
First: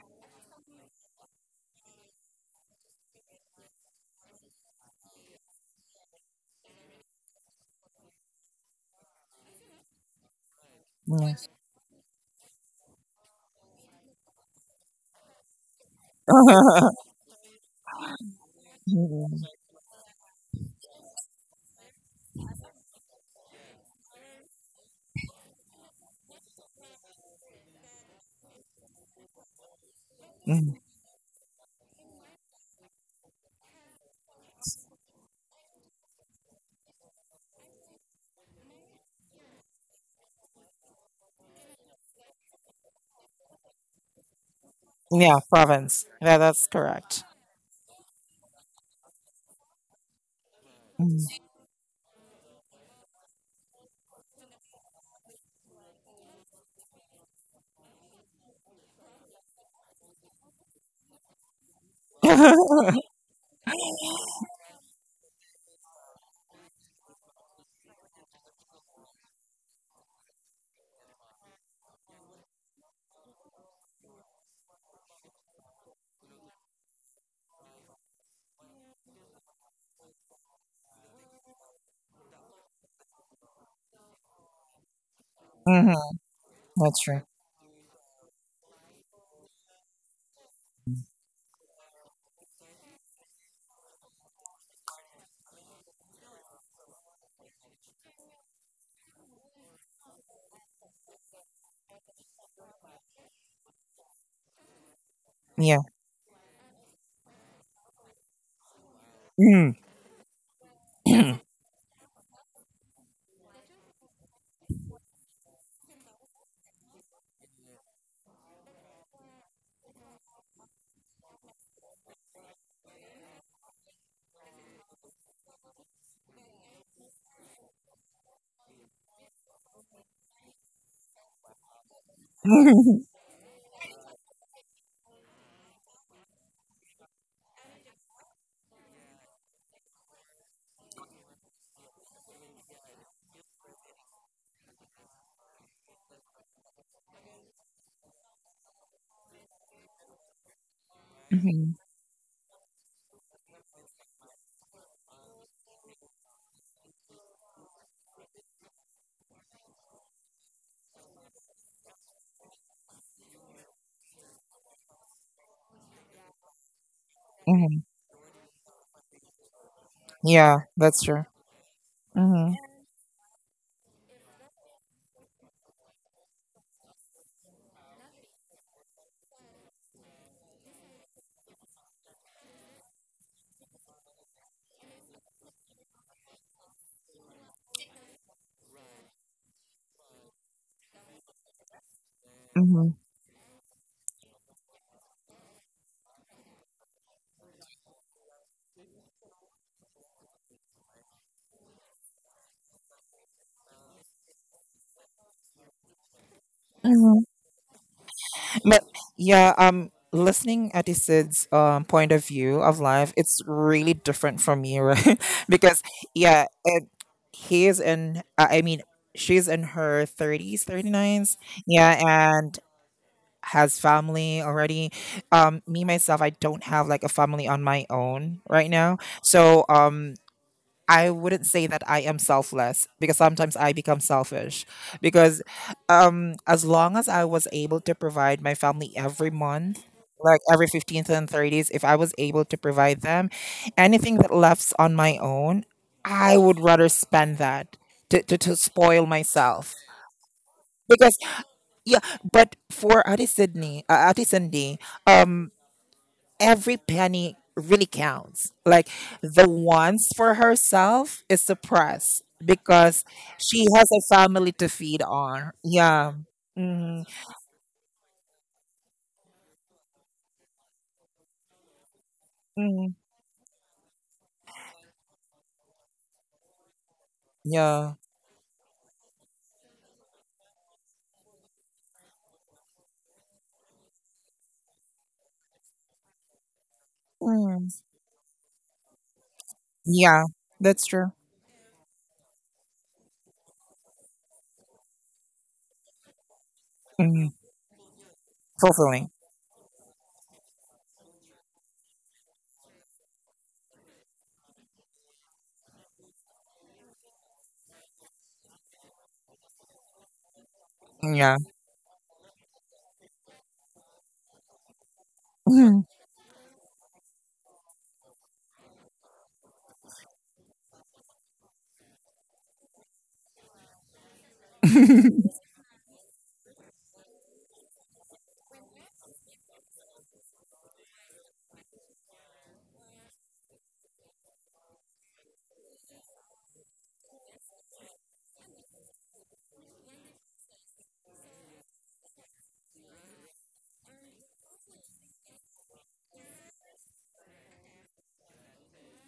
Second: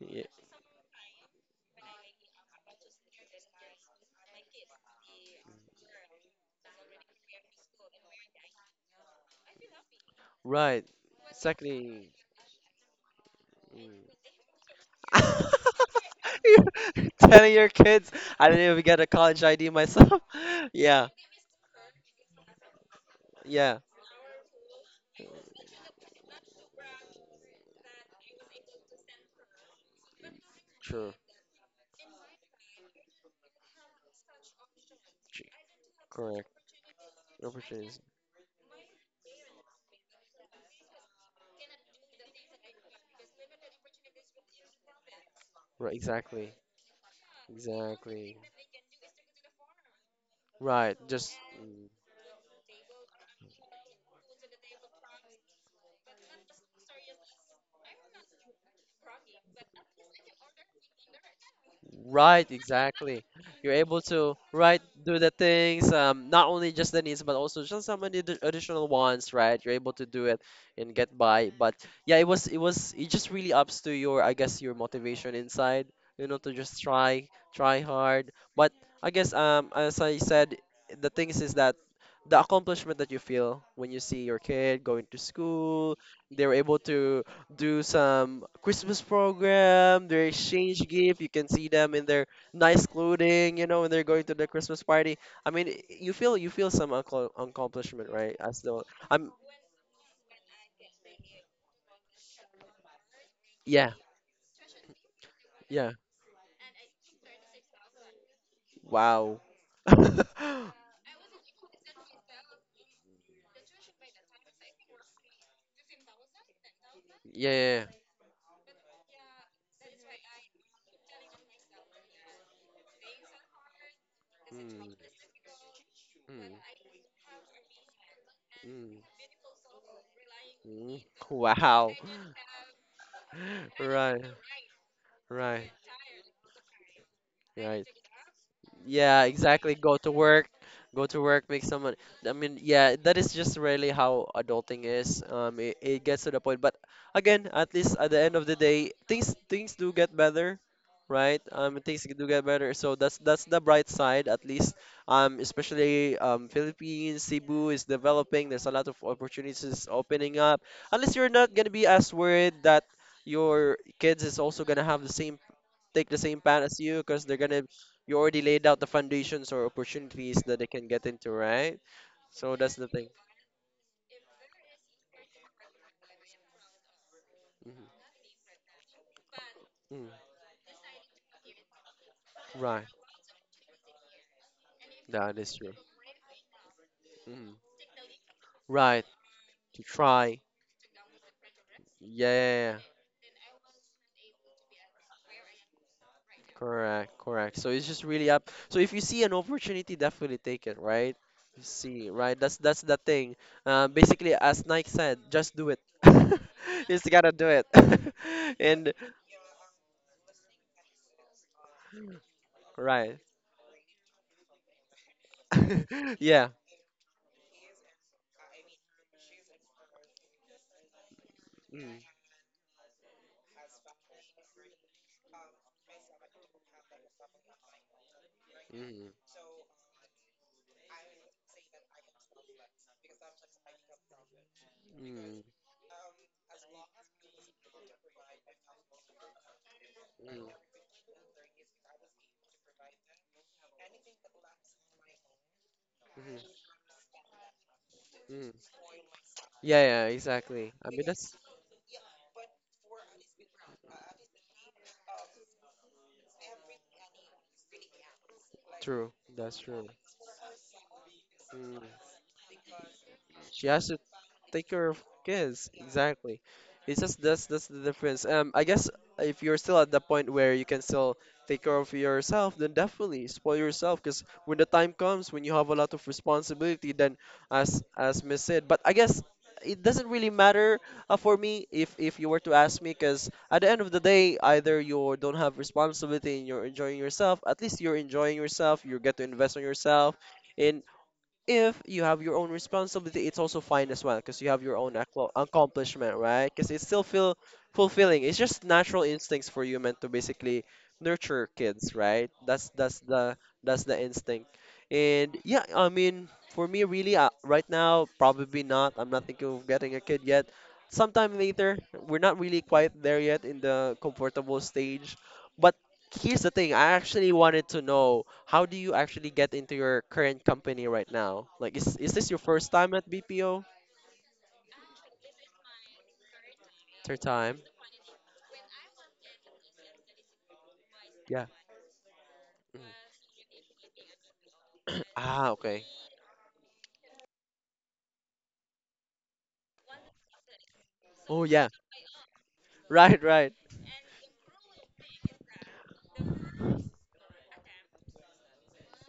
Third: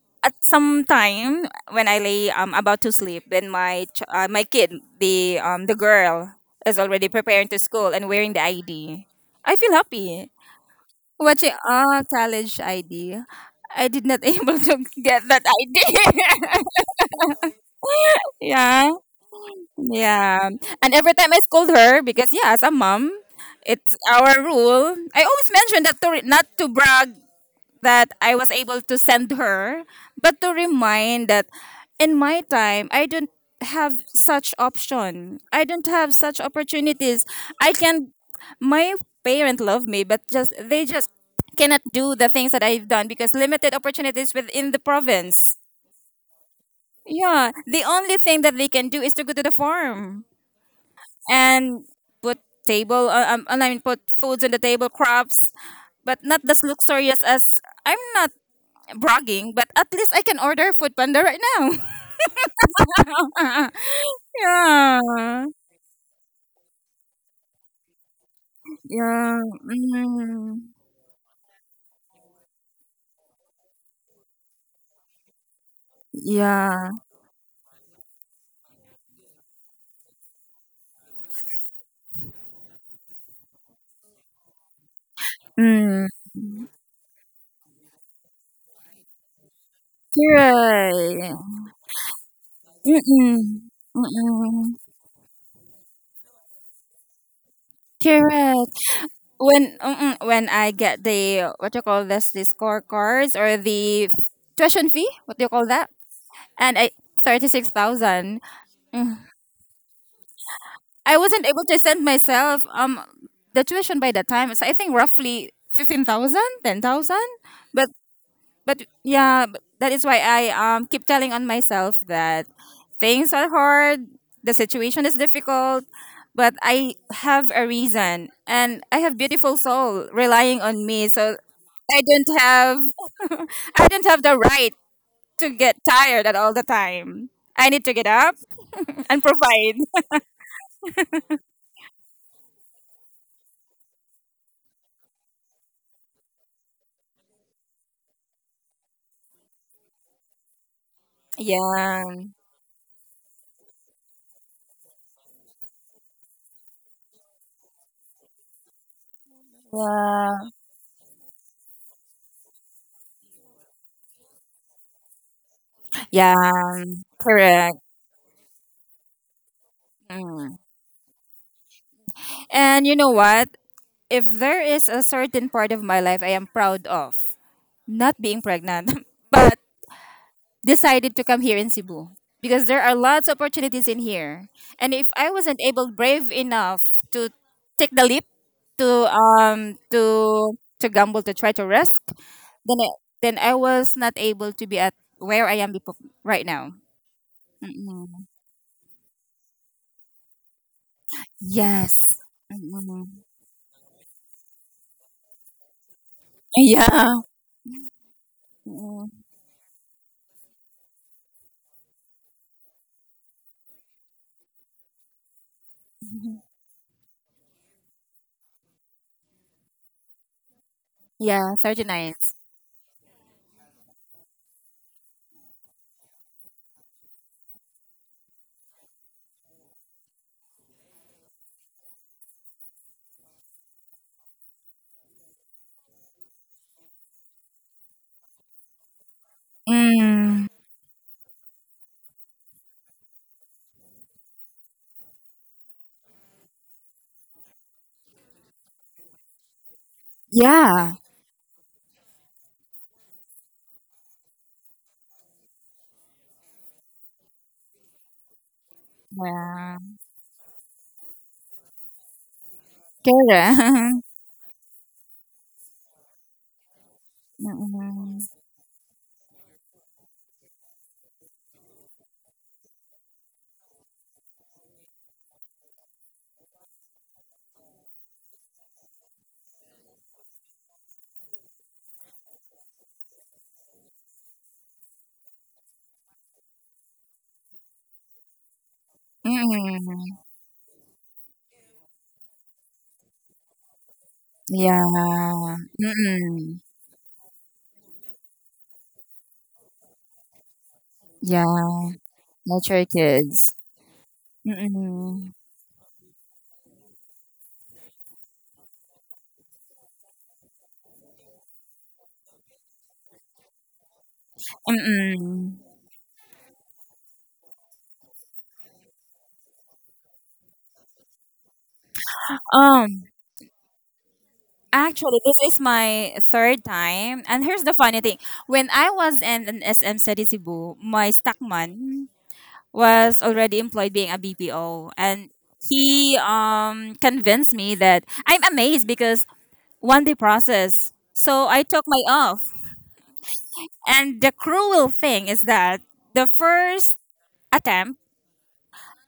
Speaker 1: Yeah,
Speaker 3: at some time when I lay about to sleep, then my kid, the girl, is already preparing to school and wearing the ID. I feel happy.
Speaker 1: right.
Speaker 2: Mm.
Speaker 3: Watching ah
Speaker 1: Exactly.
Speaker 3: college ID, I did not able to get that ID.
Speaker 1: Mm. Telling your kids, I didn't even
Speaker 3: Yeah,
Speaker 1: get a college
Speaker 2: Mm.
Speaker 1: ID myself.
Speaker 3: yeah. And
Speaker 1: Yeah,
Speaker 3: every time I scold her, because yeah, as a mom,
Speaker 1: yeah,
Speaker 3: it's our rule. I always mention that to not to brag that I was able to send her, but to
Speaker 2: Mm.
Speaker 1: true,
Speaker 3: remind that in my time, I don't have such option.
Speaker 1: tr-
Speaker 3: I don't have such
Speaker 1: correct.
Speaker 3: opportunities. I
Speaker 1: Opportunities,
Speaker 3: can, my parent love me, but just, they just cannot do the things that I've done because limited opportunities within the
Speaker 2: Yeah,
Speaker 3: province.
Speaker 1: right?
Speaker 2: province, yeah,
Speaker 1: Exactly,
Speaker 2: that's correct.
Speaker 3: Yeah, the only
Speaker 1: exactly.
Speaker 3: thing that they can do is to go to the farm
Speaker 1: Right, just
Speaker 3: and put table and I mean put foods on the table crops, but not as luxurious as, I'm not bragging, but at least I can order food panda right now.
Speaker 1: Right,
Speaker 2: Mm.
Speaker 1: exactly. You're able to, right, do the
Speaker 3: Yeah,
Speaker 1: things, not only just the needs, but also just some of the additional ones,
Speaker 3: yeah.
Speaker 1: right? You're able to do it
Speaker 3: Mm.
Speaker 1: and get by. But yeah, it just really ups to your, I guess, your motivation inside, you know, to just
Speaker 3: Yeah.
Speaker 1: try, try hard. But I guess as I said, the things is that the accomplishment that you feel when you see your kid going to
Speaker 2: hmm.
Speaker 1: school,
Speaker 3: Mm.
Speaker 1: they were able
Speaker 2: That's true.
Speaker 1: to do some Christmas program, their exchange gift. You
Speaker 3: Correct.
Speaker 1: can see them in their nice
Speaker 3: Mm-mm.
Speaker 1: clothing, you know, when they're going to the
Speaker 3: Mm-mm.
Speaker 1: Christmas party. I mean, you feel some accomplishment, right? As though
Speaker 3: Correct.
Speaker 1: I'm,
Speaker 3: When mm-mm, when I get the what you call this the scorecards or
Speaker 1: yeah,
Speaker 3: the tuition fee, what do you call
Speaker 2: Yeah.
Speaker 1: yeah.
Speaker 3: that? And I 36,000. Mm-hmm.
Speaker 1: Wow.
Speaker 2: Mm.
Speaker 3: I wasn't able to send myself the tuition by that time. So I think roughly 15,000, 10,000.
Speaker 1: Yeah.
Speaker 3: But but yeah, but that is why I keep telling on myself that things are hard, the
Speaker 1: Mm,
Speaker 3: situation is difficult,
Speaker 1: mm,
Speaker 3: but I have a reason and
Speaker 1: mm,
Speaker 3: I have beautiful soul relying on
Speaker 1: mm.
Speaker 3: me. So
Speaker 1: Wow.
Speaker 3: I don't have, I don't
Speaker 1: Right,
Speaker 3: have the right to
Speaker 1: right,
Speaker 3: get tired at all the time. I need
Speaker 1: right.
Speaker 3: to get up and
Speaker 1: Yeah, exactly.
Speaker 3: provide.
Speaker 1: Go to work, make some money. I mean, yeah, that is just really how adulting is. It gets to the point, but again, at least at the end of the day, things do get better, right?
Speaker 2: hmm
Speaker 3: Yeah.
Speaker 1: Things do get better. So that's the bright side, at least. Especially Philippines, Cebu is developing. There's a lot of opportunities opening
Speaker 3: Yeah.
Speaker 1: up. Unless you're not gonna be as worried that your kids is also gonna have the same take the
Speaker 3: Yeah.
Speaker 1: same path as you because they're gonna
Speaker 3: Correct.
Speaker 2: hmm.
Speaker 1: you already laid out the foundations or opportunities
Speaker 3: Mm.
Speaker 1: that
Speaker 2: Yeah,
Speaker 1: they can
Speaker 2: that's
Speaker 1: get
Speaker 2: true.
Speaker 1: into, right?
Speaker 2: Hmm
Speaker 1: So that's
Speaker 3: And
Speaker 1: the
Speaker 3: you
Speaker 1: thing.
Speaker 3: know what? If there is a certain part of my life I am proud of,
Speaker 1: Hmm.
Speaker 3: not being pregnant, but
Speaker 1: Mm.
Speaker 3: decided to come here in Cebu because there
Speaker 1: Right,
Speaker 3: are lots of opportunities in here. And if I
Speaker 1: that is
Speaker 3: wasn't
Speaker 1: true.
Speaker 3: able brave enough to
Speaker 1: Hmm.
Speaker 3: take the leap
Speaker 1: Right,
Speaker 3: to
Speaker 1: to try.
Speaker 3: to gamble to try to risk,
Speaker 1: Yeah, yeah, yeah,
Speaker 3: then
Speaker 1: yeah.
Speaker 2: hmm
Speaker 3: I, then I was not able to be at where I am right now.
Speaker 1: Correct, correct. So it's just
Speaker 3: Mm-mm.
Speaker 1: really up. So if you see an opportunity, definitely take it, right? You see,
Speaker 3: Yes.
Speaker 1: right? That's the
Speaker 3: Mm-mm.
Speaker 1: thing. Basically, as Nike said, just do it. You just
Speaker 3: Yeah.
Speaker 2: hmm.
Speaker 1: gotta do it.
Speaker 2: But
Speaker 1: And
Speaker 3: Mm-mm.
Speaker 2: yeah, listening at Isid's point of view of life,
Speaker 1: right,
Speaker 2: it's really different from you, right? Because yeah,
Speaker 1: yeah.
Speaker 2: he is in. I mean, she's in her thirties, 30 nines.
Speaker 3: Yeah,
Speaker 2: Yeah,
Speaker 3: 39.
Speaker 1: Mm-hmm.
Speaker 2: and has family already. Me myself, I don't have like a family on my own right now.
Speaker 1: Mm-hmm.
Speaker 2: So I wouldn't say that I am selfless because sometimes I become selfish.
Speaker 1: Mm-hmm.
Speaker 2: Because as long as I was able to provide my family every month, like
Speaker 3: Mm,
Speaker 1: Mm,
Speaker 2: every 15th and 30th, if I was able to provide them anything that left on my own, I would
Speaker 1: mhm,
Speaker 2: rather spend that
Speaker 1: mm.
Speaker 2: to spoil myself.
Speaker 1: Yeah, yeah, exactly. I
Speaker 3: yeah.
Speaker 1: mean,
Speaker 2: Because,
Speaker 1: that's
Speaker 2: yeah, but for Adi Sydney, Adi Cindy, um, every penny really counts. Like
Speaker 1: true.
Speaker 2: the
Speaker 1: That's
Speaker 3: Yeah.
Speaker 1: true.
Speaker 2: wants for herself is
Speaker 1: Mm.
Speaker 2: suppressed because she
Speaker 1: She has
Speaker 2: has
Speaker 1: to
Speaker 2: a
Speaker 3: Correct.
Speaker 2: family
Speaker 1: take
Speaker 2: to
Speaker 1: care
Speaker 2: feed
Speaker 1: of
Speaker 2: on.
Speaker 1: kids.
Speaker 2: Yeah.
Speaker 1: Exactly. It's
Speaker 2: Hmm
Speaker 1: just that's the
Speaker 3: Mm-mm.
Speaker 1: difference. I guess if you're still at the point where you can still take care of yourself, then
Speaker 2: hmm.
Speaker 1: definitely spoil yourself. Because when the time comes, when you have a lot of responsibility, then as
Speaker 2: Yeah.
Speaker 1: as Miss said, but I guess it doesn't really matter for me if you were to ask me. Because at the end of the day, either you don't have responsibility and you're enjoying yourself. At
Speaker 2: Mhm.
Speaker 1: least you're enjoying yourself. You get to invest on yourself.
Speaker 3: Mm-mm.
Speaker 2: Yeah.
Speaker 1: In
Speaker 2: That's true.
Speaker 1: If you have your own responsibility, it's also fine as well because you have your
Speaker 3: Yeah.
Speaker 1: own accomplishment, right?
Speaker 3: Mm-mm.
Speaker 1: Because it still
Speaker 2: Hmm.
Speaker 1: feel fulfilling. It's just natural
Speaker 2: Fulfilling.
Speaker 1: instincts for human to basically nurture
Speaker 3: Yeah.
Speaker 1: kids, right? That's
Speaker 3: Nurture
Speaker 1: that's the
Speaker 3: kids.
Speaker 1: that's the instinct.
Speaker 3: Mm-mm.
Speaker 1: And yeah, I mean, for me, really, right now, probably not. I'm not thinking of getting a kid yet.
Speaker 2: Yeah.
Speaker 1: Sometime later, we're not really quite there yet in the comfortable stage.
Speaker 3: Mm-mm.
Speaker 1: But.
Speaker 2: Mhm.
Speaker 1: Here's the thing. I actually wanted to know how do you actually get into your current company right now? Like, is this your first time at
Speaker 3: Um,
Speaker 1: BPO?
Speaker 3: actually, this is my third
Speaker 1: Third
Speaker 3: time. And
Speaker 1: time?
Speaker 3: here's the funny thing. When I was in an SM City Cebu, my
Speaker 1: Yeah.
Speaker 3: stockman
Speaker 1: Mm.
Speaker 3: was already employed being a BPO. And
Speaker 1: Ah, okay.
Speaker 3: he convinced me that I'm amazed because one day process.
Speaker 1: Oh
Speaker 3: So I
Speaker 1: yeah.
Speaker 3: took my off.
Speaker 1: Right, right.
Speaker 3: And the cruel thing is that the first attempt,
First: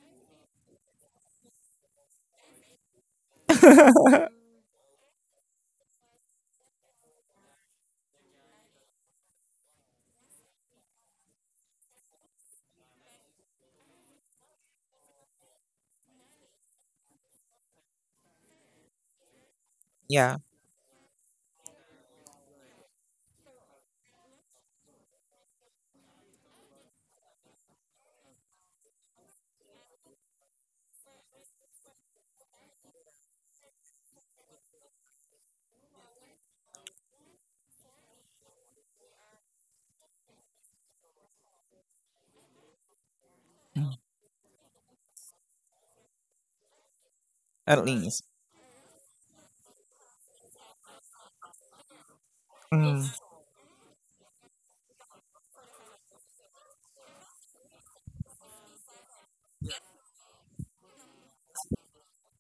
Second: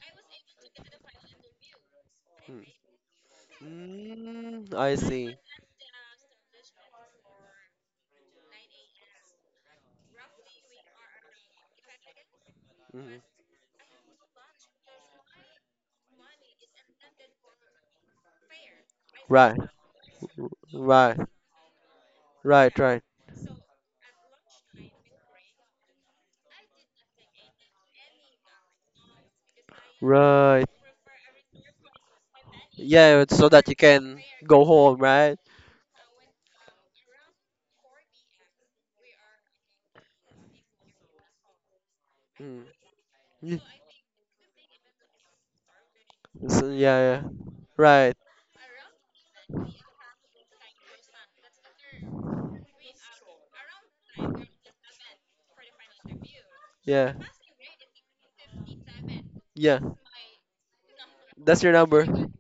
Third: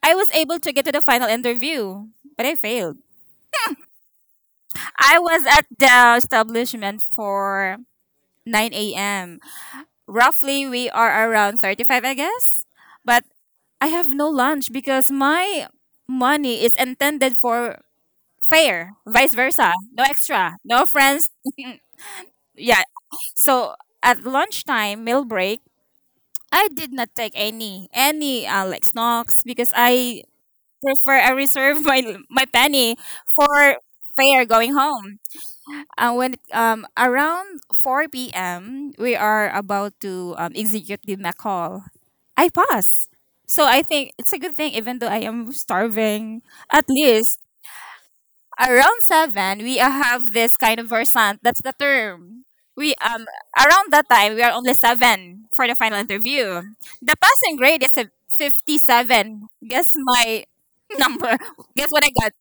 Speaker 3: I was able to get to the final interview, but I failed.
Speaker 1: Mm. Mm, I
Speaker 3: I
Speaker 1: see.
Speaker 3: was at the establishment for 9 a.m. Roughly, we are around 35, I guess.
Speaker 1: Mm.
Speaker 3: But I have no lunch because my money is intended for fare, vice
Speaker 1: Right,
Speaker 3: versa. No
Speaker 2: yeah.
Speaker 3: extra, no
Speaker 1: right,
Speaker 3: friends.
Speaker 1: right,
Speaker 3: Yeah.
Speaker 1: right,
Speaker 3: So at lunchtime, meal break, I did not take any Alex Knox because I
Speaker 1: right.
Speaker 3: prefer I reserve my penny
Speaker 1: Yeah, it's so that you
Speaker 3: for
Speaker 1: can
Speaker 3: fare
Speaker 1: go
Speaker 3: going
Speaker 1: home,
Speaker 3: home.
Speaker 1: right?
Speaker 3: When around 4 p.m. we are about to execute the McCall. I
Speaker 1: Mm.
Speaker 3: pass.
Speaker 1: Yeah.
Speaker 3: So I
Speaker 2: Mm.
Speaker 3: think it's a good thing, even though I am starving.
Speaker 1: So,
Speaker 3: At
Speaker 1: yeah, yeah.
Speaker 3: least
Speaker 2: At
Speaker 1: Right.
Speaker 2: least.
Speaker 3: around seven we have this kind of versant. That's the term. We
Speaker 2: Mm.
Speaker 3: around that time we are only seven for the final interview.
Speaker 1: Yeah,
Speaker 3: The passing grade is a 57.
Speaker 1: yeah.
Speaker 3: Guess my number.
Speaker 1: That's your
Speaker 3: Guess what
Speaker 1: number.
Speaker 3: I got?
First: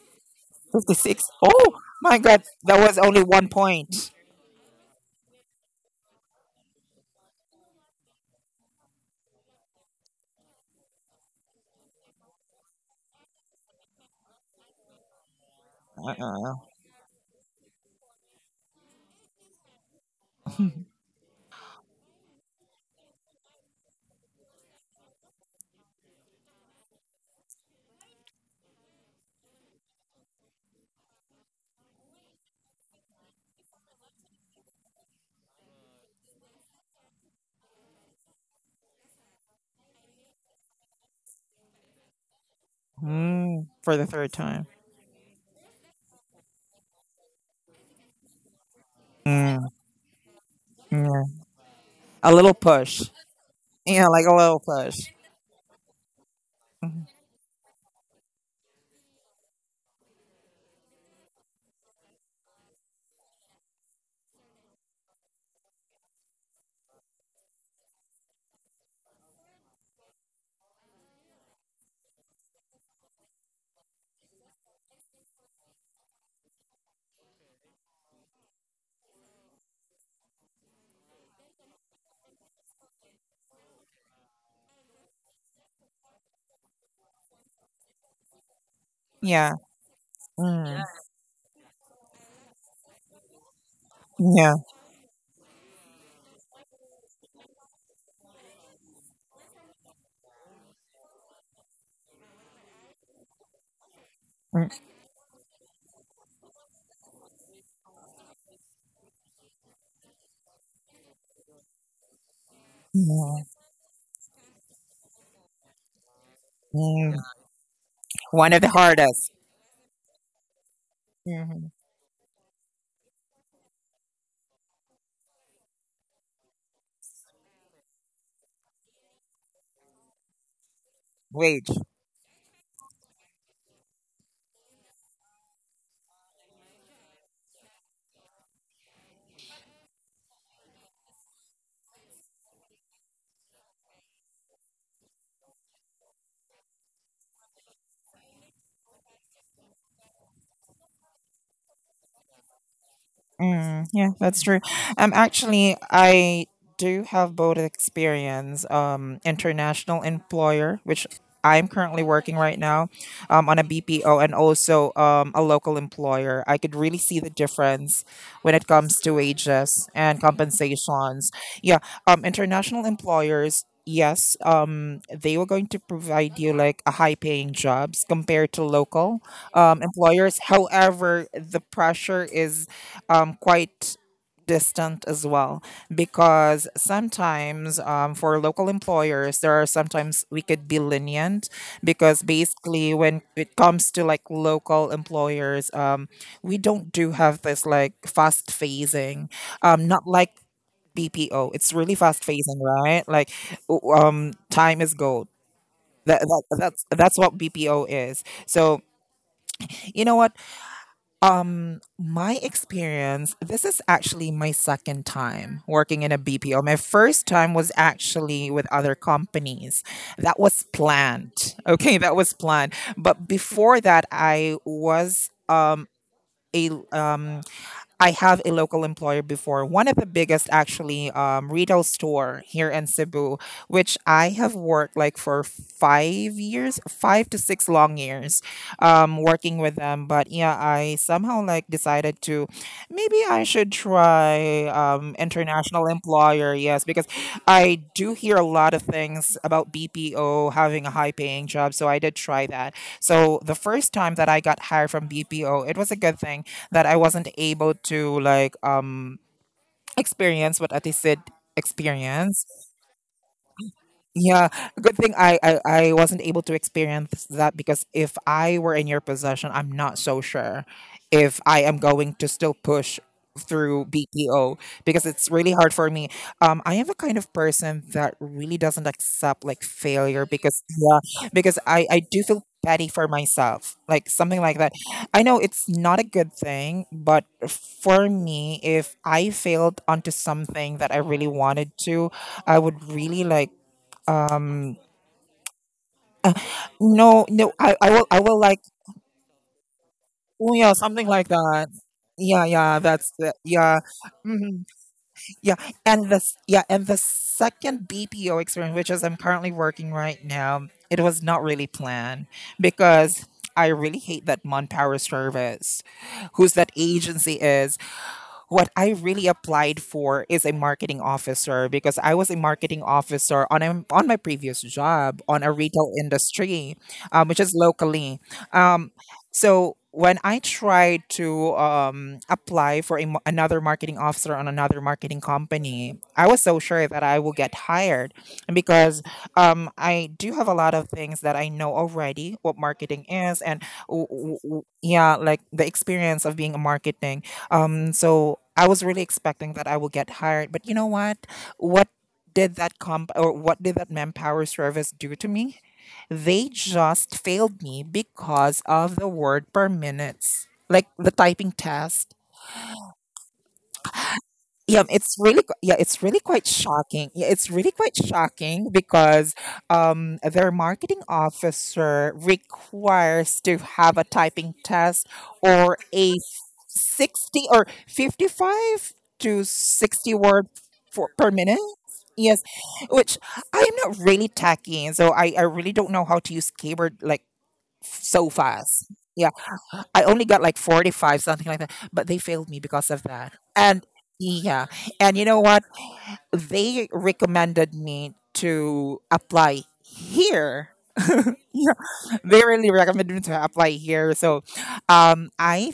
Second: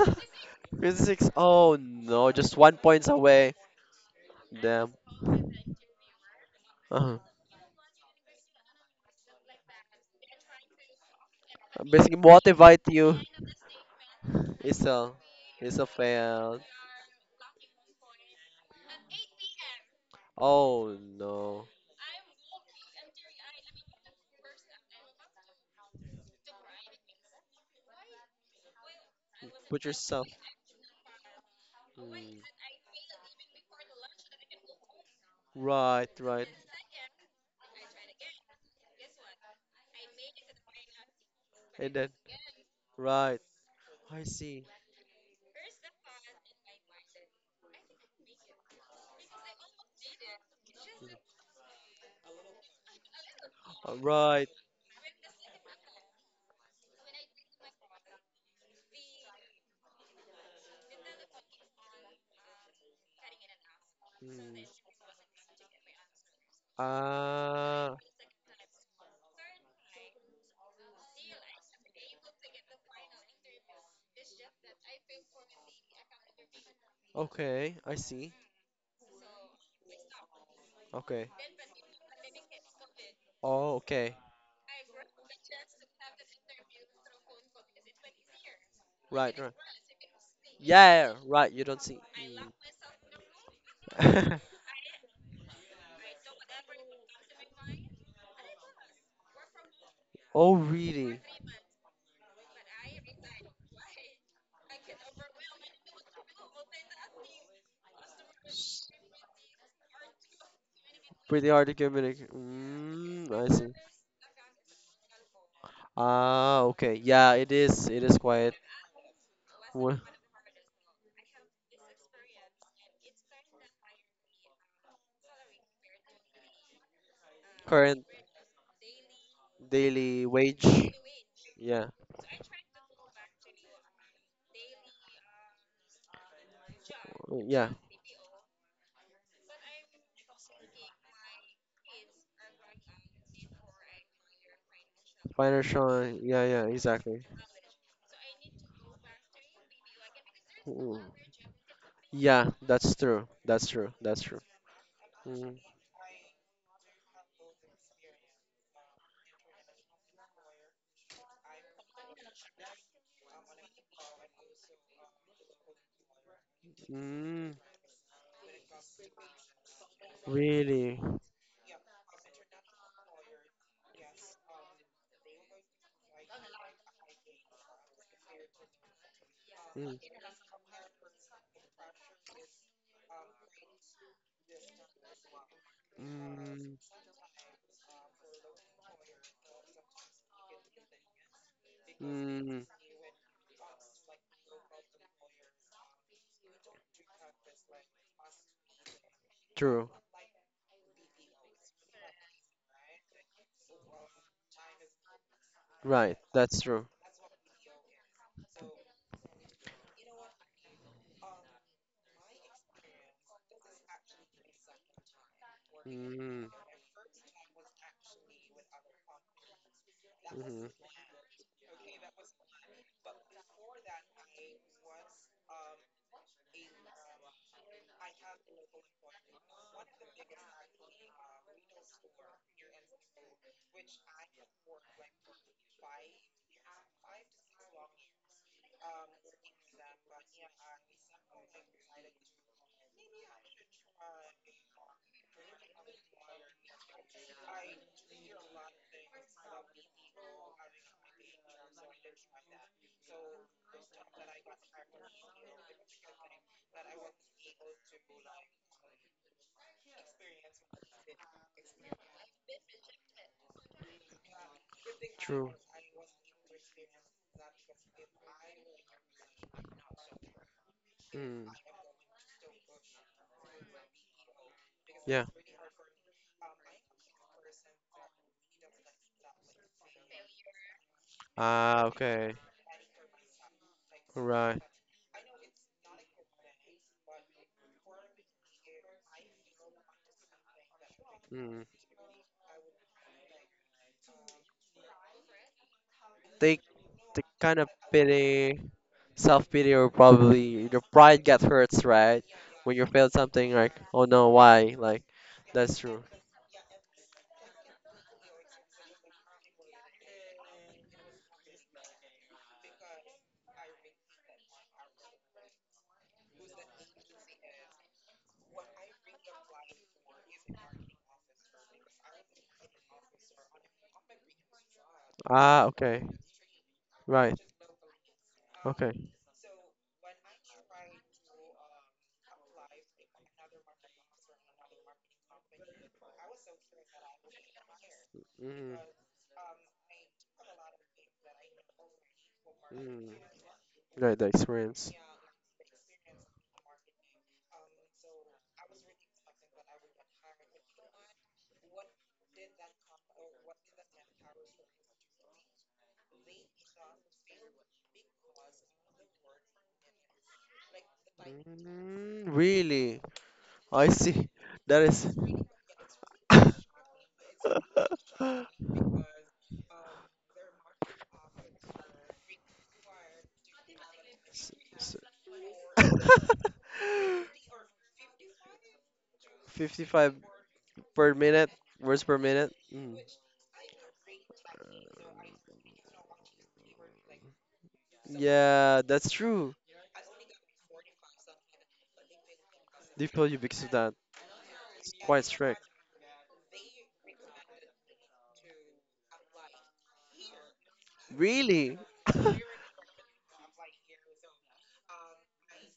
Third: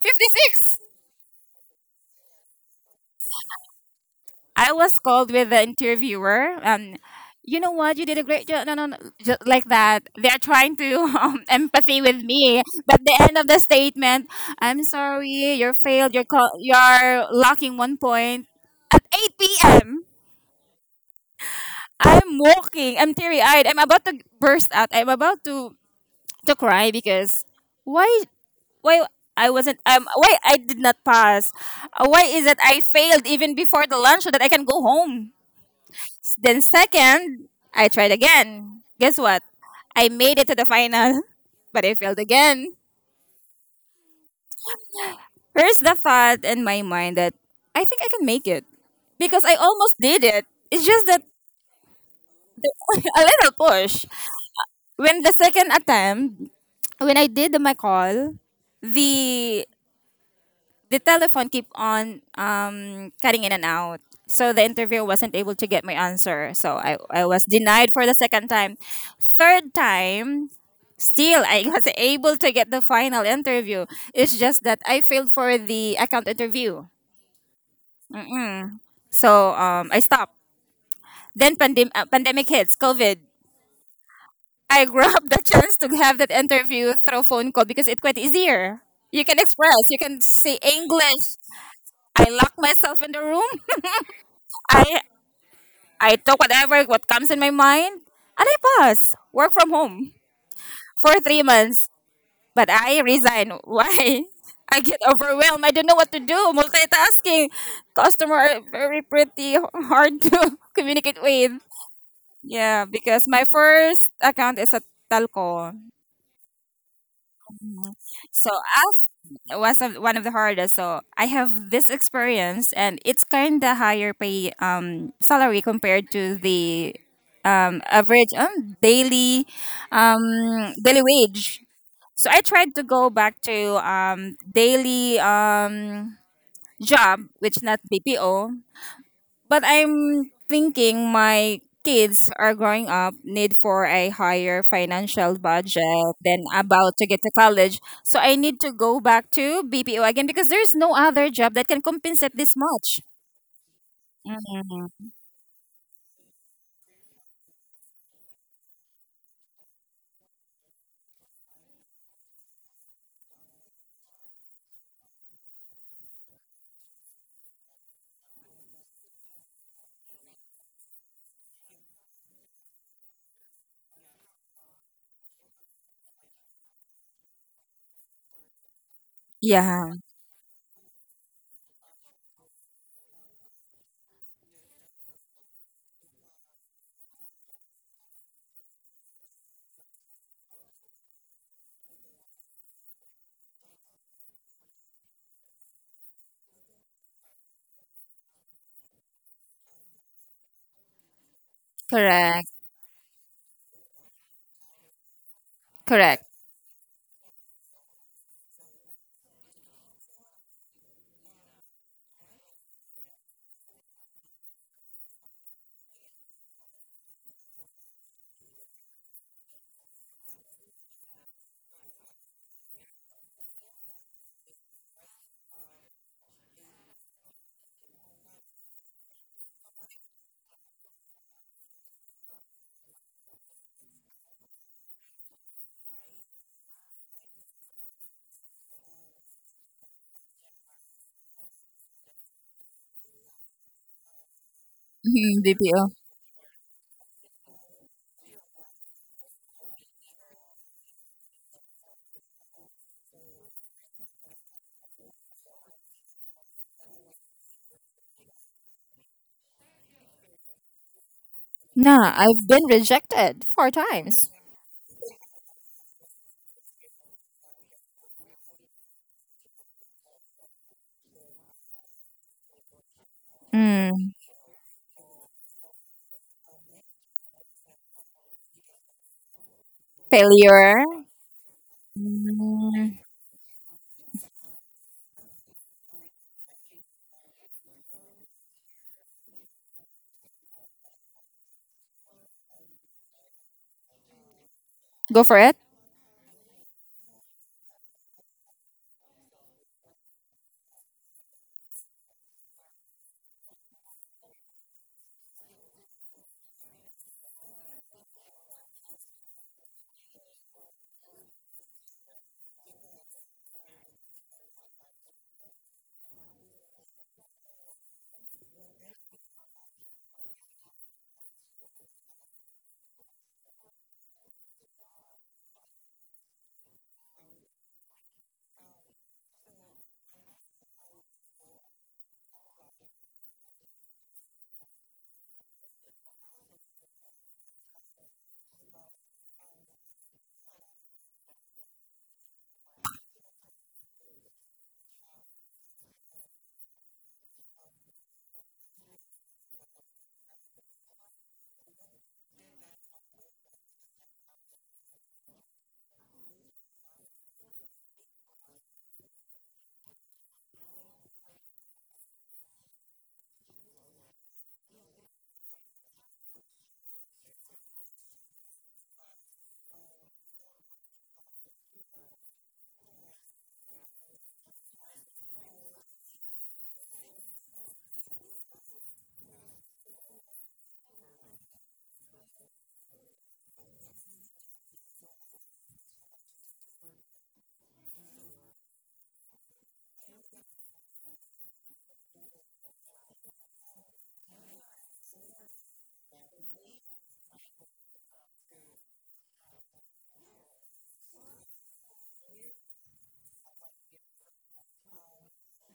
Speaker 3: 56.
Speaker 2: 56.
Speaker 1: Physics. Oh
Speaker 2: Oh my
Speaker 1: no,
Speaker 2: God.
Speaker 1: just one
Speaker 2: That was
Speaker 1: points
Speaker 2: only one
Speaker 1: away.
Speaker 2: point.
Speaker 3: I
Speaker 1: Damn.
Speaker 3: was called with the interviewer.
Speaker 1: Uh-huh.
Speaker 3: You know what? You did a great job. No, no, no. Just like that. They are trying to empathy
Speaker 1: Basically,
Speaker 3: with me.
Speaker 1: motivate
Speaker 3: But the
Speaker 1: you.
Speaker 3: end of the statement, I'm
Speaker 1: It's a,
Speaker 3: sorry, you're
Speaker 1: it's a
Speaker 3: failed. You're
Speaker 2: Uh-uh.
Speaker 3: call-
Speaker 1: fail.
Speaker 3: you're lacking 1 point. 8 p.m.
Speaker 1: Oh no.
Speaker 3: I'm walking. I'm teary eyed. I'm about to burst out. I'm about to cry because why why I wasn't
Speaker 1: Put
Speaker 3: um
Speaker 1: yourself.
Speaker 3: why I did not pass. Why
Speaker 1: Mm.
Speaker 3: is it I failed even before the lunch so that I can go home?
Speaker 1: Right, right,
Speaker 3: Then second, I tried again. Guess what? I made it to the final, but I
Speaker 1: and then
Speaker 3: failed again.
Speaker 1: right.
Speaker 2: Mm. For the
Speaker 1: I
Speaker 2: third
Speaker 1: see.
Speaker 2: time.
Speaker 3: Here's the thought in my mind that I think I can make it because I
Speaker 2: Mm.
Speaker 3: almost did it. It's just that
Speaker 2: Yeah. A little push.
Speaker 3: a little push.
Speaker 2: Yeah, like a
Speaker 1: Right.
Speaker 2: little push.
Speaker 3: When the second attempt,
Speaker 2: Mhm.
Speaker 3: when I did my call, the the telephone keep on cutting in and out. So the
Speaker 1: Mm.
Speaker 3: interviewer wasn't able to get my answer. So I was denied
Speaker 1: Ah,
Speaker 3: for the second time. Third time, still I was able to get the final interview. It's just that I failed for the account interview.
Speaker 1: okay. I see.
Speaker 3: Mm. So I stopped.
Speaker 1: Okay.
Speaker 3: Then pandemic hits, COVID.
Speaker 1: Oh, okay.
Speaker 3: I grabbed the chance to have that interview through phone call because it's quite easier. You
Speaker 1: Right,
Speaker 3: can
Speaker 1: right.
Speaker 2: Yeah.
Speaker 3: express, you can say
Speaker 2: Mm.
Speaker 1: Yeah,
Speaker 3: English.
Speaker 1: right. You don't see.
Speaker 3: I lock myself in the room.
Speaker 1: Mm.
Speaker 2: Yeah.
Speaker 3: I I talk whatever what comes in my mind, and I pass work from home
Speaker 1: Oh,
Speaker 3: for
Speaker 1: really?
Speaker 3: 3 months. But I resign. Why?
Speaker 2: Mm.
Speaker 3: I get overwhelmed. I don't know what to do. Multitasking, customer are very pretty hard to communicate
Speaker 1: Pretty
Speaker 3: with.
Speaker 1: hard to communicate.
Speaker 3: Yeah, because
Speaker 1: Mm,
Speaker 3: my
Speaker 2: Mm.
Speaker 1: I see.
Speaker 3: first account is at Talco.
Speaker 1: Ah, okay.
Speaker 2: Mm.
Speaker 1: Yeah, it is. It is
Speaker 3: So
Speaker 2: One
Speaker 1: quite
Speaker 2: of the hardest.
Speaker 1: w-
Speaker 3: one of the hardest. So I
Speaker 2: Hmm.
Speaker 3: have this experience, and it's kind of higher pay salary compared to the
Speaker 1: current
Speaker 3: average daily
Speaker 1: daily wage.
Speaker 3: wage.
Speaker 1: Yeah,
Speaker 3: So I tried to go back to daily job, which
Speaker 1: yeah.
Speaker 3: not BPO, but I'm thinking my kids are growing up need for a higher financial
Speaker 1: Financial.
Speaker 3: budget than
Speaker 1: Yeah, yeah.
Speaker 3: about to get
Speaker 1: Exactly.
Speaker 3: to college. So I need to go back to BPO again because there's no
Speaker 1: Mm.
Speaker 3: other job that can compensate
Speaker 1: Yeah,
Speaker 3: this
Speaker 1: that's
Speaker 3: much.
Speaker 1: true. That's
Speaker 2: Mm,
Speaker 1: true.
Speaker 2: yeah,
Speaker 1: That's true.
Speaker 2: that's
Speaker 3: Mm.
Speaker 2: true.
Speaker 1: Mm,
Speaker 2: Actually, I do have both experience. International employer, which I'm currently working right now, on a BPO, and also a local employer. I could really see the
Speaker 1: mm,
Speaker 2: difference when it comes to wages and
Speaker 1: really.
Speaker 2: compensations. Yeah, international employers. Yes, they were going to provide you like a high-paying jobs compared to local
Speaker 1: Mm,
Speaker 3: Yeah,
Speaker 2: employers. However, the pressure is quite distant as well because
Speaker 1: mm,
Speaker 2: sometimes for local employers there are sometimes we could be lenient because
Speaker 1: mm,
Speaker 2: basically when it comes to like local employers we don't do have this like fast phasing
Speaker 1: true.
Speaker 2: not like BPO, it's really fast
Speaker 3: correct.
Speaker 2: phasing right like time is gold.
Speaker 1: Right.
Speaker 3: Correct.
Speaker 1: That's
Speaker 2: That's
Speaker 1: true.
Speaker 2: that's what BPO is. So you know what my experience, this is actually my second time working in a
Speaker 1: Mm,
Speaker 2: BPO. My first time was actually with other companies. That was
Speaker 1: mm,
Speaker 2: planned. Okay, that was planned. But before that, I was a I have a local employer before, one of the biggest actually retail store here in Cebu, which I have worked like for 5 years, five to six long years, working with them. But yeah, I somehow like decided to maybe I should try
Speaker 3: Mhm, BPO.
Speaker 2: international employer. Yes, because I do hear a lot of things about BPO having a high paying job, so I did try that. So the first time that I got hired from BPO, it was a good thing that I wasn't able to like experience what Ati said
Speaker 3: Nah,
Speaker 2: experience.
Speaker 3: I've been rejected four times.
Speaker 2: Yeah, good thing
Speaker 1: true.
Speaker 2: I wasn't able to experience that because if I were in your possession, I'm not so sure if
Speaker 1: Mm,
Speaker 2: I am going to still push through
Speaker 3: Mm.
Speaker 2: BPO because
Speaker 1: yeah.
Speaker 2: it's really hard for me. I am the kind of person that really doesn't accept like failure because
Speaker 3: Failure.
Speaker 2: yeah, because
Speaker 1: Ah,
Speaker 2: I do
Speaker 1: okay.
Speaker 2: feel petty
Speaker 3: Mm.
Speaker 2: for myself, like something
Speaker 1: Right.
Speaker 2: like that. I know it's not a good thing, but for me, if I failed onto something that I really
Speaker 1: Mm.
Speaker 2: wanted to, I would really like um
Speaker 3: Go for it.
Speaker 1: They, they
Speaker 2: no no
Speaker 1: kind of
Speaker 2: I I will I will
Speaker 1: pity.
Speaker 2: like
Speaker 1: Self pity or
Speaker 2: oh
Speaker 1: probably
Speaker 2: yeah
Speaker 1: your
Speaker 2: something
Speaker 1: pride
Speaker 2: like
Speaker 1: gets
Speaker 2: that
Speaker 1: hurts, right?
Speaker 2: yeah
Speaker 1: When
Speaker 2: yeah
Speaker 1: you failed
Speaker 2: that's the
Speaker 1: something like,
Speaker 2: yeah
Speaker 1: oh no,
Speaker 2: mhm,
Speaker 1: why? Like,
Speaker 2: yeah.
Speaker 1: that's true.
Speaker 2: And this yeah and the second BPO experience which is I'm currently working right now, it was not really planned because I really hate that manpower service who's that agency is. What I really applied for is a marketing officer because I was a marketing officer on a, on my previous job on a
Speaker 1: Ah,
Speaker 2: retail
Speaker 1: okay,
Speaker 2: industry,
Speaker 1: right,
Speaker 2: which is locally. Um,
Speaker 1: okay.
Speaker 2: so when I tried to apply for a, another marketing officer on another marketing company, I was so sure that I will get hired
Speaker 1: Mm,
Speaker 2: because I do have a lot of things that I know already what
Speaker 1: mm.
Speaker 2: marketing is and
Speaker 1: Right, the experience.
Speaker 2: yeah, like the experience of being a marketing. So I was really expecting that I will get hired, but you know what? What did that comp or what did that manpower service do to me? They just failed me because of the word per minutes. Like the typing test.
Speaker 1: Mm, really? I see. That is
Speaker 2: Yeah, it's really quite shocking. Yeah, it's really quite shocking because their marketing officer requires to have a
Speaker 1: s-
Speaker 2: typing
Speaker 1: s-
Speaker 2: test or a 60 or 55 to
Speaker 1: 55
Speaker 2: 60 word for
Speaker 1: per
Speaker 2: per
Speaker 1: minute,
Speaker 2: minute.
Speaker 1: words per
Speaker 2: Yes,
Speaker 1: minute. Mm.
Speaker 2: which I'm not really techy, so I really don't know how to use keyboard like so
Speaker 1: Yeah,
Speaker 2: fast.
Speaker 1: that's true.
Speaker 2: I only got like 45, something like that. But they failed me because
Speaker 1: They
Speaker 2: of
Speaker 1: feel
Speaker 2: that.
Speaker 1: you because of
Speaker 2: And
Speaker 1: that.
Speaker 2: yeah.
Speaker 1: It's
Speaker 2: And
Speaker 1: quite
Speaker 2: you know
Speaker 1: strict.
Speaker 2: what? They recommended me to apply here.
Speaker 1: Really?
Speaker 2: Yeah, they really recommended me to apply here. So I,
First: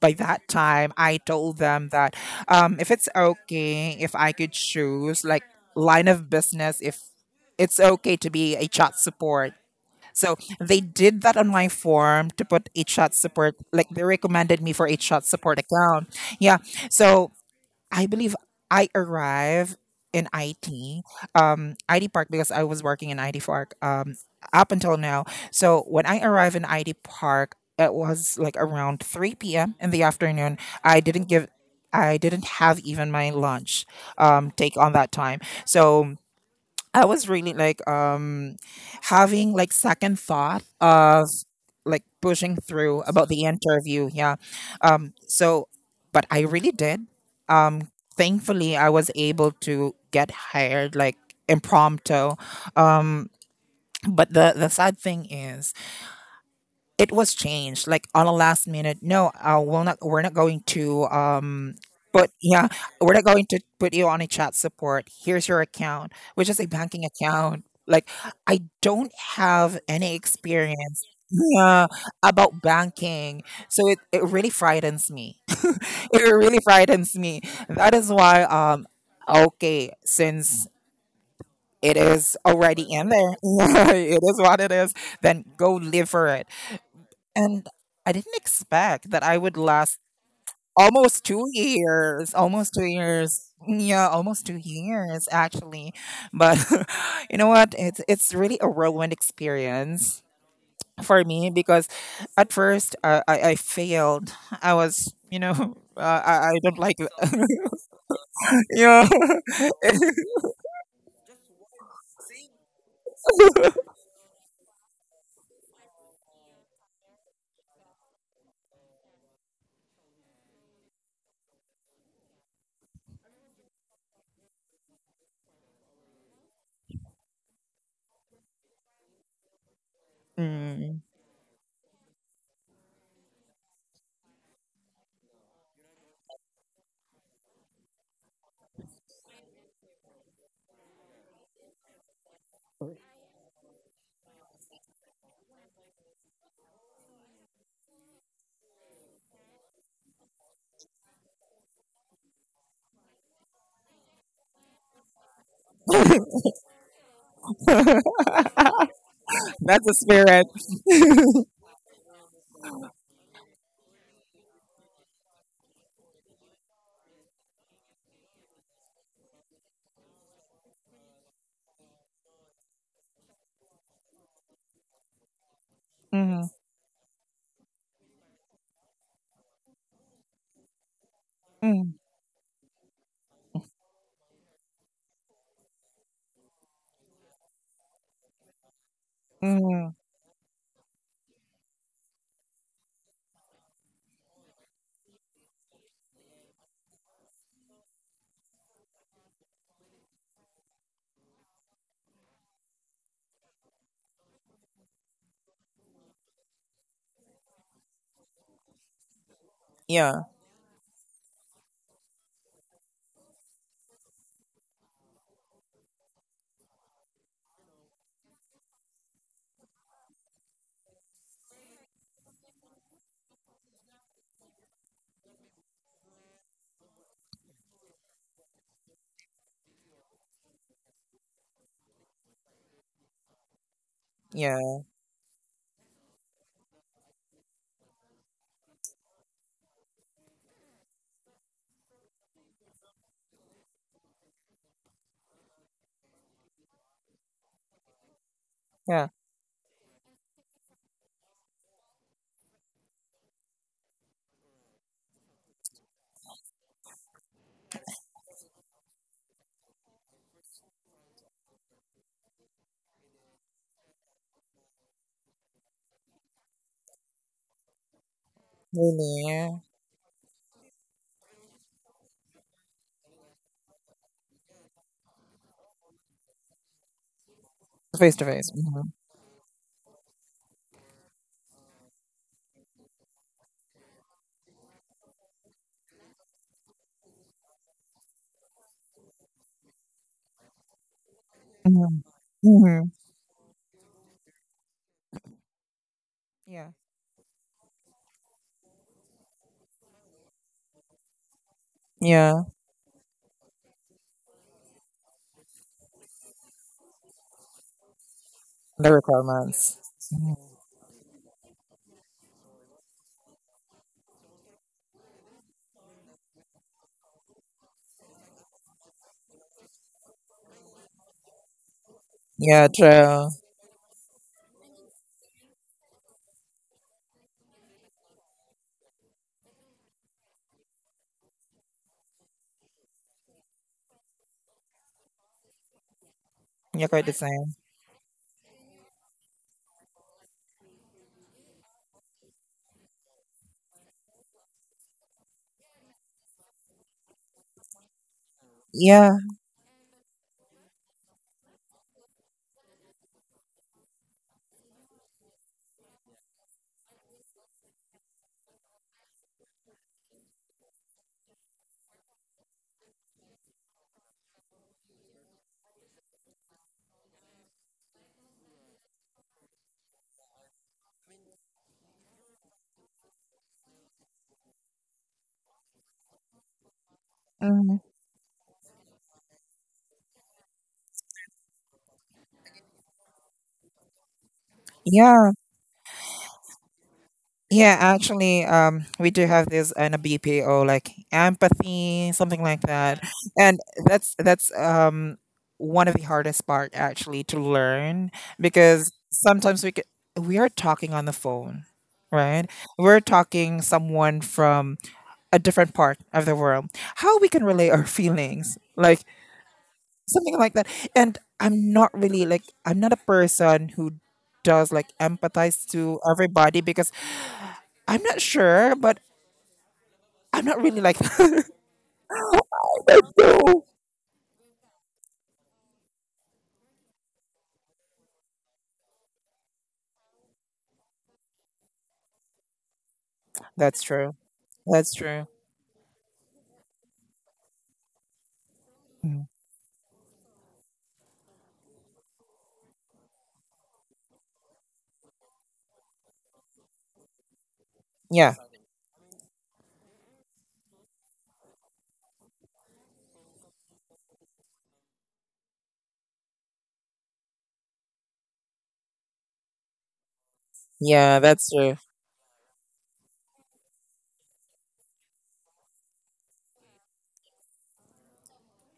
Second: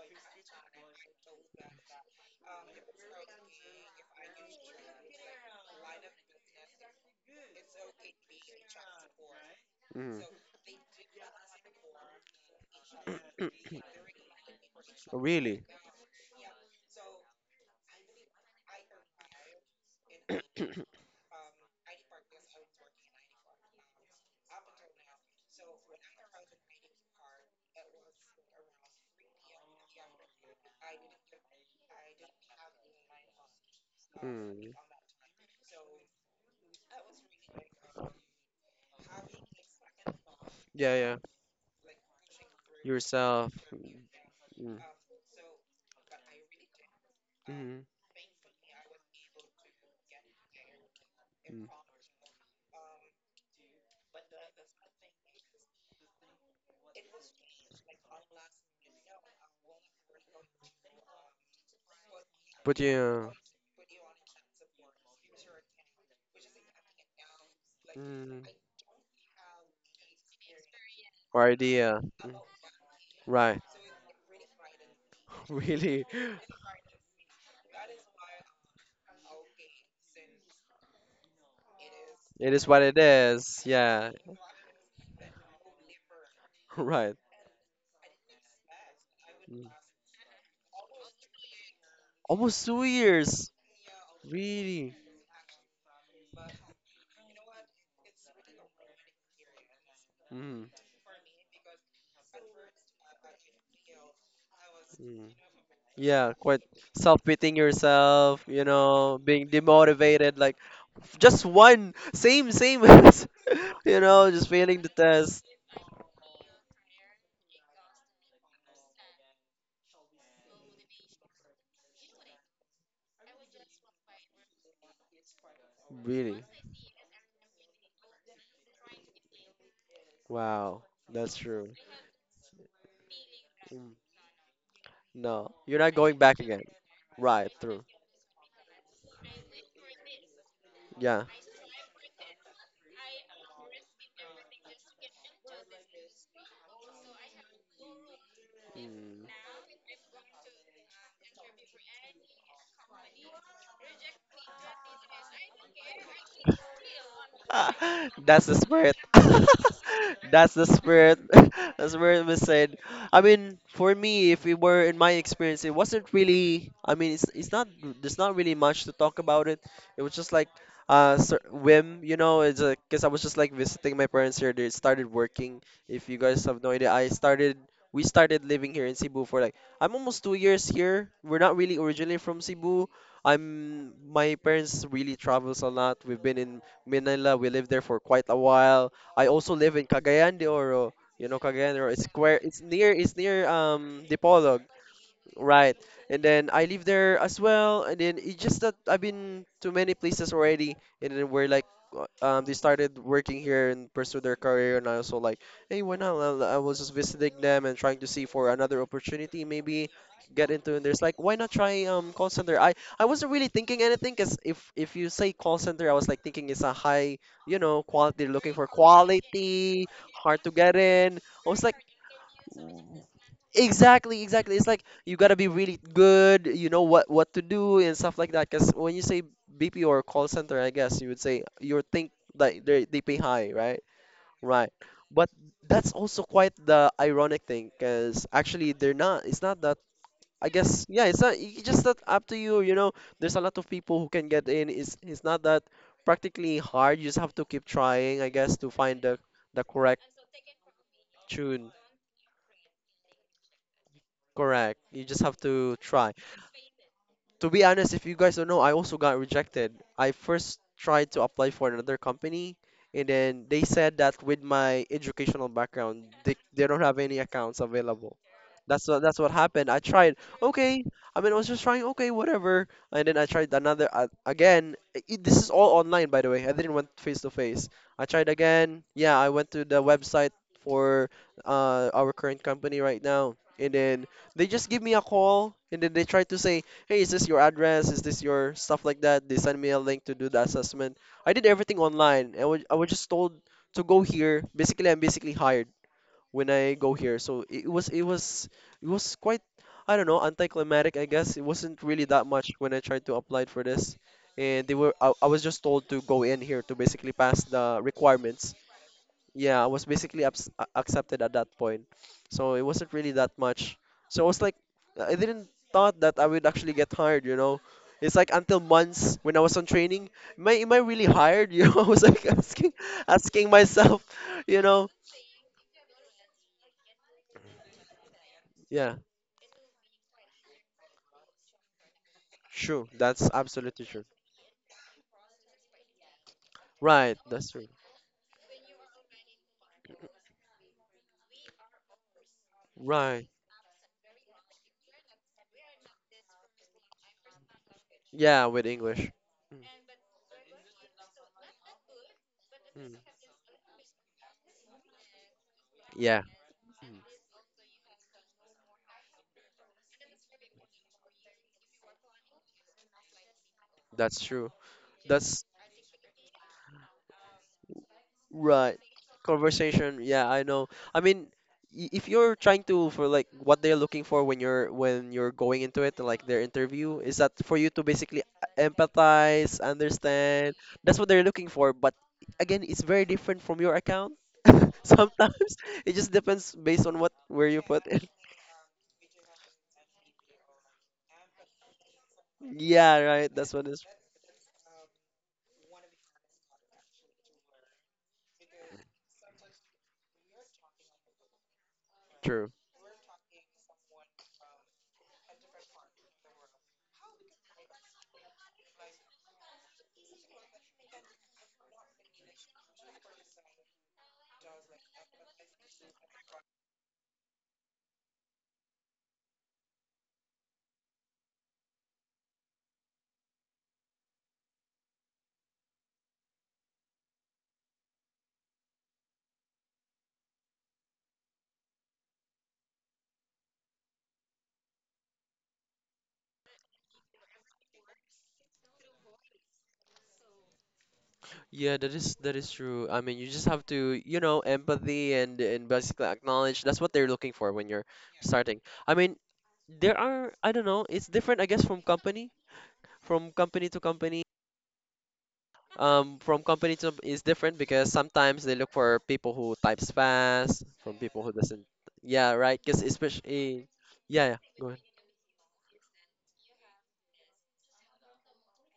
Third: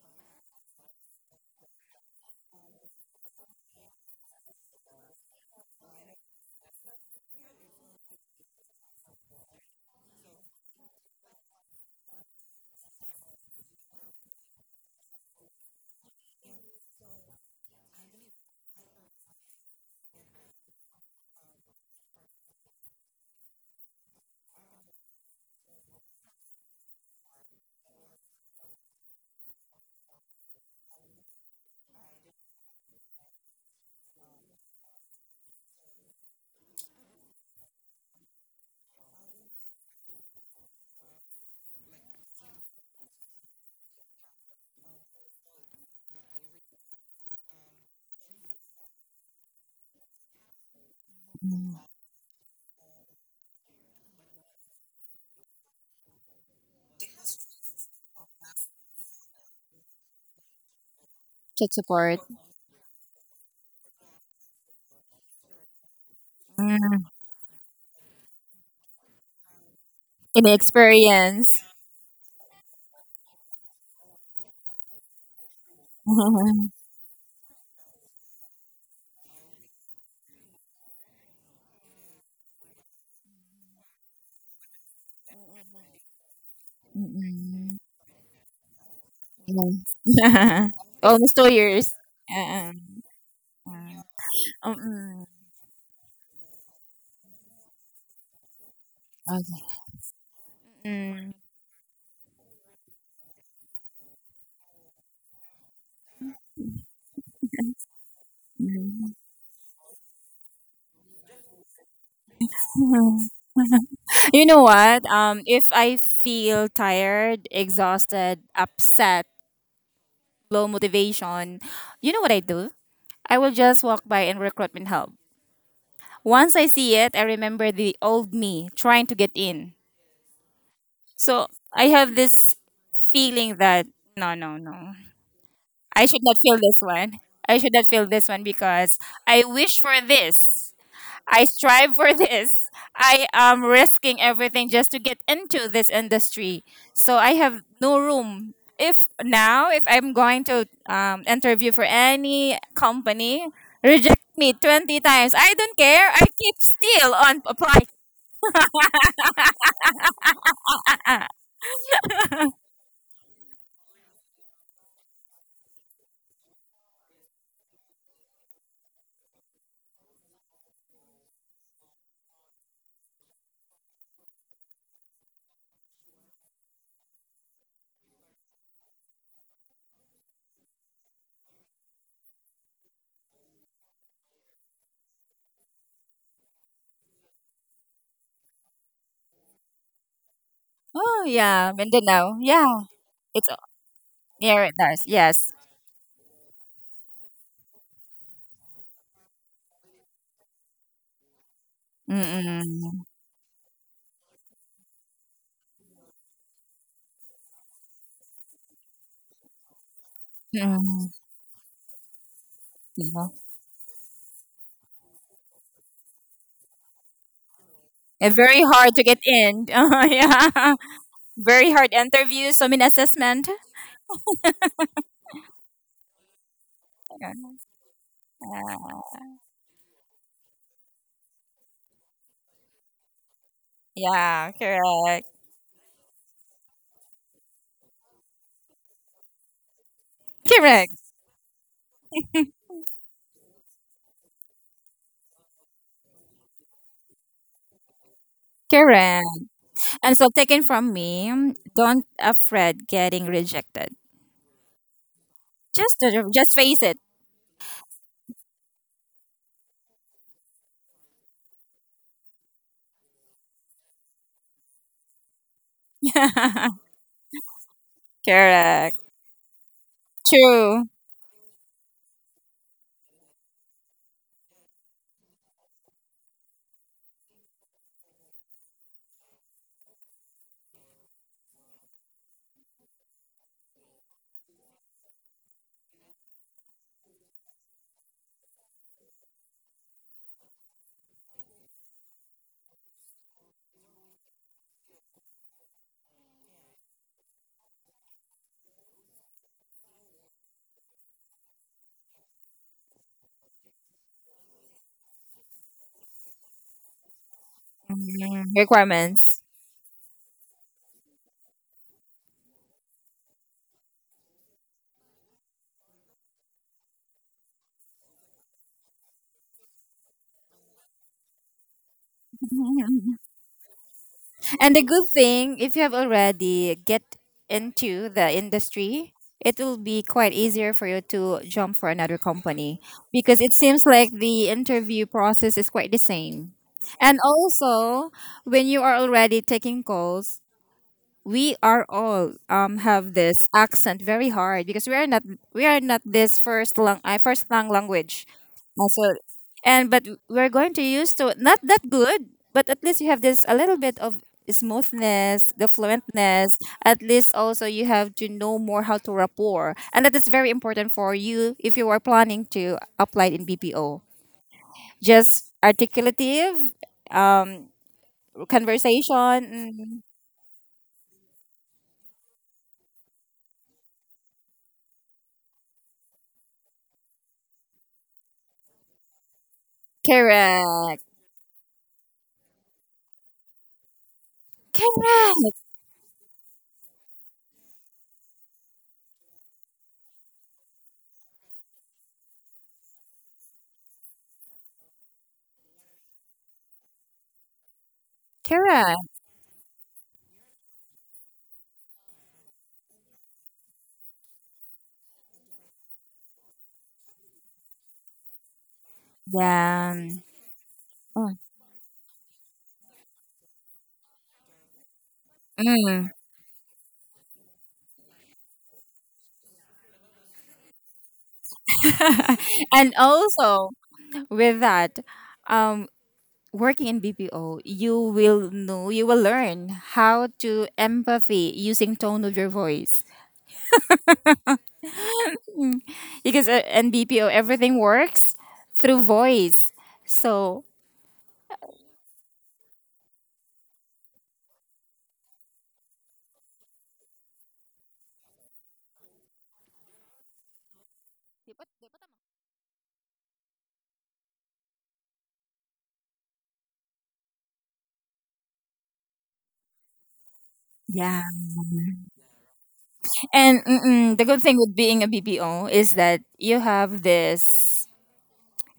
Speaker 2: by that time, I told them that if it's okay, if I could choose like line of business, if it's okay to be a chat support,
Speaker 1: Mm,
Speaker 2: so they did that on my form to put a chat support, like they recommended me for a chat support
Speaker 1: really?
Speaker 2: account. Yeah. So I believe I arrived in IT Park because I was working in IT Park up until now. So when I arrived in IT Park, it was like around 3 p.m. in the afternoon. I didn't give, I didn't have even my lunch
Speaker 1: Mm.
Speaker 2: take on that time. So I was really like having like second thought
Speaker 1: Yeah, yeah.
Speaker 2: of like pushing through about the
Speaker 1: Yourself.
Speaker 2: interview. Yeah.
Speaker 1: Mm,
Speaker 2: Um so but I really did.
Speaker 1: mm,
Speaker 2: Um Thankfully I was able to get hired like
Speaker 1: mm.
Speaker 3: Mm.
Speaker 2: impromptu. Um but the sad thing is it was changed like on a last minute. We're not going to
Speaker 3: Tech support.
Speaker 2: but yeah,
Speaker 1: But
Speaker 2: we're not
Speaker 1: you.
Speaker 2: going to put you on a chat support. Here's your account, which is a banking
Speaker 3: Mm.
Speaker 2: account, like
Speaker 1: Mm,
Speaker 2: I don't have any experience,
Speaker 1: or
Speaker 3: Inexperience.
Speaker 2: yeah,
Speaker 1: idea. Mm,
Speaker 2: about banking,
Speaker 1: right.
Speaker 2: so it really frightens me.
Speaker 1: Really.
Speaker 2: It really frightens me. That is why, okay, since it is
Speaker 1: It is what
Speaker 2: already
Speaker 1: it
Speaker 2: in there,
Speaker 1: is. Yeah.
Speaker 2: it is what it is, then go live for it.
Speaker 1: Right.
Speaker 2: And
Speaker 3: Mm-mm.
Speaker 2: I didn't expect that I would
Speaker 1: Mm.
Speaker 2: last
Speaker 3: Yeah.
Speaker 2: almost
Speaker 3: Almost
Speaker 2: two
Speaker 3: 2 years.
Speaker 2: years,
Speaker 1: Almost
Speaker 2: almost
Speaker 3: Yeah.
Speaker 2: two
Speaker 1: two
Speaker 2: years.
Speaker 1: years.
Speaker 2: Yeah, almost two
Speaker 1: Really.
Speaker 3: Um,
Speaker 2: years actually. But you know what? It's really a whirlwind
Speaker 3: Okay.
Speaker 2: experience
Speaker 1: Mm,
Speaker 2: for
Speaker 3: mm,
Speaker 2: me because at first, I failed. I was,
Speaker 1: mm.
Speaker 2: you know, uh,
Speaker 1: Yeah.
Speaker 2: I I
Speaker 1: Quite
Speaker 2: don't like
Speaker 1: self pitying yourself, you
Speaker 2: yeah.
Speaker 1: know, being demotivated. Like, just one. Same, same. as, you know,
Speaker 3: you
Speaker 1: just
Speaker 3: know
Speaker 1: failing the
Speaker 3: what?
Speaker 1: test.
Speaker 3: If I feel tired, exhausted, upset, low motivation, you know what I do? I will just walk by and recruitment help.
Speaker 1: Really.
Speaker 3: Once I see it, I remember the old me trying to get in.
Speaker 1: Wow.
Speaker 2: Mm.
Speaker 1: That's
Speaker 3: So
Speaker 1: true.
Speaker 3: I have this feeling that
Speaker 1: Mm.
Speaker 3: no, no, no.
Speaker 1: No, you're not
Speaker 3: I
Speaker 1: going
Speaker 3: should not
Speaker 1: back
Speaker 3: feel
Speaker 1: again.
Speaker 3: this one.
Speaker 1: Right,
Speaker 3: I should
Speaker 1: true.
Speaker 3: not feel this one because I wish for this.
Speaker 1: Yeah.
Speaker 3: I strive for this. I am risking everything just to get into this industry. So I have no room. If
Speaker 1: Mm.
Speaker 3: now, if I'm going to interview for any company, reject me 20 times. I don't care. I keep still on apply.
Speaker 1: That's the spirit.
Speaker 2: That's the spirit.
Speaker 1: That's the spirit.
Speaker 3: Uh-uh.
Speaker 1: That's where it was said. I mean, for me, if we were in my experience, it wasn't really. I mean, it's not. There's not really much to talk about it. It was just like whim, you know. It's because I was just like visiting my parents here. They started working. If you guys
Speaker 2: Mm,
Speaker 1: have no idea, I started. We started living here in Cebu for like I'm almost 2 years here. We're not really
Speaker 2: mm,
Speaker 1: originally from Cebu. I'm My parents really travels a lot. We've been in Manila. We lived there for quite a while. I also live in
Speaker 2: mm.
Speaker 1: Cagayan de Oro.
Speaker 3: Oh,
Speaker 1: You know
Speaker 3: yeah.
Speaker 1: Cagayan de Oro. It's
Speaker 3: Mindanao.
Speaker 1: square. It's
Speaker 3: Yeah.
Speaker 1: near. It's
Speaker 3: It's,
Speaker 1: near Dipolog.
Speaker 3: yeah, it does. Yes.
Speaker 1: Right. And then I live there as well. And then it's just that I've been to many places already. And then we're like, uh, they started
Speaker 3: Mm-mm.
Speaker 1: working here and pursue their career. And I also like, hey, why not? Well, I was just visiting them and trying to see for another opportunity, maybe
Speaker 2: Yeah,
Speaker 1: get into. And there's
Speaker 3: Mm-mm.
Speaker 1: like, why not try call center? I wasn't really thinking anything because if you say call center, I was like thinking it's a high, you know, quality,
Speaker 3: Yeah,
Speaker 1: looking
Speaker 3: very
Speaker 1: for
Speaker 3: hard to get in.
Speaker 1: quality, hard to
Speaker 3: Yeah.
Speaker 1: get in. I was
Speaker 3: Very
Speaker 1: like,
Speaker 3: hard interviews, so many assessment.
Speaker 1: exactly, exactly. It's like you gotta be really good. You know what to do and stuff like that. Because when
Speaker 3: Yeah,
Speaker 1: you say BP or call center, I guess you would say you think that they pay high, right?
Speaker 3: yeah,
Speaker 1: Right.
Speaker 2: yeah,
Speaker 3: correct.
Speaker 1: But that's also quite the ironic thing, because actually they're not. It's not that. I guess
Speaker 3: Correct.
Speaker 1: yeah. It's not. It's just that up to you. You know, there's a lot of people who can get in. It's not that practically hard. You just have to keep trying, I guess, to find
Speaker 2: yeah.
Speaker 1: the
Speaker 3: Correct.
Speaker 1: the correct
Speaker 3: And so taken from me,
Speaker 1: tune.
Speaker 3: don't afraid getting rejected.
Speaker 1: Correct. You just have to
Speaker 3: Just
Speaker 1: try.
Speaker 3: just face it.
Speaker 1: To be honest, if you guys don't know, I also got rejected. I first tried to apply for another company, and then they said that with my educational background, they don't have any accounts available. That's
Speaker 3: Correct.
Speaker 1: what that's what
Speaker 2: Really,
Speaker 1: happened. I tried.
Speaker 3: True.
Speaker 1: Okay, I mean, I was just trying. Okay, whatever. And then I tried another again. This is all online, by the way. I didn't went face to face. I
Speaker 2: face to
Speaker 1: tried
Speaker 2: face.
Speaker 1: again.
Speaker 2: Mhm.
Speaker 1: Yeah, I went to the website for our current company right now, and then they just give me a call, and then they try to say, "Hey, is this your address? Is this your stuff like that?" They send me a link to do the assessment. I did everything
Speaker 2: Mhm.
Speaker 1: online, and I was I
Speaker 2: Mhm.
Speaker 1: was just told to go here. Basically, I'm basically hired when
Speaker 2: Yeah.
Speaker 1: I go here. So it was quite I don't know anticlimactic. I guess it wasn't really that
Speaker 2: Yeah,
Speaker 1: much when I tried to apply for this, and I was just told to go in here to basically pass the
Speaker 3: Mm,
Speaker 1: requirements.
Speaker 2: the
Speaker 3: requirements.
Speaker 1: Yeah, I
Speaker 2: requirements.
Speaker 1: was basically
Speaker 2: Mhm.
Speaker 1: accepted at that point, so it wasn't really that much. So I was like, I didn't thought that I would actually get hired. You know, it's like until months when I was on training, am I really hired? You know, I was like
Speaker 2: Yeah,
Speaker 1: asking
Speaker 2: true.
Speaker 1: asking myself, you
Speaker 3: And the
Speaker 1: know,
Speaker 3: good thing, if you have already get into the
Speaker 1: yeah.
Speaker 3: industry, it will be quite easier for you to jump for another company
Speaker 1: True. That's
Speaker 3: because it seems
Speaker 1: absolutely true.
Speaker 3: like the interview process is quite the same.
Speaker 2: You're quite the
Speaker 1: Right.
Speaker 3: And
Speaker 1: That's
Speaker 2: same.
Speaker 1: true.
Speaker 3: also, when you are already taking calls, we are all have
Speaker 1: Right.
Speaker 3: this accent very hard because we are not this first language
Speaker 1: Yeah, with
Speaker 2: Yeah.
Speaker 3: also,
Speaker 1: English.
Speaker 3: and but we're going to use to not that good, but at least you
Speaker 1: Hmm.
Speaker 3: have this a little bit of smoothness the
Speaker 1: Yeah,
Speaker 3: fluentness at least. Also, you have to know more how to rapport, and that is very important for you if you are planning to apply in BPO.
Speaker 1: that's true. That's
Speaker 3: Just articulative um
Speaker 1: right.
Speaker 3: conversation.
Speaker 1: Conversation. Yeah, I know. I mean, if you're trying to for like what they're looking for when you're going into it, like their interview, is that for you
Speaker 2: Mhm.
Speaker 1: to basically empathize, understand. That's
Speaker 3: Correct,
Speaker 1: what they're looking for. But again, it's very different from your account.
Speaker 2: Yeah.
Speaker 3: correct.
Speaker 1: Sometimes it just depends based on what where you
Speaker 2: Yeah,
Speaker 1: put it.
Speaker 2: actually, we do have this in a BPO like empathy, something like
Speaker 1: Yeah,
Speaker 2: that,
Speaker 1: right. That's
Speaker 2: and
Speaker 1: what is
Speaker 2: that's one of the hardest part actually to learn because
Speaker 3: Correct.
Speaker 2: sometimes we are talking on the phone, right?
Speaker 1: true.
Speaker 2: We're talking someone from a different part of the world. How we can relay our feelings, like
Speaker 3: Yeah.
Speaker 2: something like that. And
Speaker 3: Mm.
Speaker 2: I'm not really like, I'm not a person who does like empathize to
Speaker 3: Mm.
Speaker 2: everybody because I'm not sure, but I'm not really like I
Speaker 3: And
Speaker 2: don't know.
Speaker 3: also with that, um, working in BPO, you will know, you will learn how to empathy using tone of your voice
Speaker 2: That's true. That's true.
Speaker 3: because in BPO everything works through
Speaker 2: Mm.
Speaker 3: voice. So
Speaker 1: Yeah, that is true. I mean, you just have to, you know, empathy and basically acknowledge that's what they're looking for when you're
Speaker 2: Yeah.
Speaker 1: starting. I mean, there are I don't know, it's different I guess from company to company. From company to is different because sometimes they look for people who types fast, from
Speaker 2: Yeah,
Speaker 3: yeah,
Speaker 1: people who
Speaker 2: that's
Speaker 1: doesn't.
Speaker 2: true.
Speaker 1: Yeah, right. Because
Speaker 3: and
Speaker 1: especially,
Speaker 3: mm-mm, the
Speaker 1: yeah, yeah.
Speaker 3: good thing
Speaker 1: Go
Speaker 3: with
Speaker 1: ahead.
Speaker 3: being a BPO is that you have this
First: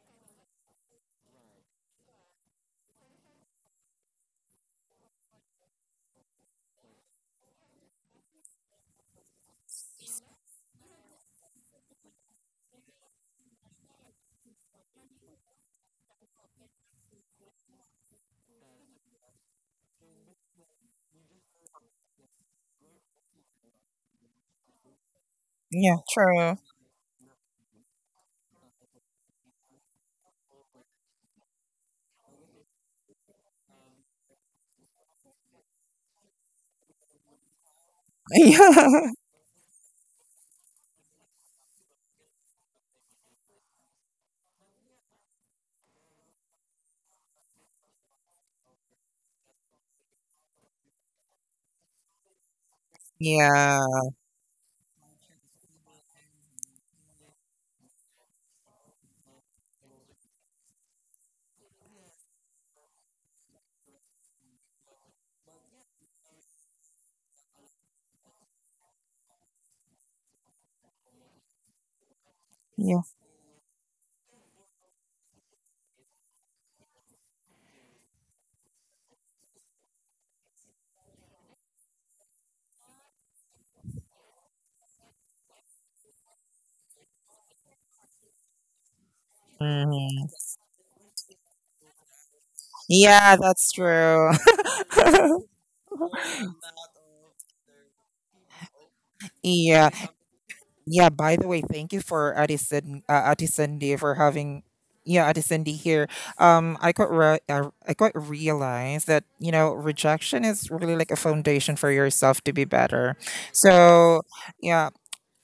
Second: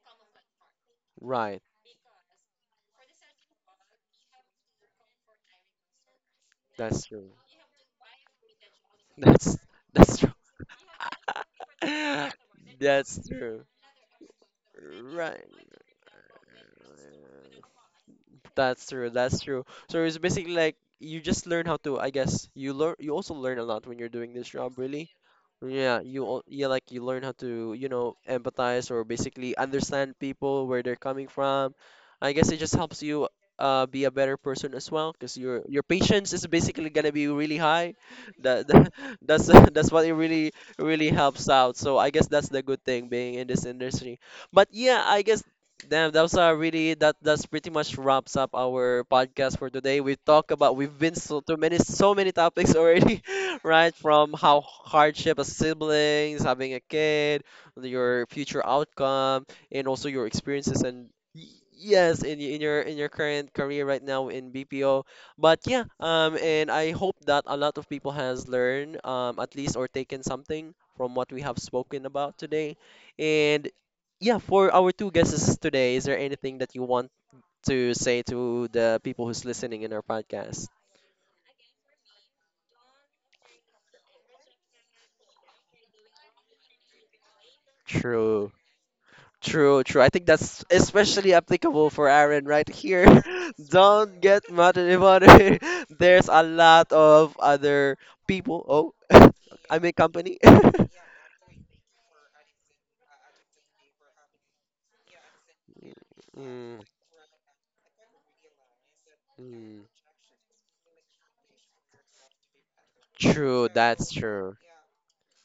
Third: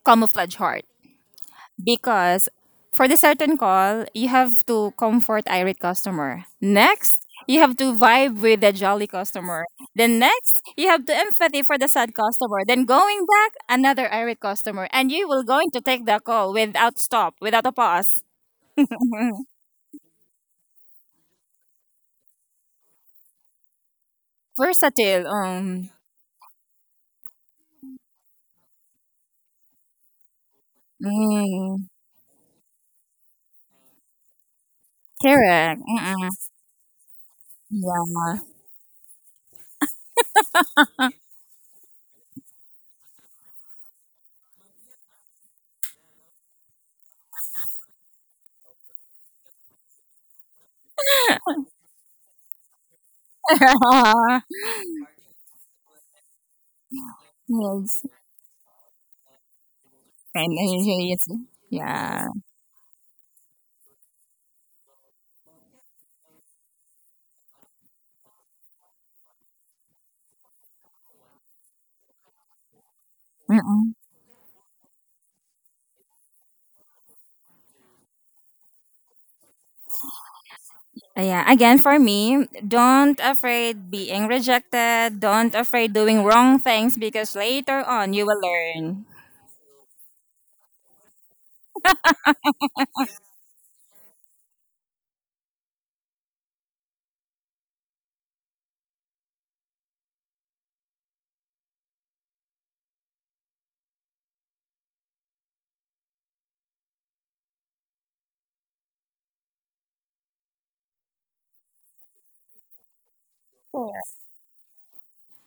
Speaker 3: camouflage heart
Speaker 1: Right.
Speaker 3: because for the certain call, you have to comfort irate customer.
Speaker 1: That's
Speaker 3: Next,
Speaker 1: true.
Speaker 3: you have to vibe with the jolly
Speaker 1: That's
Speaker 3: customer.
Speaker 1: that's
Speaker 3: Then
Speaker 1: true.
Speaker 3: next, you have to empathy for the sad customer. Then going
Speaker 1: That's
Speaker 3: back,
Speaker 1: true.
Speaker 3: another irate customer, and you will
Speaker 1: Right.
Speaker 3: going to take the call without stop, without a pause.
Speaker 1: That's true. That's true. So it's basically like you just learn how to, I guess, you also learn a lot when you're doing this job, really.
Speaker 3: Versatile.
Speaker 2: Yeah,
Speaker 1: Yeah,
Speaker 2: true.
Speaker 1: yeah, like you learn how to, you know, empathize or basically understand people where they're coming from.
Speaker 3: Mm,
Speaker 1: I guess it just helps you be a better person as well because your
Speaker 3: correct.
Speaker 1: your
Speaker 3: Mm-mm.
Speaker 1: patience is basically gonna be really high.
Speaker 3: Yeah.
Speaker 1: That
Speaker 2: Yeah.
Speaker 1: that's that's what it really really helps out. So I guess that's the good thing being in this industry. But yeah, I guess damn that was really that's pretty much wraps up our podcast for today. We talk about we've been so too many so many topics already,
Speaker 2: Yeah.
Speaker 1: right? From how hardship as siblings, having a kid,
Speaker 3: Yes.
Speaker 1: your future outcome, and also your
Speaker 3: And,
Speaker 1: experiences and
Speaker 3: yes.
Speaker 1: yes,
Speaker 3: Yeah.
Speaker 1: in in your current career right now in BPO. But yeah, and I hope that a lot of people has learned, at least or taken something from what we have spoken about today.
Speaker 2: Yeah.
Speaker 1: And
Speaker 3: Mm-mm.
Speaker 1: yeah, for our two guests today, is there anything that you want to say to the people who's listening in our podcast?
Speaker 3: Yeah, again for me, don't afraid being rejected. Don't afraid doing wrong things because later on you will
Speaker 1: True.
Speaker 3: learn.
Speaker 1: True, true. I think
Speaker 2: Mhm.
Speaker 1: that's especially applicable for Aaron right here.
Speaker 2: Yeah, that's
Speaker 1: Don't
Speaker 2: true.
Speaker 1: get mad at anybody. There's a lot of other people. Oh, I'm
Speaker 2: yeah.
Speaker 1: in company.
Speaker 2: Yeah, by the way, thank you for Addison Day for having, yeah, Addison D here.
Speaker 1: Mm,
Speaker 2: Um, I quite re- I, I quite realize that you know
Speaker 1: mm.
Speaker 2: rejection is really like a foundation for yourself to be better.
Speaker 1: True, that's
Speaker 2: So
Speaker 1: true.
Speaker 2: yeah,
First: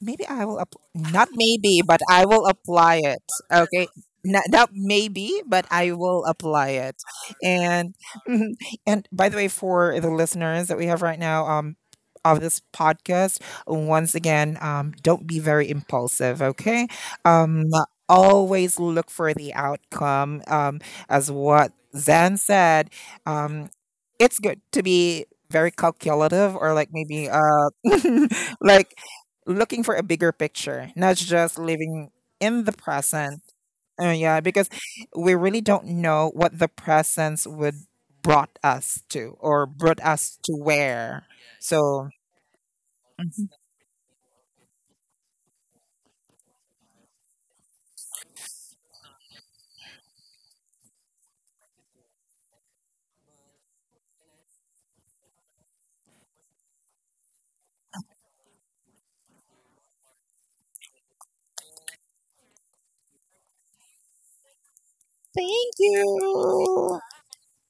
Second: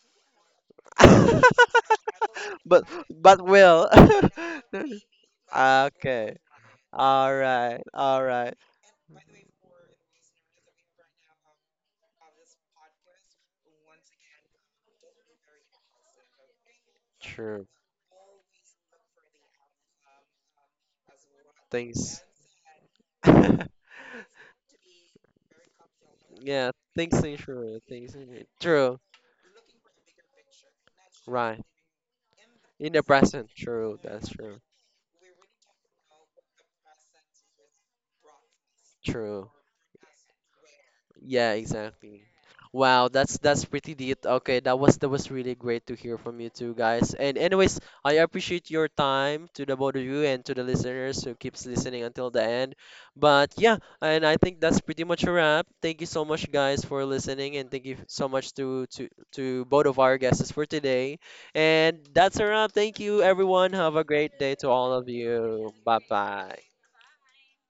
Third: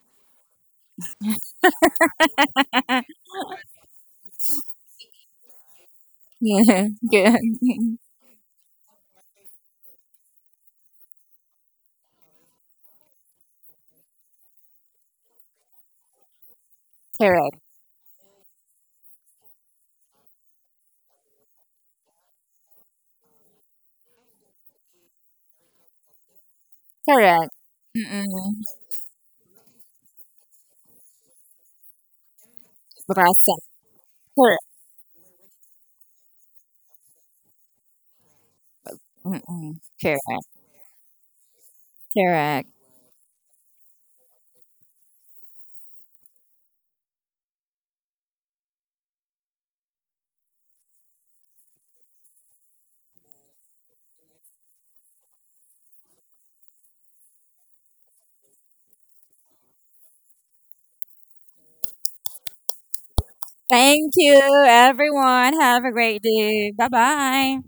Speaker 2: Maybe I will app- not maybe, but I will
Speaker 1: But
Speaker 2: apply it.
Speaker 1: but
Speaker 2: Okay.
Speaker 1: will.
Speaker 2: Not, not maybe, but I will
Speaker 1: Okay.
Speaker 2: apply
Speaker 3: Yeah,
Speaker 2: it.
Speaker 1: All
Speaker 3: good.
Speaker 1: right.
Speaker 2: And
Speaker 1: All
Speaker 2: mhm.
Speaker 1: right.
Speaker 2: And by the way, for the listeners that we have right now, of this podcast, once again, don't be very impulsive. Okay.
Speaker 3: Correct,
Speaker 2: Um,
Speaker 1: True.
Speaker 2: always look for the outcome. As what
Speaker 1: Things.
Speaker 2: Zan said, um, it's good to be very calculative
Speaker 1: Yeah,
Speaker 2: or like
Speaker 1: things
Speaker 2: maybe
Speaker 1: ain't
Speaker 3: correct.
Speaker 1: true. Things ain't
Speaker 3: Mm-mm.
Speaker 1: true.
Speaker 2: like
Speaker 1: True.
Speaker 2: looking for a bigger picture, not just
Speaker 1: Right.
Speaker 2: living in the
Speaker 1: In the
Speaker 2: present.
Speaker 1: present.
Speaker 3: Brasa.
Speaker 1: True. That's
Speaker 2: Yeah,
Speaker 1: true.
Speaker 3: Correct.
Speaker 2: because we really don't know what the presence would
Speaker 1: True.
Speaker 3: Mm-mm.
Speaker 2: brought
Speaker 3: Correct,
Speaker 2: us to where.
Speaker 1: Yeah,
Speaker 2: So
Speaker 1: exactly.
Speaker 3: correct.
Speaker 1: Wow, that's pretty deep. Okay, that was really great to hear from you two guys. And anyways, I appreciate your time to the both of you and to the listeners who keeps listening until the end. But yeah, and I think that's pretty much a wrap. Thank you so much guys for listening and thank you so much to both of our guests for today. And that's a wrap. Thank you everyone. Have a
Speaker 3: Thank
Speaker 1: great day
Speaker 3: you,
Speaker 1: to all of
Speaker 3: everyone.
Speaker 1: you.
Speaker 2: thank
Speaker 3: Have a
Speaker 1: Bye
Speaker 3: great
Speaker 1: bye.
Speaker 3: day. Bye
Speaker 2: you.
Speaker 3: bye.